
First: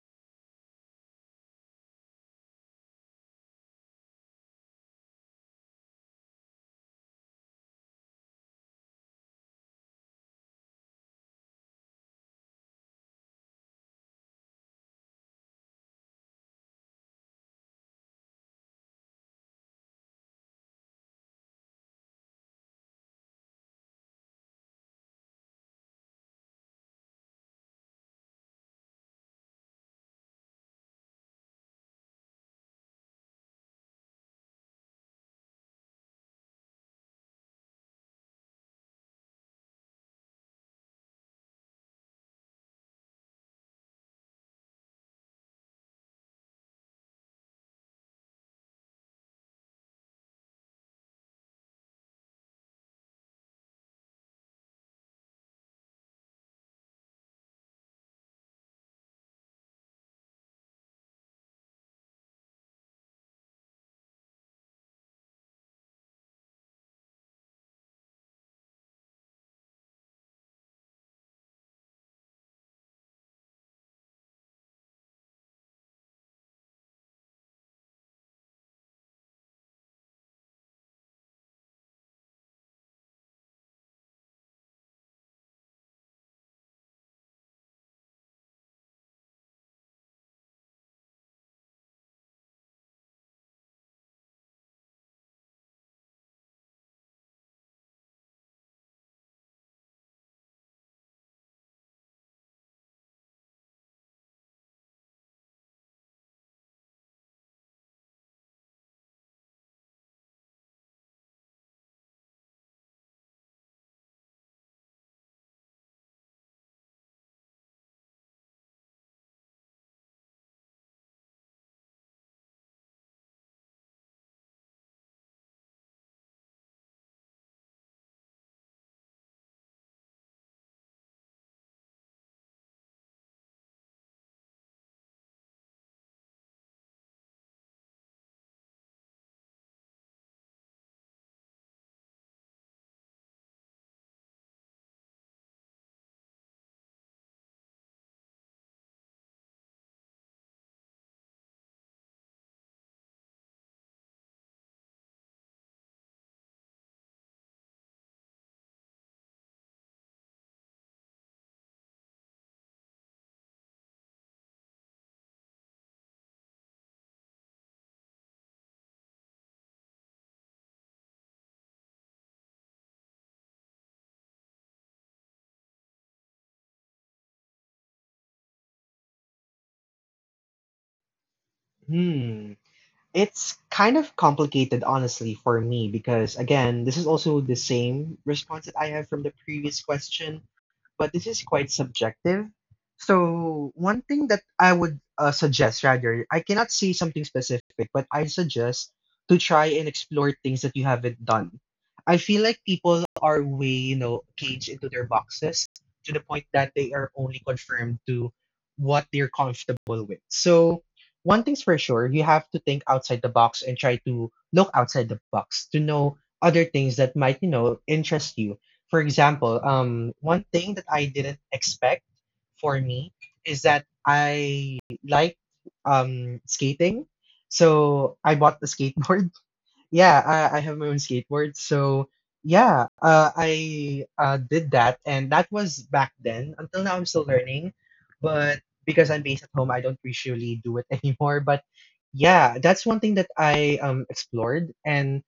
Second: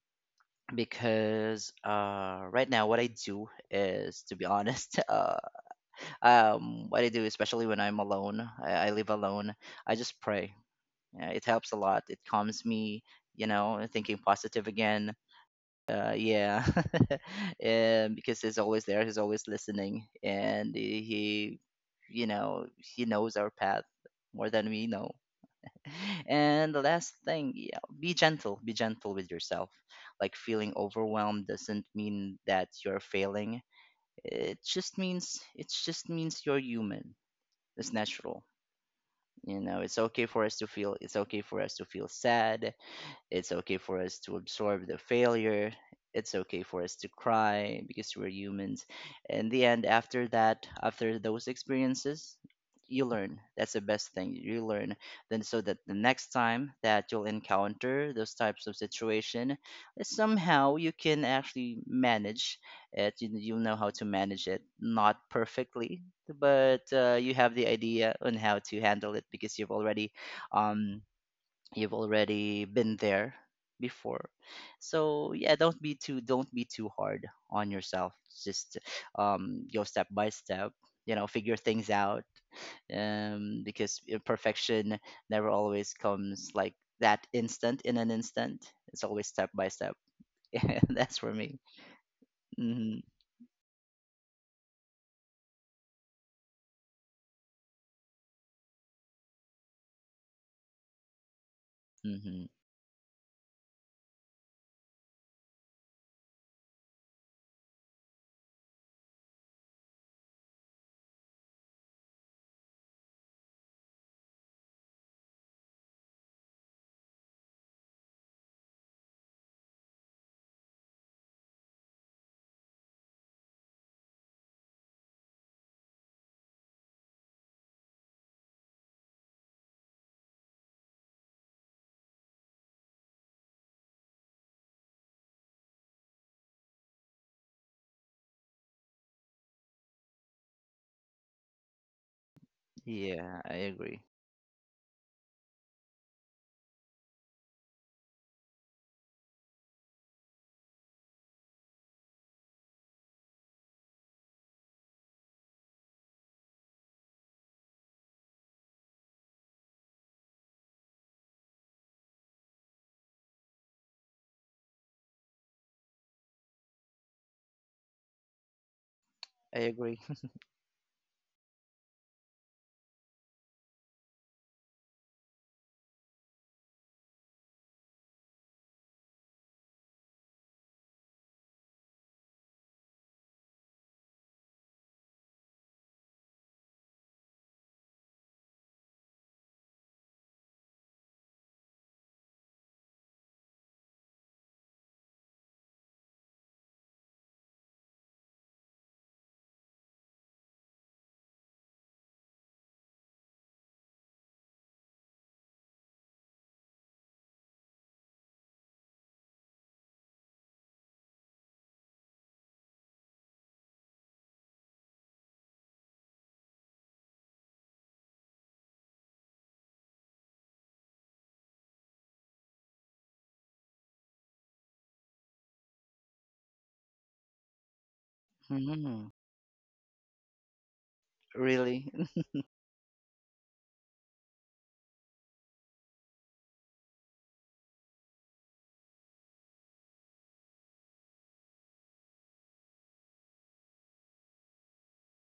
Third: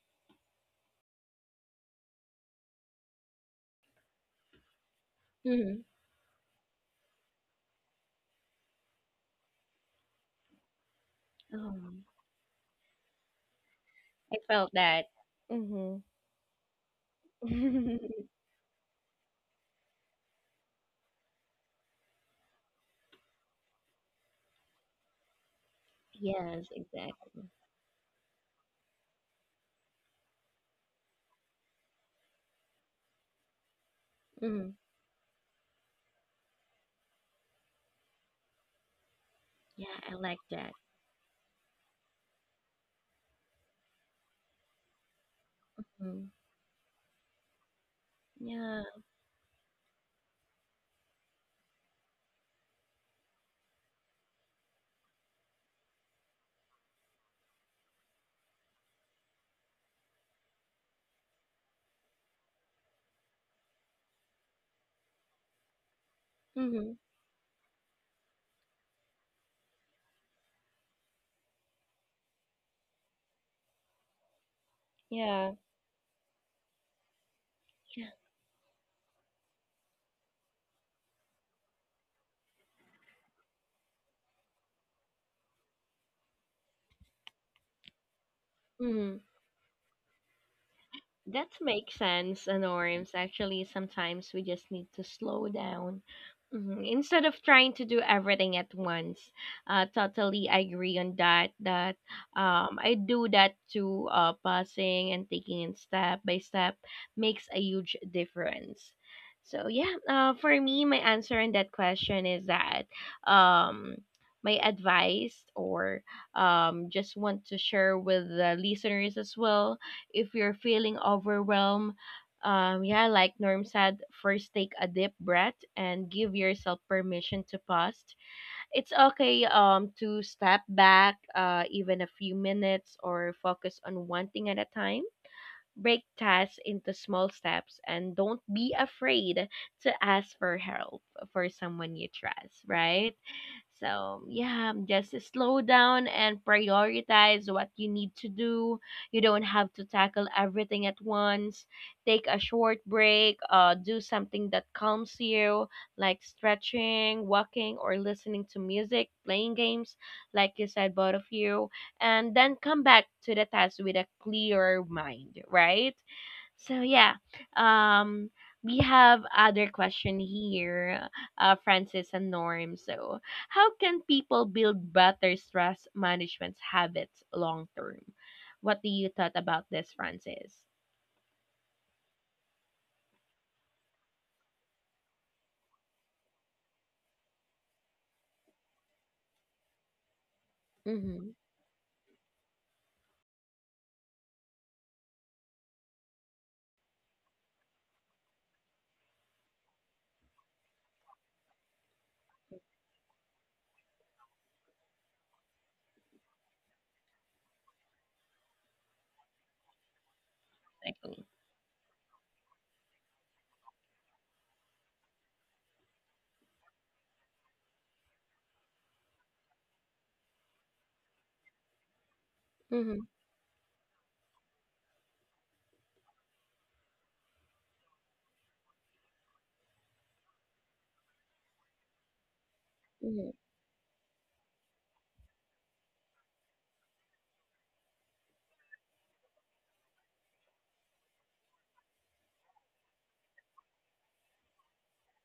[SPEAKER 3] because right now, what I do is, to be honest,
[SPEAKER 1] Mm-hmm.
[SPEAKER 3] what I do, especially when I'm alone, I live alone. I just pray, yeah, it helps a
[SPEAKER 1] Oh,
[SPEAKER 3] lot. It calms me, you know, thinking
[SPEAKER 1] I
[SPEAKER 3] positive
[SPEAKER 1] felt that.
[SPEAKER 3] again.
[SPEAKER 1] Mm-hmm.
[SPEAKER 3] Yeah, and because he's always there, he's always listening, and he, you know, he knows our path more than we know.
[SPEAKER 1] Yes.
[SPEAKER 3] And the last
[SPEAKER 1] Exactly.
[SPEAKER 3] thing, yeah, be gentle. Be gentle with yourself. Like feeling overwhelmed doesn't mean that you're failing.
[SPEAKER 1] Mm-hmm.
[SPEAKER 3] It just means you're human. It's natural. You know,
[SPEAKER 1] Yeah.
[SPEAKER 3] it's
[SPEAKER 1] I
[SPEAKER 3] okay
[SPEAKER 1] like
[SPEAKER 3] for us to
[SPEAKER 1] that.
[SPEAKER 3] feel. It's okay for us to feel sad. It's okay for us to absorb the failure.
[SPEAKER 1] Mm-hmm.
[SPEAKER 3] It's okay for us to cry because we're
[SPEAKER 1] Yeah.
[SPEAKER 3] humans. In the end, after that, after those experiences, you learn. That's the best thing. You learn. Then, so that the next time that you'll encounter those types of situation, somehow you can actually manage it. You know how to manage it. Not perfectly, but
[SPEAKER 1] Mm-hmm.
[SPEAKER 3] you have the idea on how to handle it because um, you've already been there before. So
[SPEAKER 1] Yeah.
[SPEAKER 3] yeah, don't be too hard on
[SPEAKER 1] Yeah.
[SPEAKER 3] yourself. Just go step by step, you know, figure things out. Because perfection never always comes like that instant in an instant. It's
[SPEAKER 1] Mhm.
[SPEAKER 3] always step by step. Yeah, that's for
[SPEAKER 1] That
[SPEAKER 3] me.
[SPEAKER 1] makes sense, and
[SPEAKER 3] Hmm.
[SPEAKER 1] norms. Actually, sometimes we just need to slow down. Mhm. Instead of trying to do everything at once, totally I agree on that. That
[SPEAKER 3] Hmm.
[SPEAKER 1] um, I do that too. Pausing and taking it step by step makes a huge difference. So yeah, for me, my answer on that question is that um, my advice or just want to share with the listeners as well, if you're feeling overwhelmed, yeah, like Norm said, first take a deep breath and give yourself permission to pause. It's okay to step back, even a few minutes or focus on one thing at a time. Break tasks into small steps and don't be afraid to ask for help for someone you trust, right?
[SPEAKER 3] Yeah, I agree.
[SPEAKER 1] So, yeah, just slow down and prioritize what you need to do. You don't have to tackle everything at once. Take a short break, do something that calms you, like stretching, walking, or listening to music, playing games, like you said, both of you, and then come back to the test with a clearer mind, right? So yeah, um, we have
[SPEAKER 3] I
[SPEAKER 1] other
[SPEAKER 3] agree.
[SPEAKER 1] question here, Francis and Norm. So how can people build better stress management habits long term? What do you thought about this, Francis?
[SPEAKER 2] Hmm. It's kind of complicated, honestly, for me, because again, this is also the same response that I have from the previous question, but this
[SPEAKER 1] Mm-hmm.
[SPEAKER 2] is quite subjective. So, one thing that I would suggest, rather, I cannot say something specific, but I suggest to try and explore things that you haven't done. I feel like people are way, you know, caged into their boxes to the point that they are only confirmed to what they're comfortable with. So,
[SPEAKER 1] Exactly.
[SPEAKER 2] one thing's for sure, you have to think outside the box and try to look outside the box to know other things that might, you know, interest you. For example, one thing that I didn't expect for
[SPEAKER 1] Mm-hmm.
[SPEAKER 2] me is that I like skating. So I bought the
[SPEAKER 3] Hmm.
[SPEAKER 2] skateboard. Yeah, I have my own skateboard.
[SPEAKER 3] Really.
[SPEAKER 2] So yeah,
[SPEAKER 1] Mm-hmm.
[SPEAKER 2] I did that, and that was back then. Until now, I'm still learning, but because I'm based at home, I don't usually do it anymore. But yeah, that's one thing that I explored, and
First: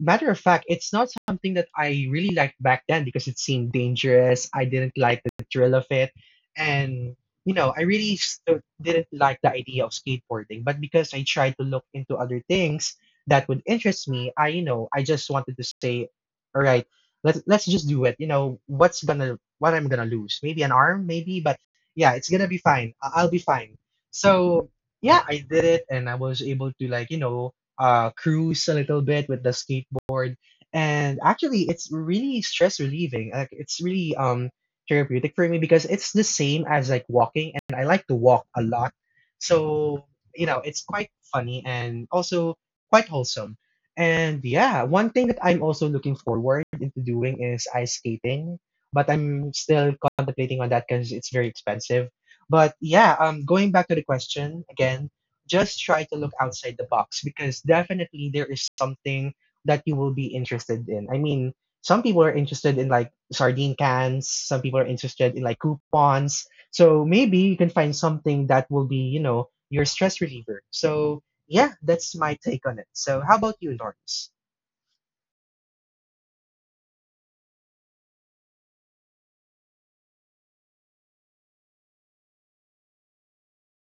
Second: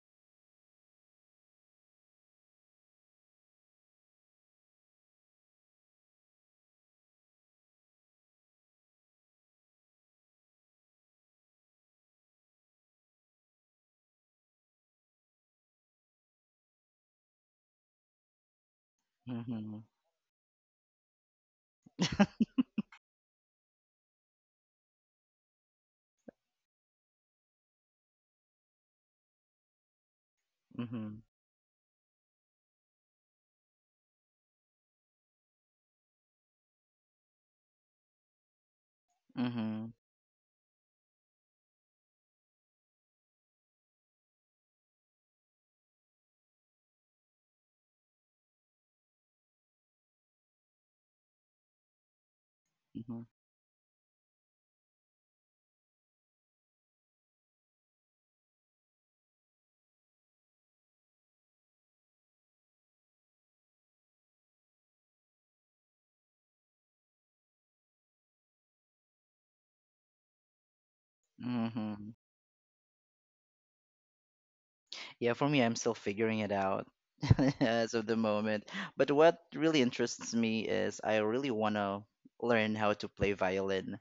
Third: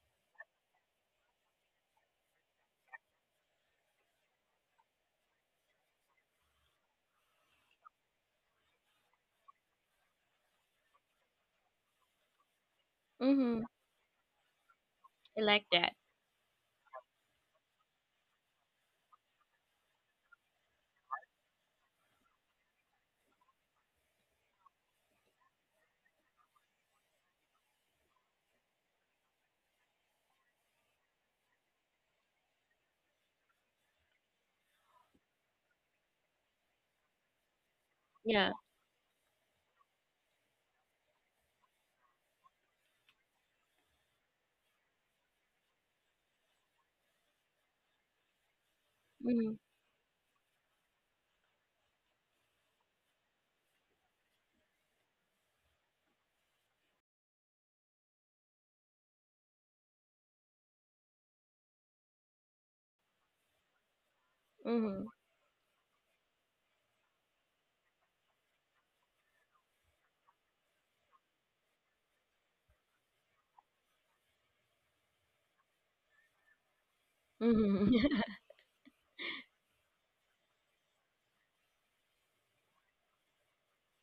[SPEAKER 2] matter of fact, it's not something that I really liked back then because it seemed dangerous. I didn't like the thrill of it. And, you know, I really didn't like the idea of skateboarding. But because I tried to look into other things that
[SPEAKER 1] Mm-hmm.
[SPEAKER 2] would interest me, I, you know, I just
[SPEAKER 1] I
[SPEAKER 2] wanted
[SPEAKER 1] like
[SPEAKER 2] to
[SPEAKER 1] that.
[SPEAKER 2] say, all right, let's just do it. You know, what's gonna,
[SPEAKER 3] Hmm.
[SPEAKER 2] what
[SPEAKER 3] Hmm.
[SPEAKER 2] I'm gonna lose? Maybe an arm, maybe, but yeah, it's gonna be fine. I'll be fine. So, yeah, I did it and I was able to, like, you know, cruise a little bit with the skateboard.
[SPEAKER 3] Hmm.
[SPEAKER 2] And actually, it's really stress relieving. Like it's really therapeutic for me because it's the same as like walking, and I like to walk
[SPEAKER 1] Yeah.
[SPEAKER 2] a lot. So you know, it's quite funny and also quite wholesome. And yeah, one thing that I'm also looking forward into doing is ice skating, but
[SPEAKER 1] Mm-hmm.
[SPEAKER 2] I'm still contemplating on that because it's very expensive. But yeah, going back to the question again, just try to look outside the box because definitely there is something that you will be interested in. I mean, some people are interested in like sardine cans, some people are
[SPEAKER 1] Mm-hmm.
[SPEAKER 2] interested in like coupons. So maybe you can find something that will be, you know, your stress reliever. So
[SPEAKER 3] Hmm.
[SPEAKER 2] yeah,
[SPEAKER 3] Hmm.
[SPEAKER 2] that's my take on it. So how about you, Lawrence?
[SPEAKER 3] Yeah, for me, I'm still figuring it out
[SPEAKER 1] Mm-hmm.
[SPEAKER 3] as of the moment. But what really interests me is I really want to learn how to play violin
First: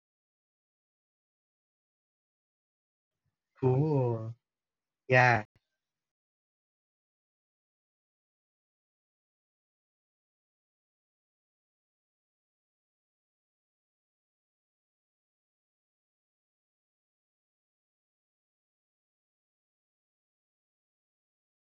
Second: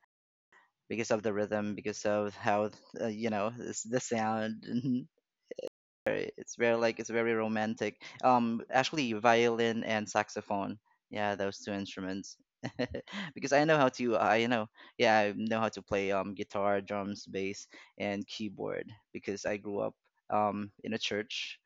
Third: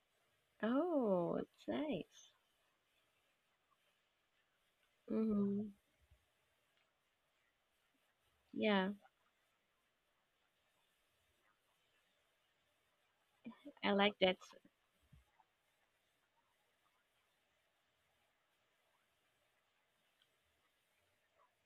[SPEAKER 3] because of the
[SPEAKER 1] Oh, it's
[SPEAKER 3] rhythm, because
[SPEAKER 1] nice.
[SPEAKER 3] of how, you know, it's the
[SPEAKER 2] Cool.
[SPEAKER 3] sound.
[SPEAKER 2] Yeah.
[SPEAKER 1] Mm-hmm.
[SPEAKER 3] Very, it's very like it's very romantic.
[SPEAKER 1] Yeah,
[SPEAKER 3] Actually, violin and saxophone. Yeah, those two instruments. Because
[SPEAKER 1] I like that.
[SPEAKER 3] I know, yeah, I know how to play guitar, drums, bass, and keyboard because I grew up in a church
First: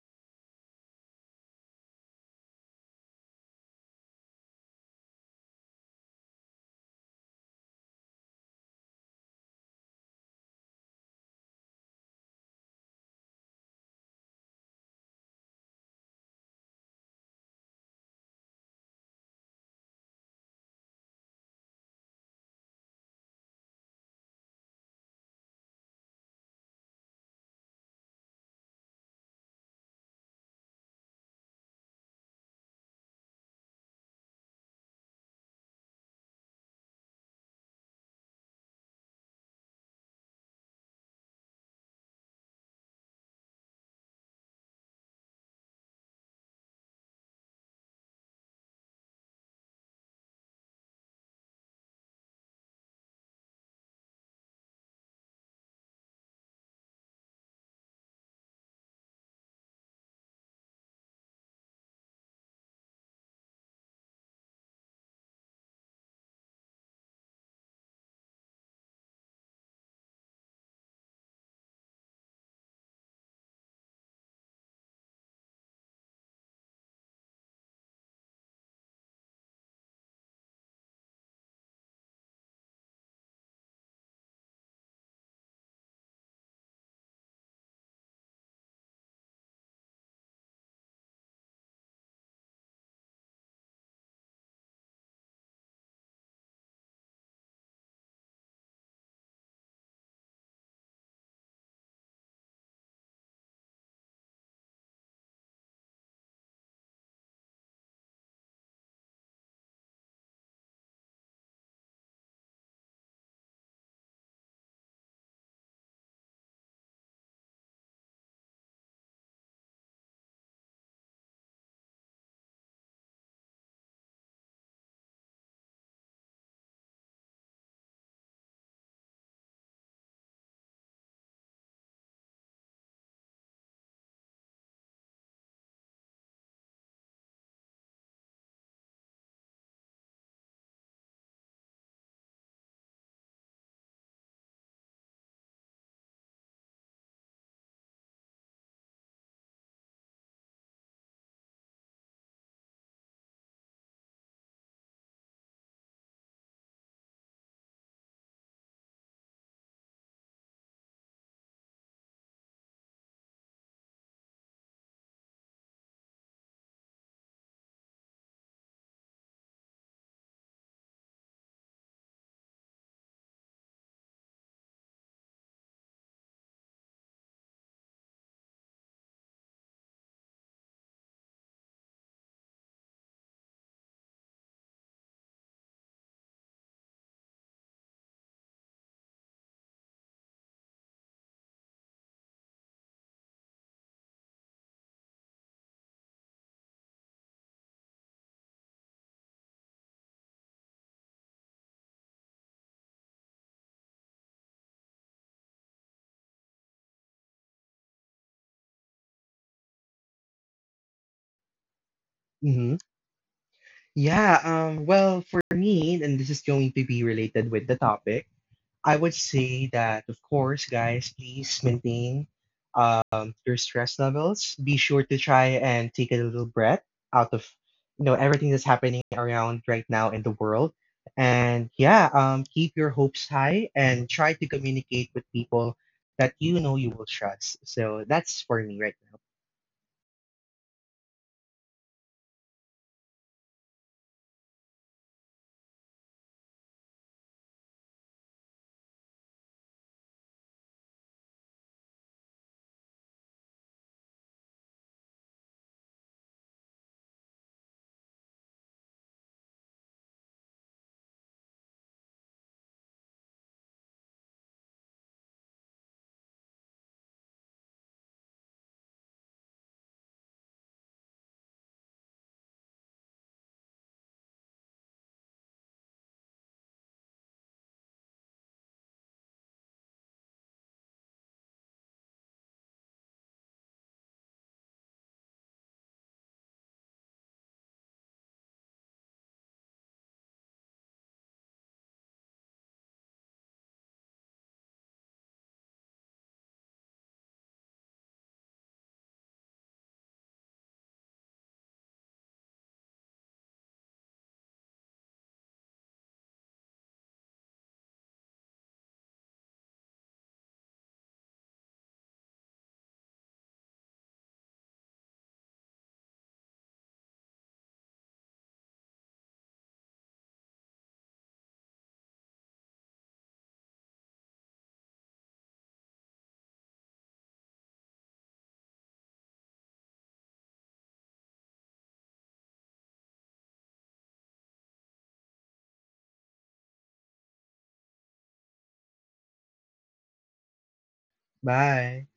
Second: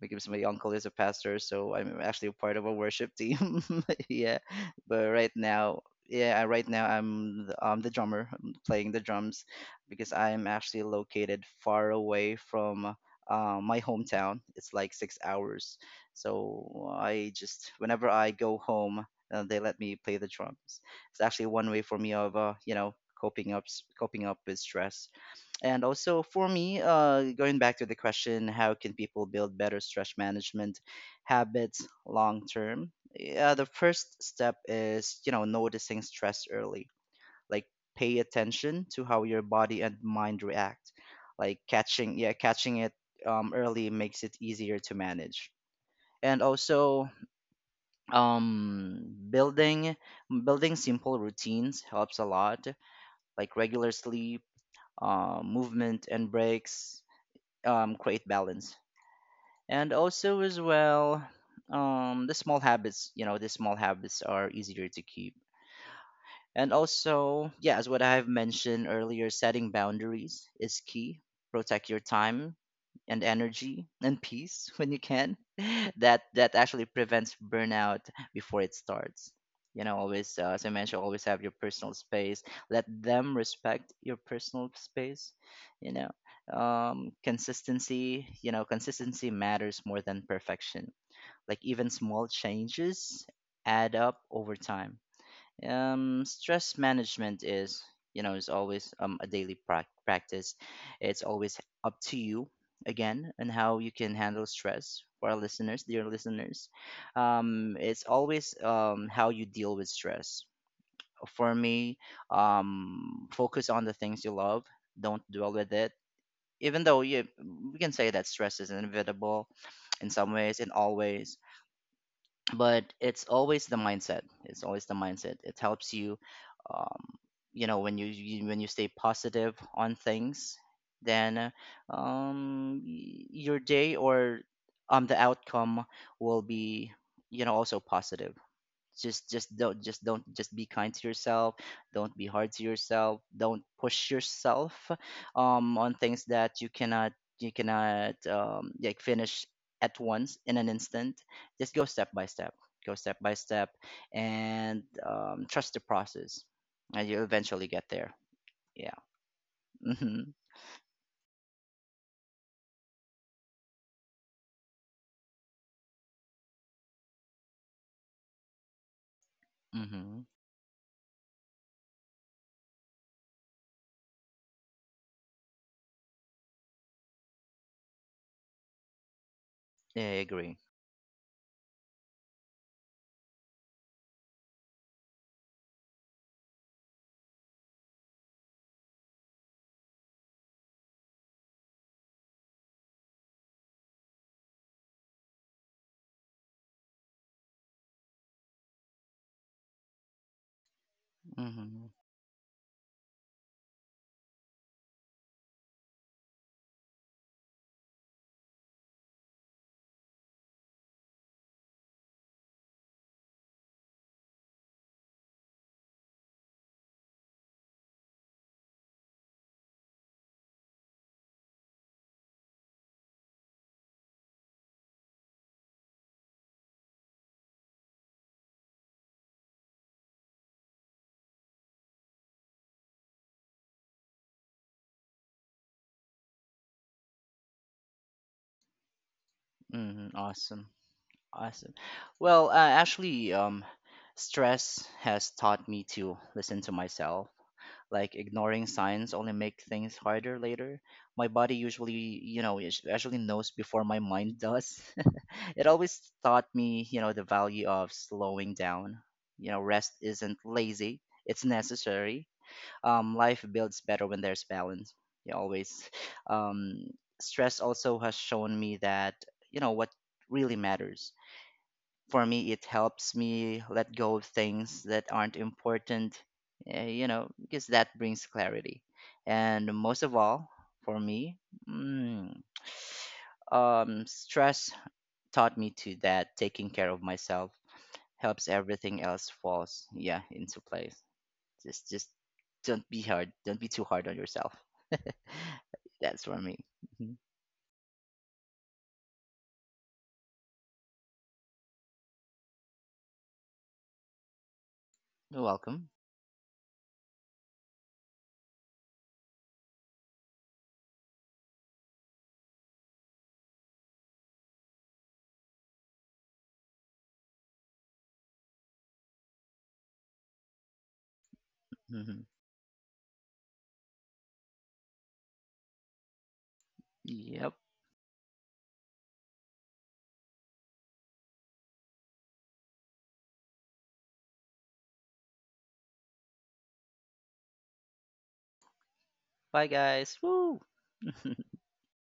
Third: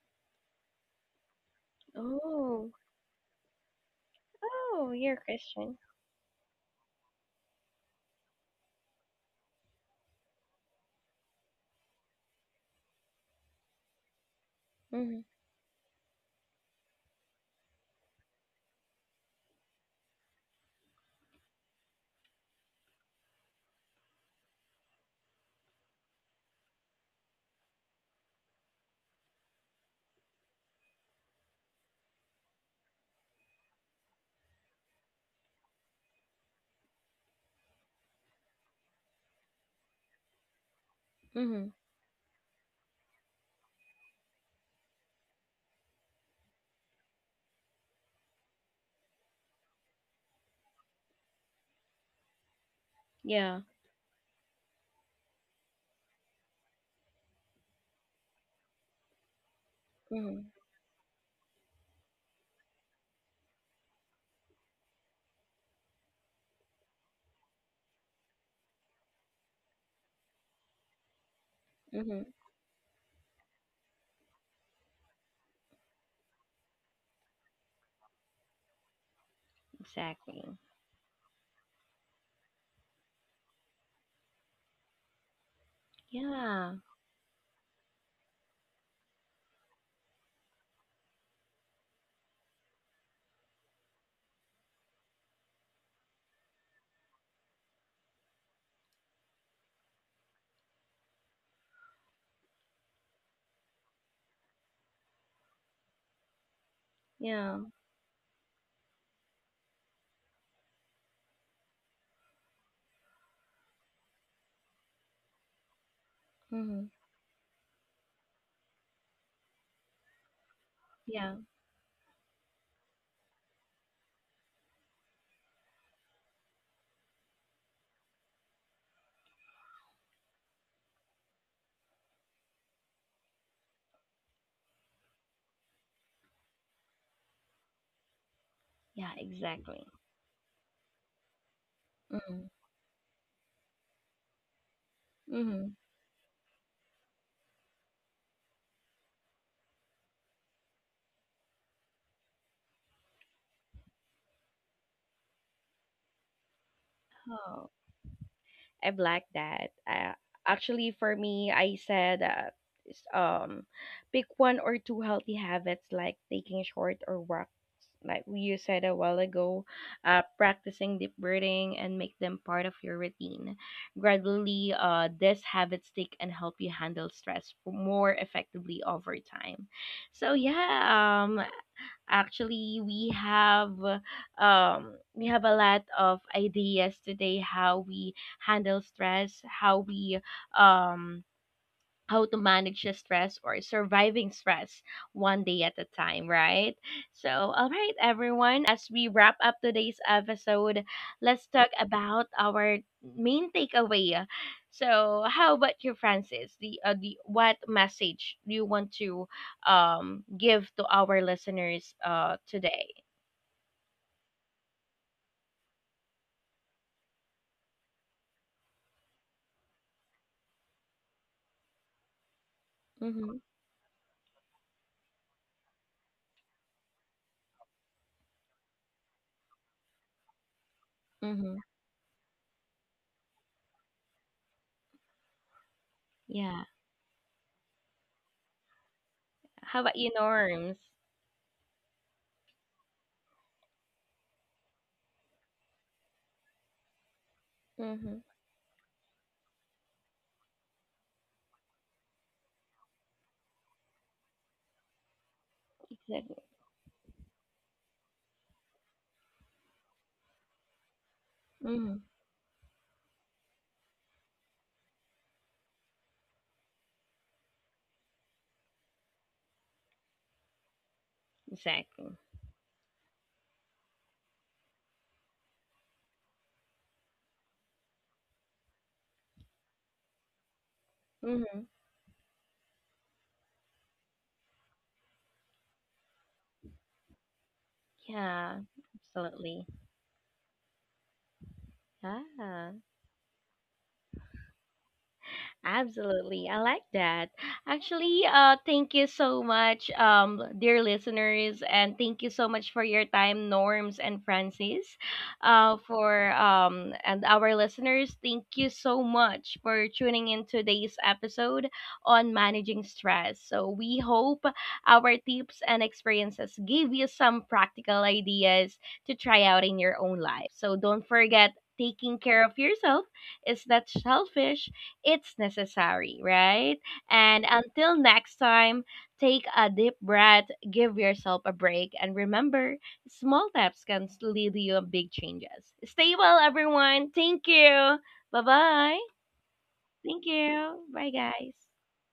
[SPEAKER 3] because my uncle is a pastor, so I'm actually a part of a
[SPEAKER 1] Oh,
[SPEAKER 3] worship team. Yeah,
[SPEAKER 1] oh,
[SPEAKER 3] but
[SPEAKER 1] you're a
[SPEAKER 3] right
[SPEAKER 1] Christian.
[SPEAKER 3] now. Yeah, right now I'm the drummer, I'm playing the drums because I'm actually located far away from my hometown. It's like six
[SPEAKER 1] Mhm.
[SPEAKER 3] hours. So I just, whenever I go home, they let me play the drums. It's actually one way for me of, you know, coping up, coping up with stress. And also for me, going back to the question, how can people build better stress management habits long term? Yeah, the first step is, you know, noticing stress early, like pay attention to how your body and mind react, like
[SPEAKER 1] Mhm.
[SPEAKER 3] catching, yeah, catching it early makes it easier to manage. And also building simple routines helps a lot, like
[SPEAKER 1] Yeah.
[SPEAKER 3] regular sleep, movement and breaks create balance. And also
[SPEAKER 1] Mhm.
[SPEAKER 3] as well, the small habits, you know, the small habits are easier to keep. And also, yeah, as what I have mentioned earlier, setting boundaries is key. Protect your
[SPEAKER 1] Mhm.
[SPEAKER 3] time and energy and peace when you can. That actually prevents burnout before it starts. You know, always
[SPEAKER 1] Exactly.
[SPEAKER 3] as I mentioned, always have your personal space. Let them respect your personal space. You know,
[SPEAKER 1] Yeah.
[SPEAKER 3] consistency. You know, consistency matters more than perfection. Like even small changes add up over time. Stress management is, you know, is always a daily practice. It's always up to you again, and how you can handle stress. For our listeners, dear listeners,
[SPEAKER 1] Yeah.
[SPEAKER 3] it's always how you deal with stress. For me, focus on the things you love, don't dwell with it. Even
[SPEAKER 1] Mhm.
[SPEAKER 3] though you we can say that stress is inevitable in some ways and
[SPEAKER 1] Yeah.
[SPEAKER 3] always, but it's always the mindset, it helps you um, you know, when you when you stay positive on things, then your day or the outcome will be, you know, also positive.
[SPEAKER 1] Yeah,
[SPEAKER 3] Just just don't
[SPEAKER 1] exactly.
[SPEAKER 3] just don't, just be kind to yourself, don't be
[SPEAKER 1] Mhm.
[SPEAKER 3] hard to yourself, don't push yourself
[SPEAKER 1] Mhm.
[SPEAKER 3] on things that you cannot, like finish at once in an instant. Just go step by step, go step by step and trust the process, and you eventually
[SPEAKER 1] Oh.
[SPEAKER 3] get there.
[SPEAKER 1] I'm
[SPEAKER 3] Yeah.
[SPEAKER 1] like that.
[SPEAKER 3] Mm-hmm.
[SPEAKER 1] Actually, for me, I said s- um, pick one or two healthy habits like taking short or walks, like you said a while ago,
[SPEAKER 3] Mm-hmm.
[SPEAKER 1] practicing deep breathing and make them part of your routine. Gradually, these habits stick and help you handle stress more effectively over time.
[SPEAKER 3] Yeah, I
[SPEAKER 1] So
[SPEAKER 3] agree.
[SPEAKER 1] yeah, actually, we have a lot of ideas today how we handle stress, how we um how to manage the stress or surviving stress one day at a time, right? So, all right, everyone, as we wrap up today's episode, let's talk
[SPEAKER 3] Mm-hmm.
[SPEAKER 1] about our main takeaway. So, how about you, Francis? The what message do you want to give to our listeners
[SPEAKER 2] Mm-hmm.
[SPEAKER 1] today?
[SPEAKER 2] Yeah. Well, for me, and this is going to be related with the topic. I would say that, of course, guys, please maintain
[SPEAKER 1] Mm-hmm.
[SPEAKER 2] your stress levels. Be sure to try and take a little breath out of you know everything that's happening around right now in the world.
[SPEAKER 1] Mm-hmm.
[SPEAKER 2] And yeah, keep your hopes high and try to communicate with people that you
[SPEAKER 1] Yeah.
[SPEAKER 2] know you will trust. So that's for me right now.
[SPEAKER 1] How about you,
[SPEAKER 3] Mm-hmm. Awesome.
[SPEAKER 1] Norms?
[SPEAKER 3] Awesome. Well, actually, stress has taught me to listen to myself. Like
[SPEAKER 1] Mm-hmm.
[SPEAKER 3] ignoring signs only make things harder later. My body usually, you know, actually knows before my mind does. It always
[SPEAKER 1] Exactly.
[SPEAKER 3] taught me, you know, the value of slowing down. You know, rest isn't lazy; it's
[SPEAKER 1] Mm-hmm.
[SPEAKER 3] necessary. Life builds better when there's balance. You always. Um, stress also has shown me that, you know, what really matters
[SPEAKER 1] Exactly.
[SPEAKER 3] for me, it helps me let go of things that aren't important, you know, because that brings clarity. And most of all, for me,
[SPEAKER 1] Mm-hmm.
[SPEAKER 3] mm, stress taught me to that taking care of myself helps
[SPEAKER 1] Yeah.
[SPEAKER 3] everything else
[SPEAKER 1] Absolutely.
[SPEAKER 3] falls, yeah, into place. Just
[SPEAKER 1] 啊，
[SPEAKER 3] don't be hard, don't be too hard on yourself. That's for
[SPEAKER 1] Absolutely. I
[SPEAKER 3] me.
[SPEAKER 1] like
[SPEAKER 3] Mhm.
[SPEAKER 1] that. Actually, thank you so much dear listeners and thank you so much for your time, Norms and Francis.
[SPEAKER 3] You're welcome.
[SPEAKER 1] For and our listeners, thank you so much for tuning in today's episode on managing stress. So we hope our tips and experiences give you some practical ideas to try out in your own life. So don't forget,
[SPEAKER 3] Hmm.
[SPEAKER 1] taking care of yourself is that selfish, it's necessary, right?
[SPEAKER 3] Yep.
[SPEAKER 1] And until next time, take a deep breath, give yourself a break, and remember small steps can lead you to big changes. Stay well, everyone. Thank you. Bye bye.
[SPEAKER 3] Bye, guys.
[SPEAKER 1] Thank
[SPEAKER 3] Woo!
[SPEAKER 1] you. Bye, guys.
[SPEAKER 2] Bye.